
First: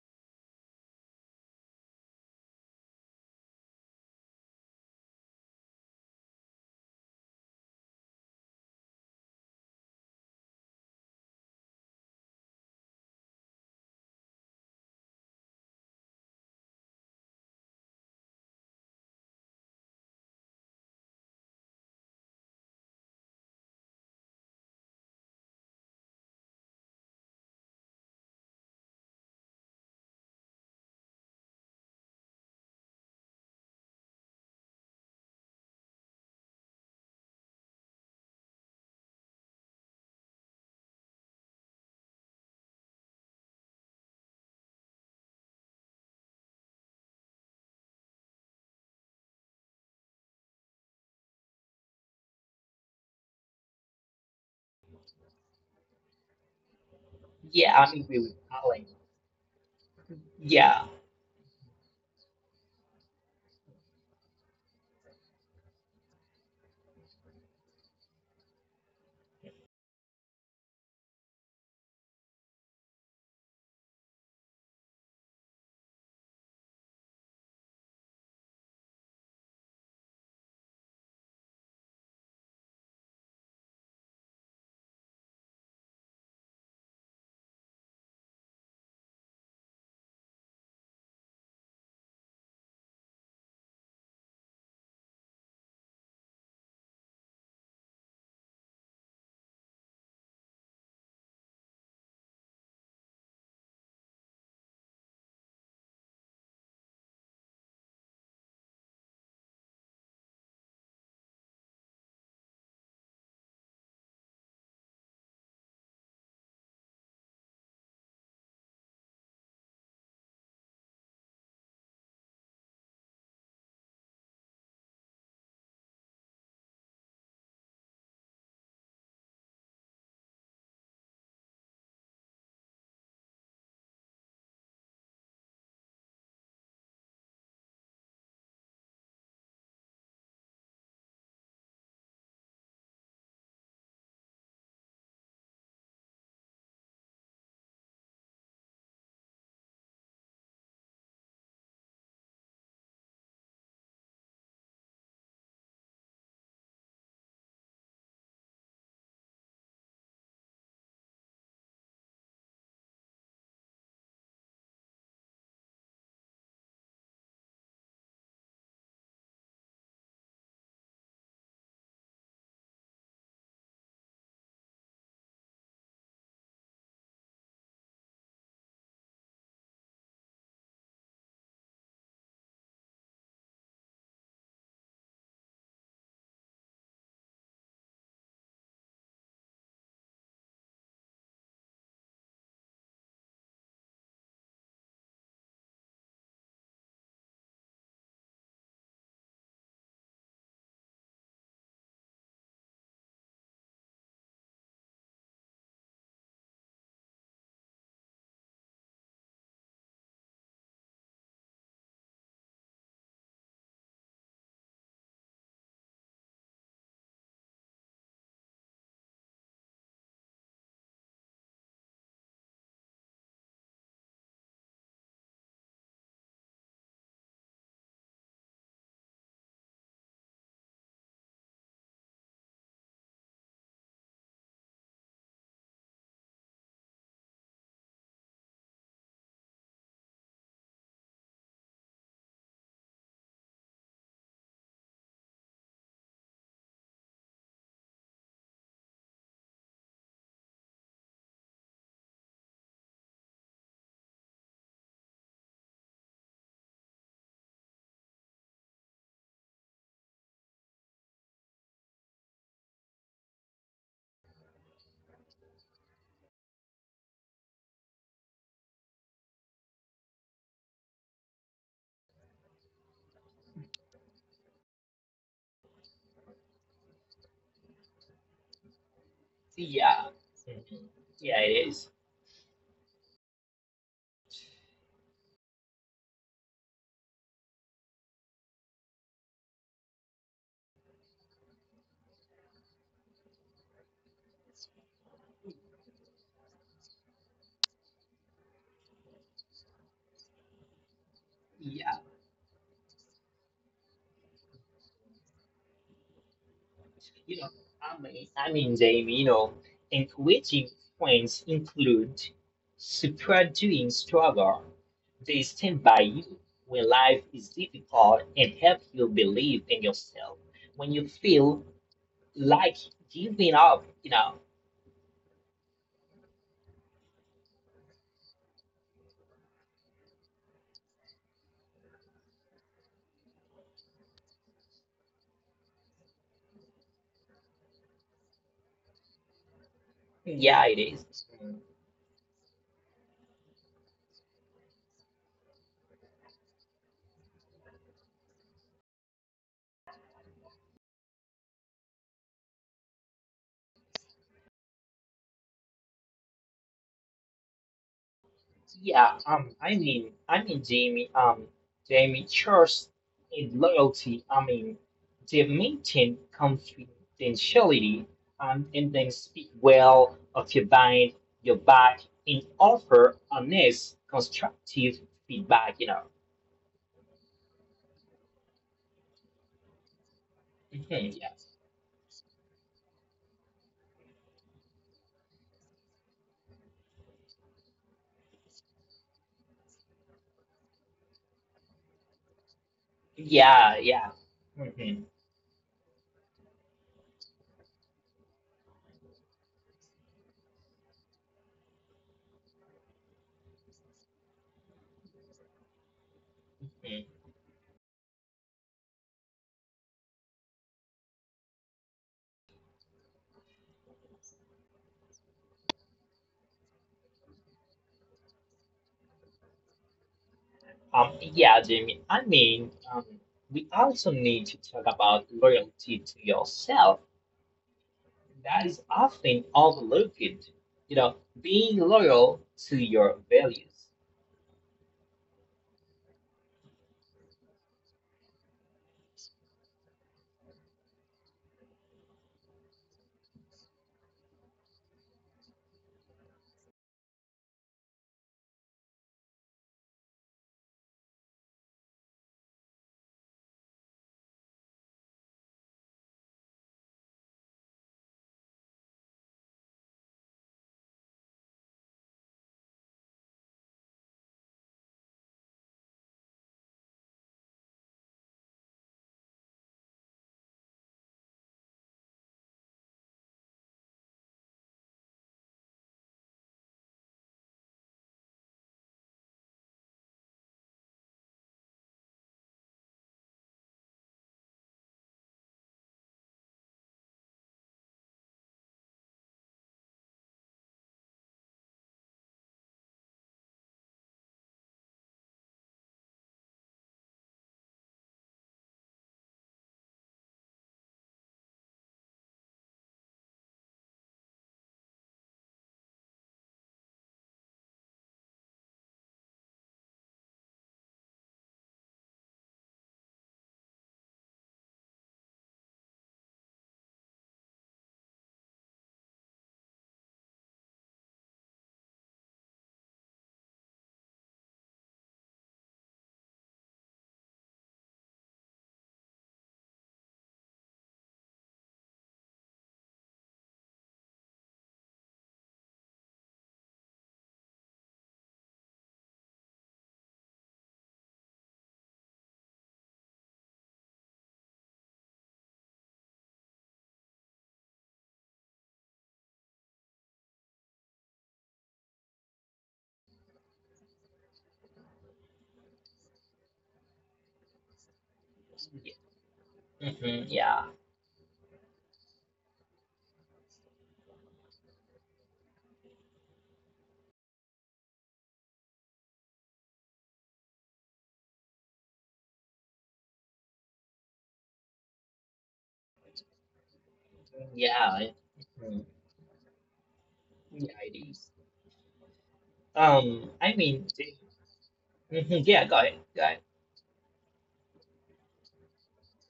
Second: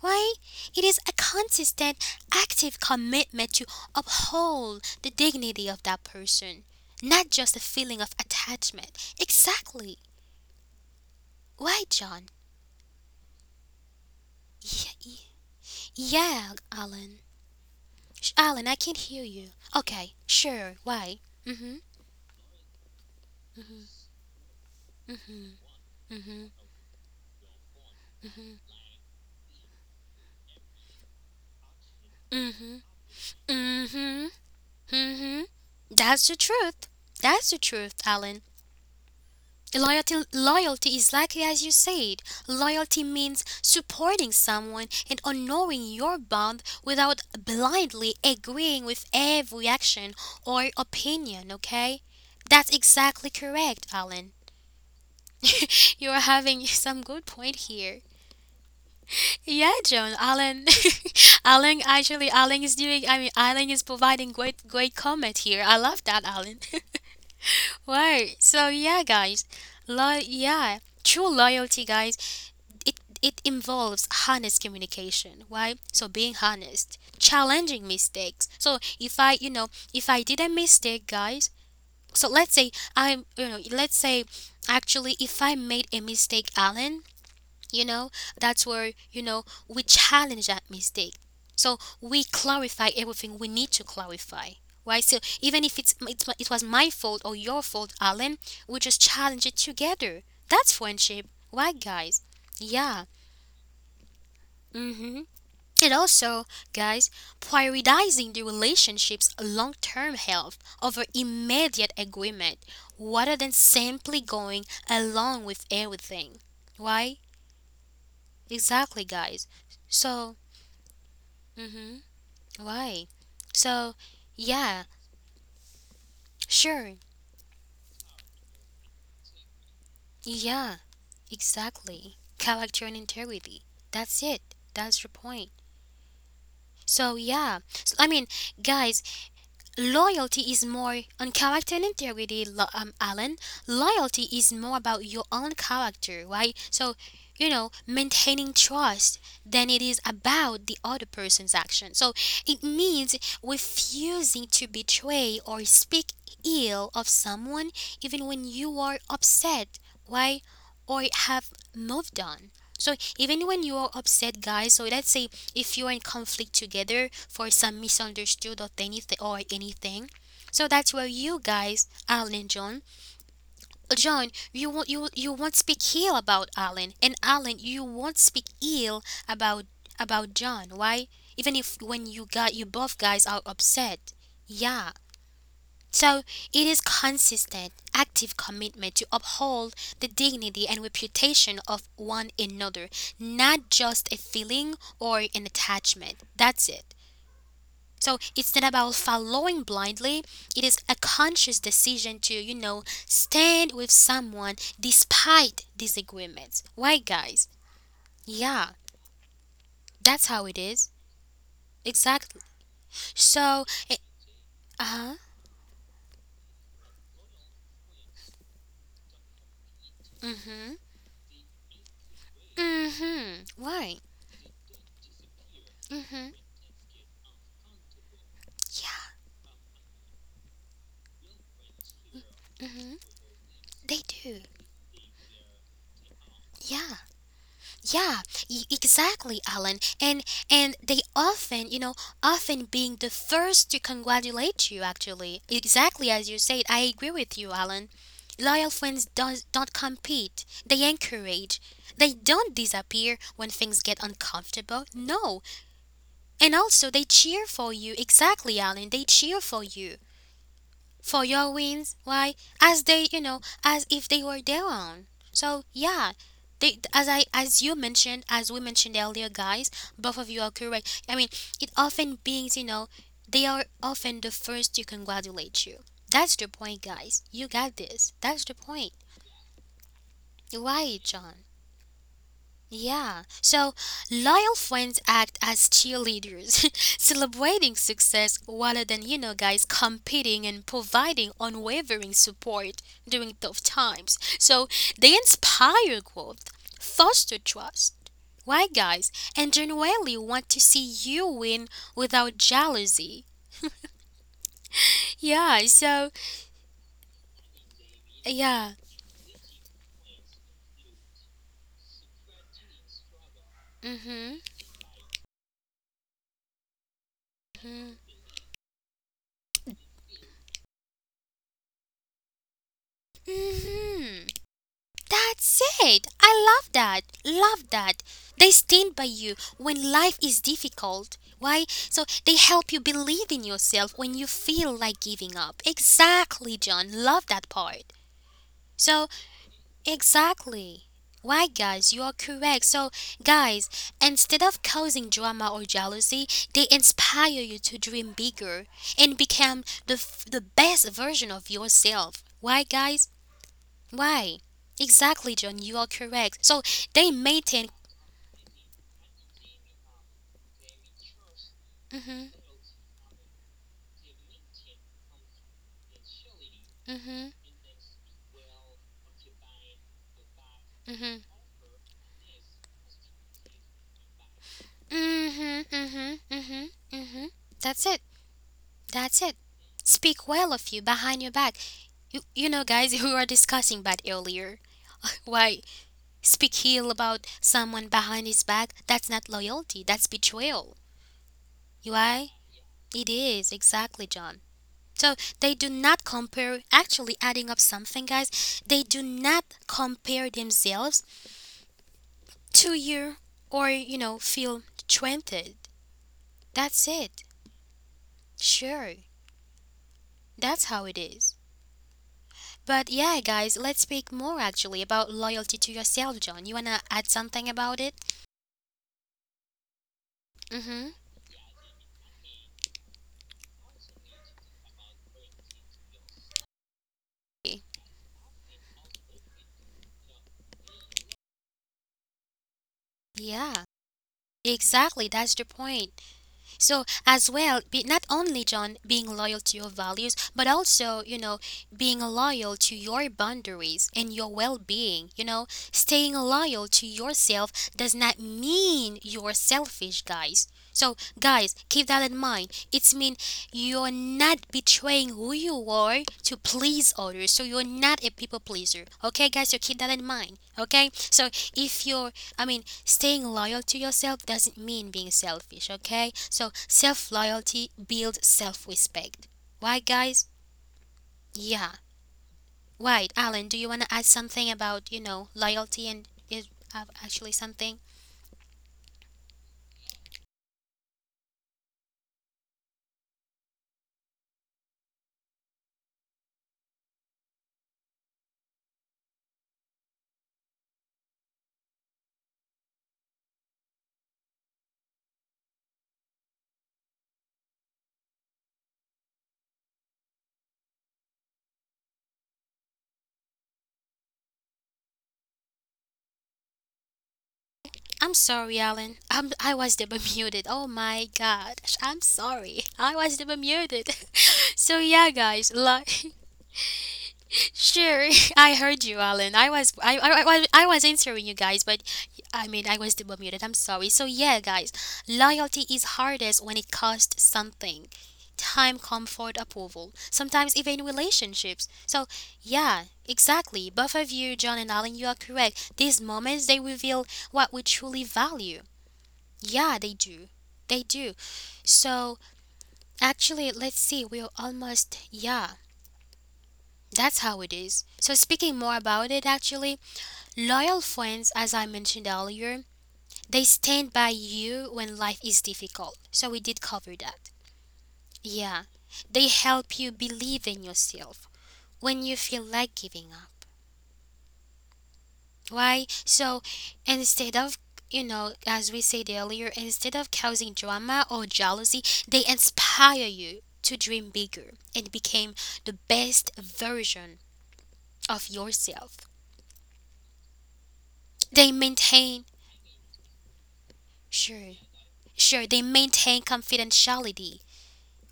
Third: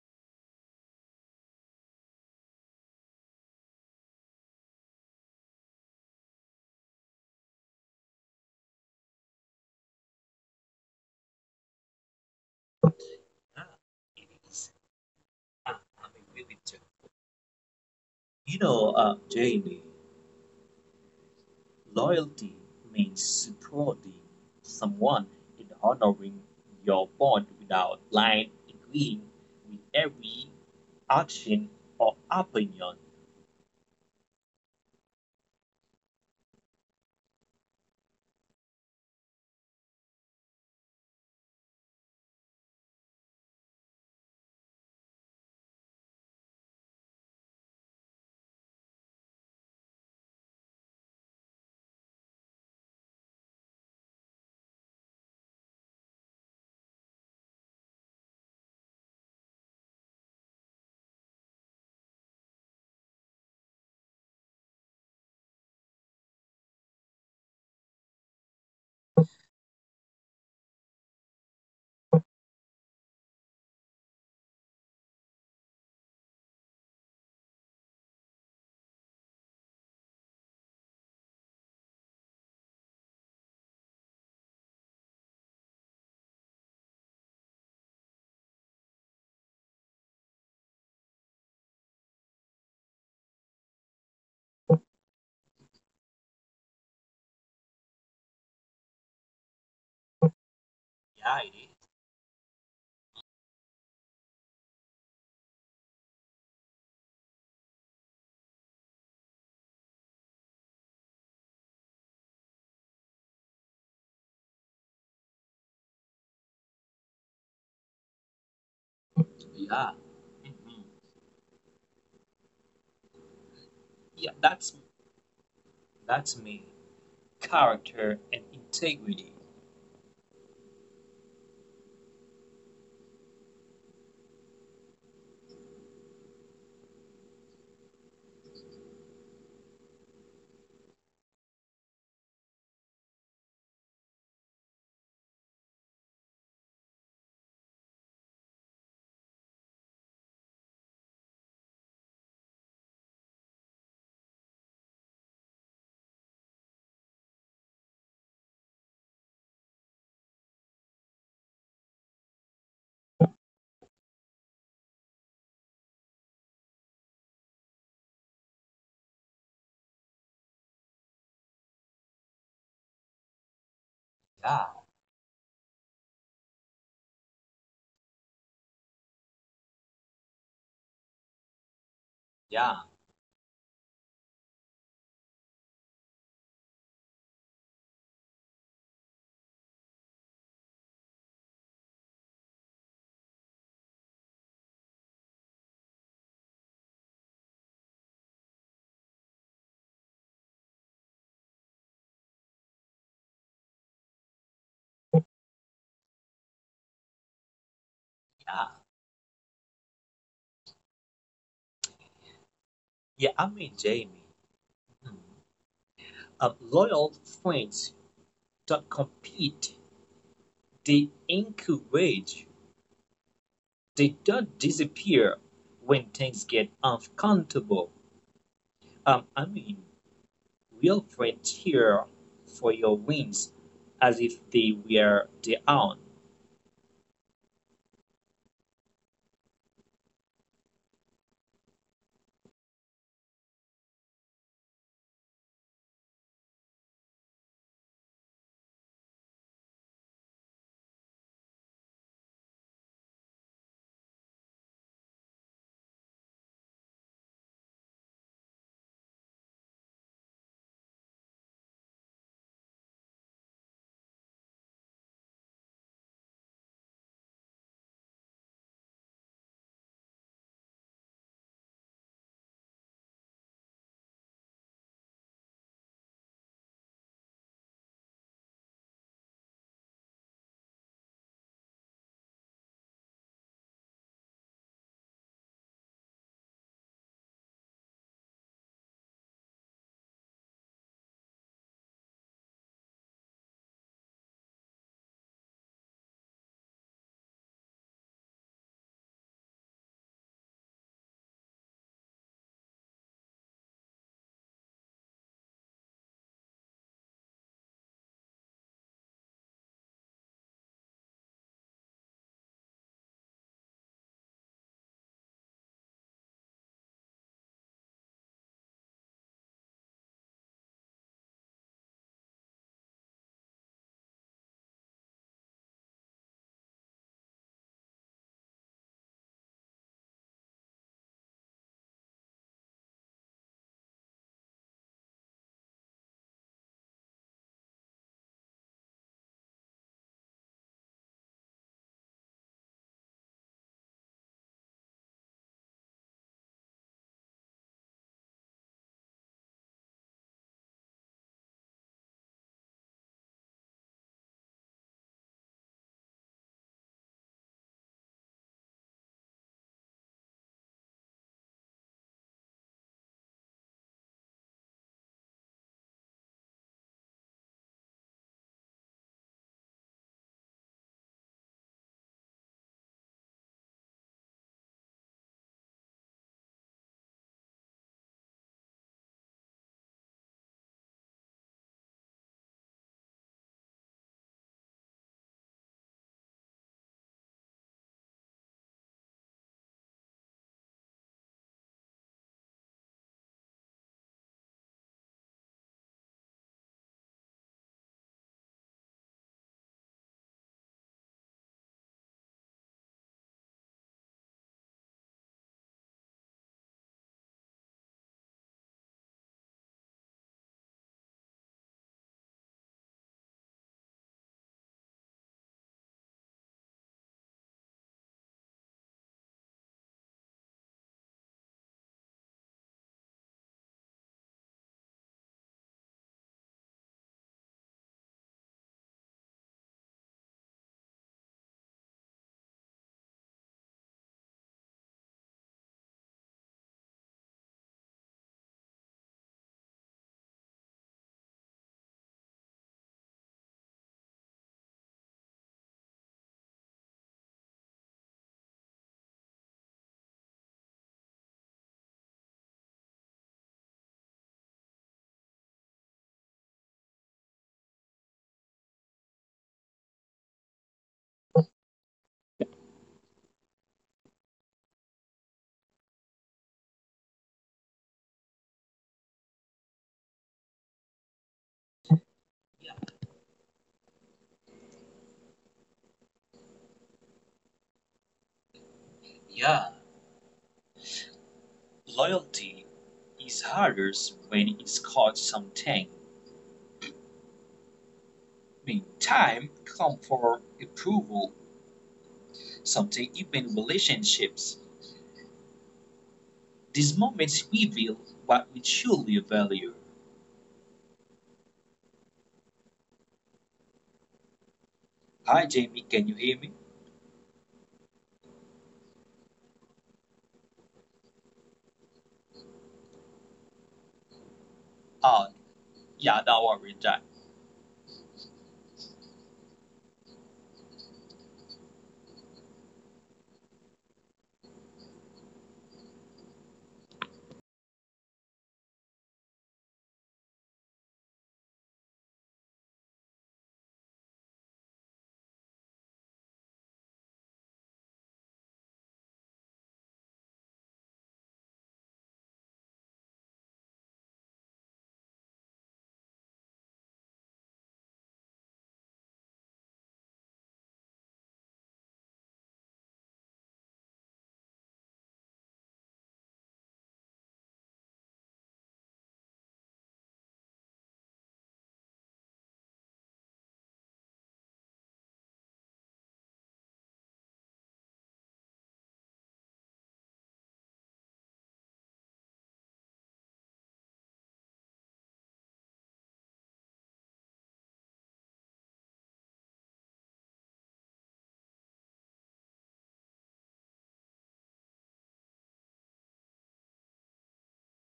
S1: Why, it is a consistent, active commitment to uphold the dignity of that person, not just a feeling of attachment. Exactly. Why, John?
S3: it is.
S1: Yeah, yeah
S3: I, I'm agree
S1: yeah,
S3: with you.
S1: Alan. Sh- Alan,
S3: You
S1: I can't
S3: know,
S1: hear
S3: uh,
S1: you.
S3: Jamie,
S1: Okay, sure. Why? Mm-hmm.
S3: loyalty means supporting someone in honoring
S1: Mm-hmm.
S3: your bond without
S1: Mm-hmm.
S3: blind agreeing with every action or
S1: Mm-hmm.
S3: opinion.
S1: Mm-hmm. Mm-hmm. That's the truth. That's the truth, Alan. Loyalty, loyalty is likely as you said. Loyalty means supporting someone and honoring your bond without blindly agreeing with every action or opinion, okay? That's exactly correct, Alan. You're having some good
S2: yeah, I
S1: point
S2: agree with
S1: here.
S2: Alan.
S1: Yeah, John,
S2: Yeah,
S1: Alan, Alan, actually, Alan is doing, I mean, Alan is providing great, great comment here. I love that, Alan. Right. So yeah, guys. Lo- yeah. True loyalty, guys, it it involves honest communication, right? So being honest, challenging mistakes. So if I, you know, if I did a mistake, guys, so let's say I'm, you know, let's say actually if I made a mistake, Alan, you know, that's where, you know, we challenge that mistake. So we clarify everything we need to clarify, right? So even if it's, it's my- it was my fault or your fault, Alan, we just challenge it together. That's friendship,
S3: Yeah,
S1: right
S3: it
S1: guys? Yeah. Hmm. And also, guys, prioritizing the relationship's long term health over immediate agreement rather than simply going along with everything. Why? Exactly, guys.
S3: is. Yeah.
S1: So,
S3: Hmm.
S1: hmm, why? So,
S3: Yeah, that's
S1: yeah,
S3: that's me.
S1: sure,
S3: Character and integrity.
S1: yeah, exactly. Character and integrity. That's it. That's your point. So, yeah, so, I mean, guys, loyalty is more on character and integrity, lo- um, Alan. Loyalty is more about your own character, right? So, you know, maintaining trust than it is about the other person's action. So, it means refusing to betray or speak ill of someone even when you are upset, why, or have moved on. So, even when you are upset, guys, so let's say if you're in conflict together for some misunderstood or anything or anything. So that's where you guys, Alan and John, uh, John, you won't
S3: Yeah,
S1: you you won't speak ill about Alan, and Alan, you won't speak ill about about John. Why? Even if when you got you
S3: yeah,
S1: both guys are upset, yeah. So it is consistent, active commitment to uphold the dignity and reputation of one another, not just a feeling or an attachment. That's it. So it's not about following blindly. It is a conscious decision to, you know, stand with someone despite disagreements. Right, guys? Yeah,
S3: yeah.
S1: that's how it is. Exactly.
S3: Yeah, I
S1: So,
S3: mean
S1: it,
S3: Jamie.
S1: uh-huh.
S3: Mm. Uh, loyal friends don't compete.
S1: Mm-hmm.
S3: They encourage.
S1: Mm-hmm. Right.
S3: They don't disappear when
S1: Mm-hmm.
S3: things get uncomfortable.
S1: Yeah.
S3: Um, I mean, Wilfred here for
S1: Mhm.
S3: your wins
S1: They
S3: as
S1: do.
S3: if they were their own.
S1: Yeah. Yeah, e- exactly, Alan. And and they often, you know, often being the first to congratulate you actually. Exactly as you said. I agree with you, Alan. Loyal friends does don't compete. They encourage. They don't disappear when things get uncomfortable. No. And also they cheer for you. Exactly, Alan. They cheer for you for your wins why as they, you know, as if they were their own. So yeah, they, as I as you mentioned, as we mentioned earlier, guys, both of you are correct. I mean, it often beings, you know, they are often the first to congratulate you. That's the point, guys. You got this. That's the
S2: yeah,
S1: point.
S2: mhm, yeah, it is.
S1: Why, John? Yeah, so loyal friends act as cheerleaders, celebrating success rather than, you know, guys competing and providing unwavering support during tough times. So they inspire growth, foster trust. Why, guys? And genuinely want to
S2: Yeah.
S1: see you win without jealousy. Yeah,
S2: You
S1: so,
S2: know, I mean, I mean, Jamie, you know,
S1: yeah.
S2: encouraging friends include supporting struggle. They
S1: Mm
S2: stand by you when life is difficult and help you
S1: hmm. Mm
S2: believe in yourself. When you feel like giving up, you know,
S1: hmm. That's it. I love that. Love that. They stand by you when life is difficult. Why? So they help you believe in yourself when you feel like giving up. Exactly, John. Love that part. So,
S2: yeah, it is.
S1: exactly. Why, guys, you are correct. So, guys, instead of causing drama or jealousy, they inspire you to dream bigger and become the, f- the best version of yourself. Why, guys? Why? Exactly, John. You are correct. So they
S2: Yeah,
S1: maintain.
S2: um, I mean, I mean, Jamie, um, Jamie, trust and
S1: Mhm.
S2: loyalty. I mean, they maintain confidentiality um,
S1: Mhm.
S2: and then speak well of your mind, your back, and
S1: Mhm.
S2: offer honest, constructive feedback. You know.
S1: Mhm. Mhm. Mhm. Mhm. That's it. That's it.
S2: Mhm, yes.
S1: Speak well of you behind your back. You, you know, guys, who are discussing that earlier. Why speak ill about someone behind his back? That's not loyalty. That's betrayal. You
S2: Yeah.
S1: Why?
S2: Yeah.
S1: It
S2: hmm
S1: is exactly, John. So they do not compare. Actually, adding up something, guys, they do not compare themselves two year or you know feel twenty. That's it. Sure, that's how it is. But yeah, guys, let's speak more actually about loyalty to yourself. John, you wanna add something about it?
S2: Um.
S1: Mm-hmm.
S2: Yeah, Jamie. I mean, um, we also need to talk about loyalty to yourself that is often overlooked. You know, being loyal to your values.
S1: Yeah, exactly, that's the point. So as well, be not only John being loyal to your values, but also, you know, being loyal to your boundaries and your well-being. You know, staying loyal to yourself does not mean you're selfish, guys. So guys, keep that in mind. It's mean you're not betraying who you are to please others. So you're not a people pleaser. Okay, guys, so keep that in mind. Okay, so if you're, I mean, staying loyal to yourself doesn't mean being selfish, okay? So, self loyalty builds self respect. Why, guys? Yeah.
S3: Yeah,
S1: Why, Alan, do you want to add something about, you know, loyalty and is uh, actually something?
S3: yeah. Loyalty is harder when it's caught something. Meantime, come for approval, something even relationships. These moments reveal what we truly value. Hi, Jamie, can you hear me?
S1: I'm sorry, Alan. I'm, I was the Bermuded. Oh my god. I'm sorry. I was the Bermuded. So, yeah,
S3: Oh,
S1: guys. Lo-
S3: yeah, don't worry, Jack.
S1: Sure, I heard you, Alan. I was I, I, I, was- I was answering you guys, but I mean I was double muted. I'm sorry. So yeah, guys, loyalty is hardest when it costs something. Time, comfort, approval. Sometimes even relationships. So yeah, exactly. Both of you, John and Alan, you are correct. These moments they reveal what we truly value. Yeah, they do. They do. So actually, let's see. We're almost yeah. That's how it is. So, speaking more about it, actually, loyal friends, as I mentioned earlier, they stand by you when life is difficult. So, we did cover that. Yeah.
S2: Yeah, mhm,
S1: They
S2: yeah,
S1: help you believe in yourself when you feel like giving up. Why? So, instead of, you know, as we said earlier, instead of causing drama or jealousy, they inspire you to dream bigger and become the best
S2: yeah, I-
S1: version
S2: mhm,
S1: of yourself.
S2: yeah. It is.
S1: They
S2: Um,
S1: maintain,
S2: I mean, mhm, yeah.
S1: sure,
S2: Go ahead, go ahead.
S1: sure, they maintain confidentiality.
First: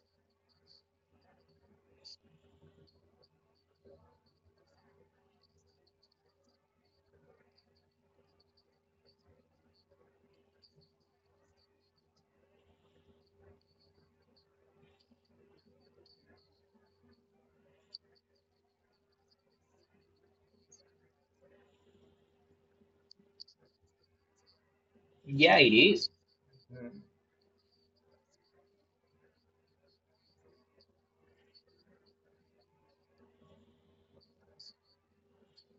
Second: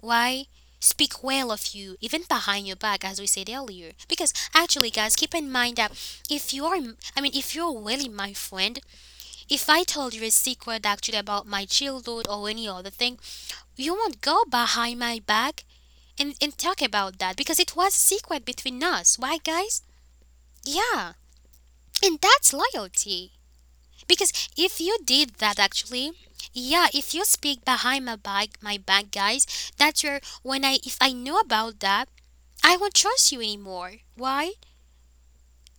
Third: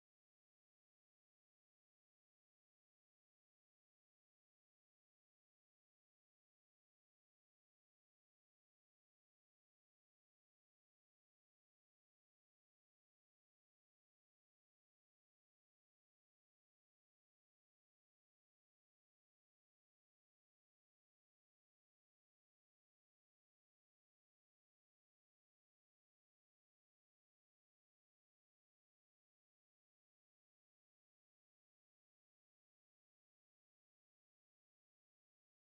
S1: Why? Speak well of you, even behind your back, as we said earlier. Because actually, guys, keep in mind that if you are, I mean, if you're really my friend, if I told you a secret actually about my childhood or any other thing, you won't go behind my back and, and talk about that because it was secret between us. Why, guys? Yeah. And that's loyalty. Because if you did
S2: Yeah,
S1: that
S2: it is.
S1: actually, yeah,
S2: Mhm,
S1: if you speak behind my back, my back, guys, that's where when I if I know about that, I won't trust you anymore. Why?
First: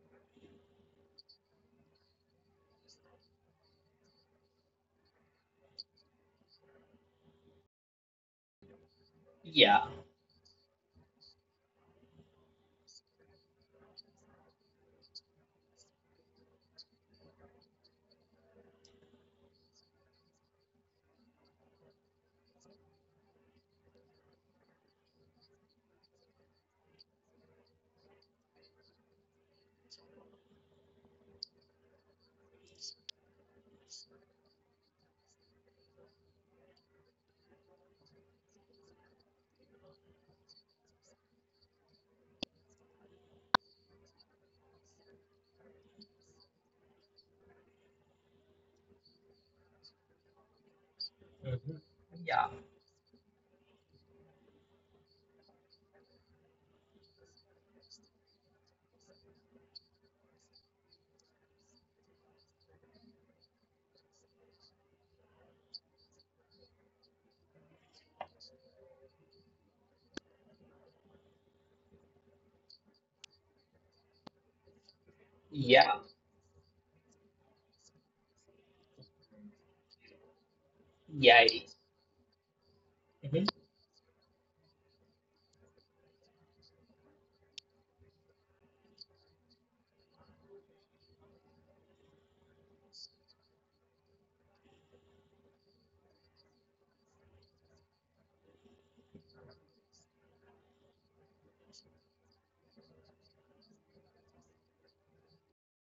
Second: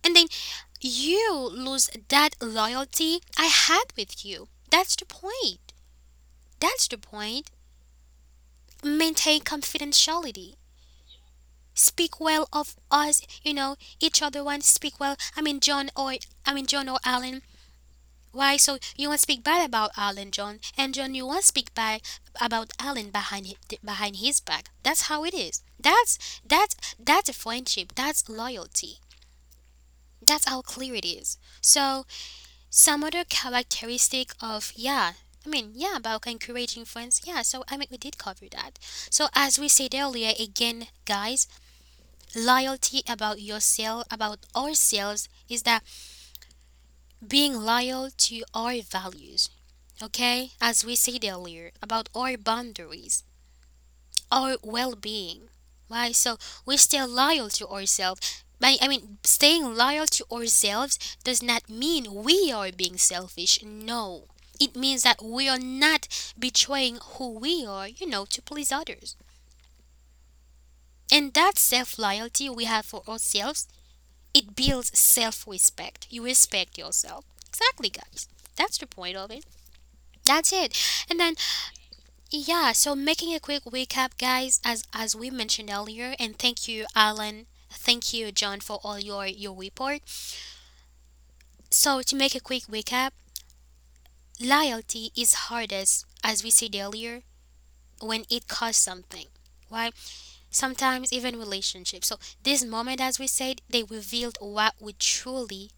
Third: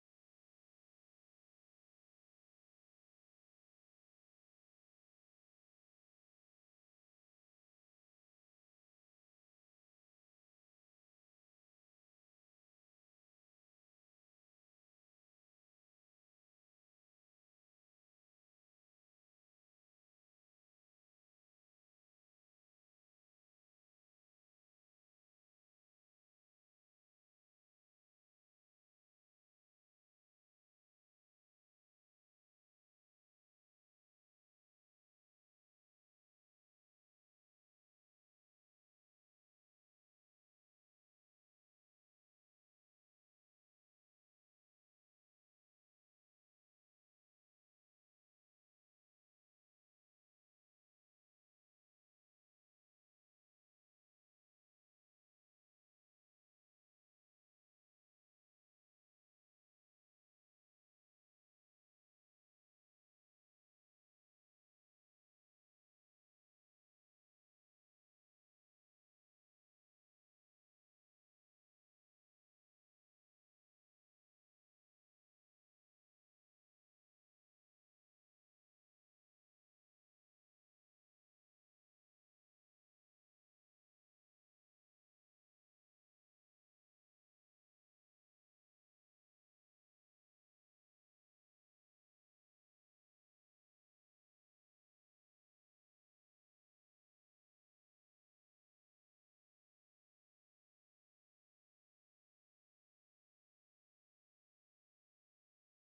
S1: And then you lose that loyalty I had with you. That's the point. That's the point. Maintain
S2: yeah,
S1: confidentiality. Speak well of us, you know, each other one speak well. I mean John or I mean John or Alan. Why? So you want to speak bad about Alan, John, and John, you want to speak bad about Alan behind hi- th- behind his back. That's how it is. That's that's that's a friendship. That's loyalty. That's how clear it is. So some other characteristic of yeah. I mean, yeah, about encouraging friends. Yeah, so I mean, we did cover that. So as we said earlier, again, guys, loyalty about yourself, about ourselves, is that being loyal to our values, okay? As we said earlier
S2: mhm,
S1: about our
S2: yeah,
S1: boundaries, our well being, why? So we stay loyal to ourselves. I I mean, staying loyal to ourselves does not mean we are being selfish. No. It means that we are not betraying who we are, you know, to please others. And that self loyalty we have for ourselves, it builds self
S2: yeah,
S1: respect. You respect yourself. Exactly, guys. That's the point of it. That's it. And
S2: yeah.
S1: then
S2: It is.
S1: yeah, so making
S2: Mhm,
S1: a quick recap, guys, as as we mentioned earlier, and thank you, Alan. Thank you, John, for all your your report. So to make a quick recap, loyalty is hardest, as we said earlier, when it costs something. Right? Sometimes even relationships. So this moment, as we said, they revealed what we truly,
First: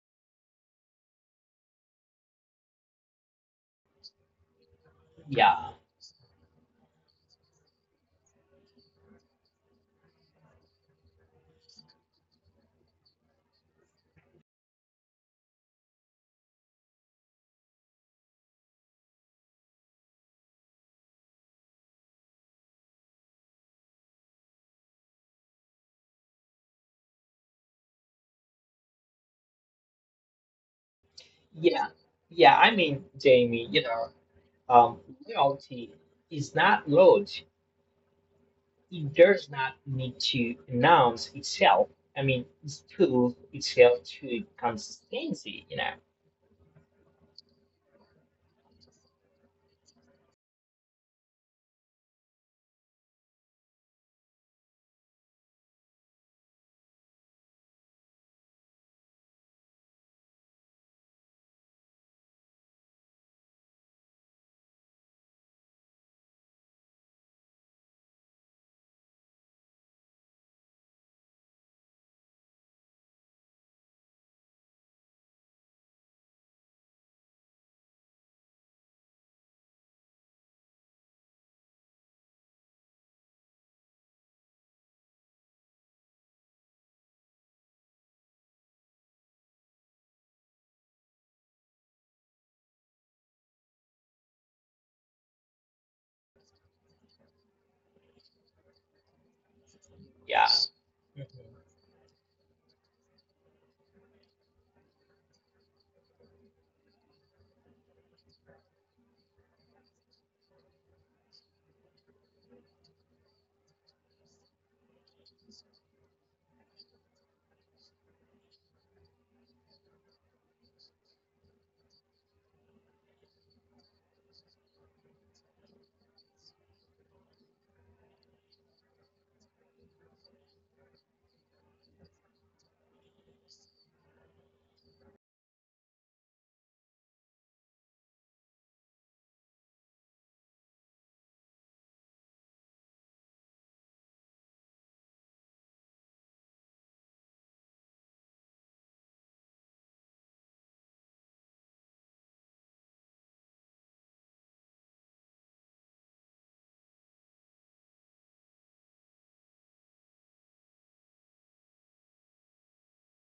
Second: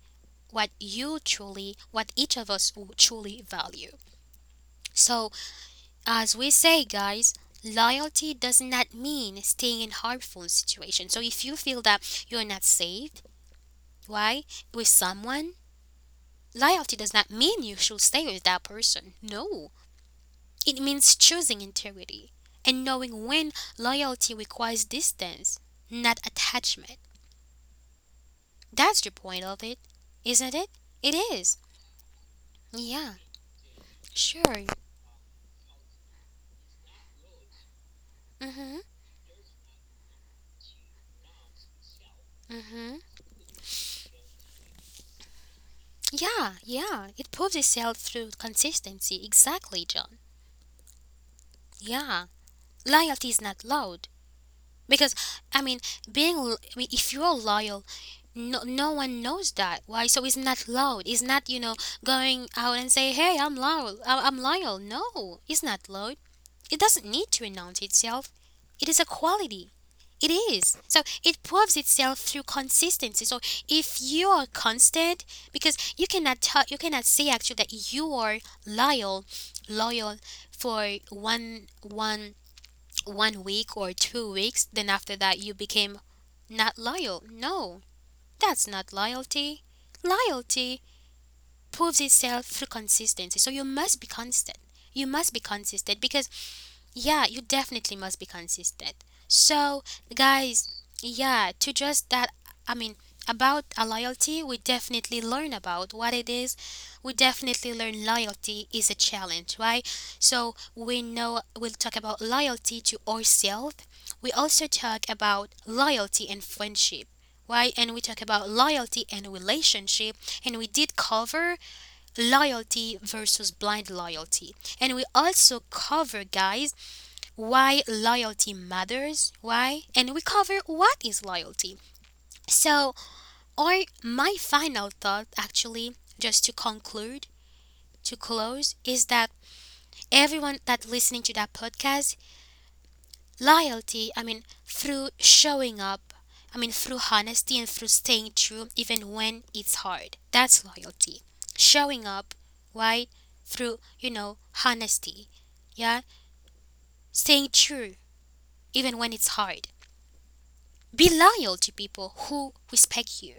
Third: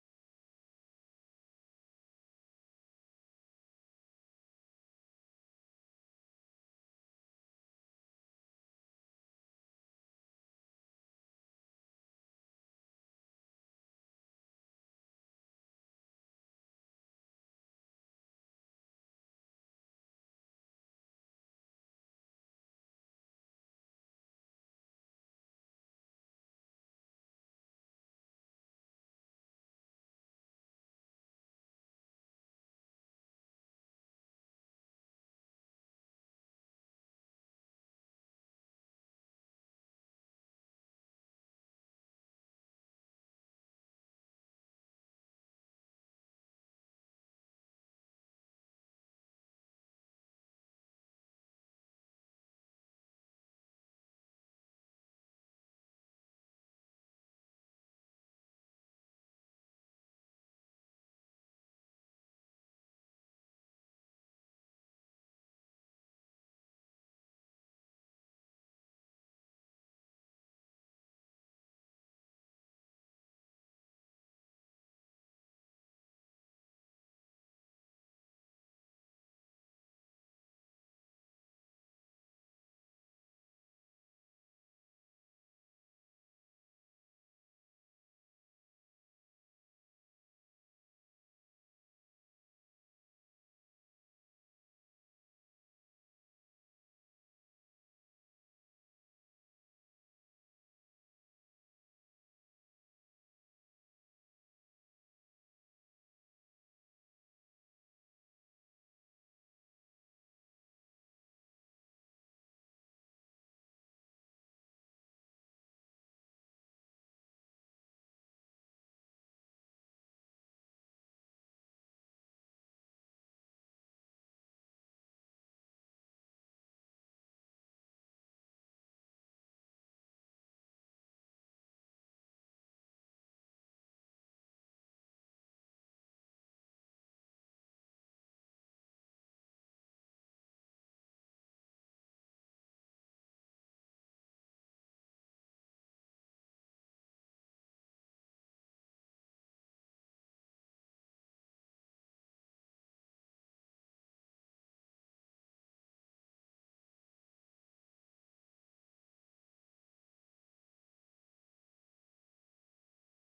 S1: what you truly, what each of us w- truly value. So
S2: yeah,
S1: as we say, guys, loyalty does not mean staying in harmful situations. So if you feel that you're not safe, why, with someone, loyalty does not mean you should stay with that person. No, it means choosing integrity and knowing when loyalty requires distance, not attachment. That's the point of it, isn't it? It is.
S2: yeah, yeah. I mean,
S1: Yeah,
S2: Jamie, you know,
S1: sure.
S2: um, loyalty is not loyal.
S1: Mhm.
S2: it does not need to announce itself. I mean, it's
S1: Mhm.
S2: proof itself to consistency, you know.
S1: Yeah, yeah. It proves itself through consistency. Exactly, John. Yeah, loyalty is not loud because I mean, being l- I mean, if you're loyal, no, no one knows that. Why? So it's not loud. It's not, you know, going out and say, "Hey, I'm loyal. I- I'm loyal." No, it's not loud. It doesn't need to announce itself. It is a quality. It is. So it proves itself through consistency. So if you are constant, because you cannot tell, you cannot say actually that you are loyal, loyal for one one one week or two weeks, then after that you became not loyal. No, that's not loyalty. Loyalty proves itself through consistency. So you must be constant. You must be consistent because yeah, you definitely must be consistent. So,
S2: Yeah.
S1: guys, yeah,
S2: Mm-hmm.
S1: to just that, I mean, about a loyalty, we definitely learn about what it is. We definitely learn loyalty is a challenge, right? So, we know we'll talk about loyalty to ourselves. We also talk about loyalty and friendship, right? And we talk about loyalty and relationship. And we did cover loyalty versus blind loyalty. And we also cover, guys, why loyalty matters, why, and we cover what is loyalty. So, or my final thought actually, just to conclude, to close, is that everyone that listening to that podcast, loyalty, I mean, through showing up, I mean, through honesty and through staying true even when it's hard. That's loyalty. Showing up, why? Through, you know, honesty. Yeah? Staying true even when it's hard. Be loyal to people who respect you.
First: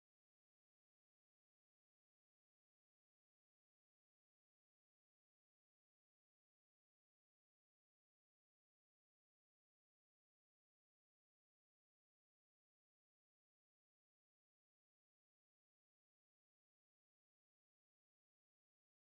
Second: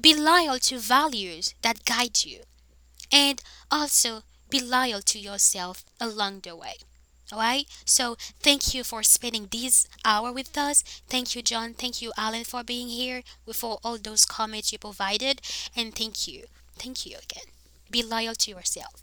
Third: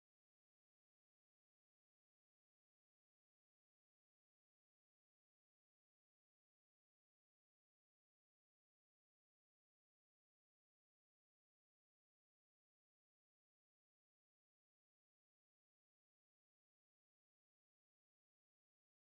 S1: Be loyal to values that guide you. And also be loyal to yourself along the way. Alright? So thank you for spending this hour with us. Thank you, John. Thank you, Alan, for being here, for all those comments you provided. And thank you. Thank you again. Be loyal to yourself.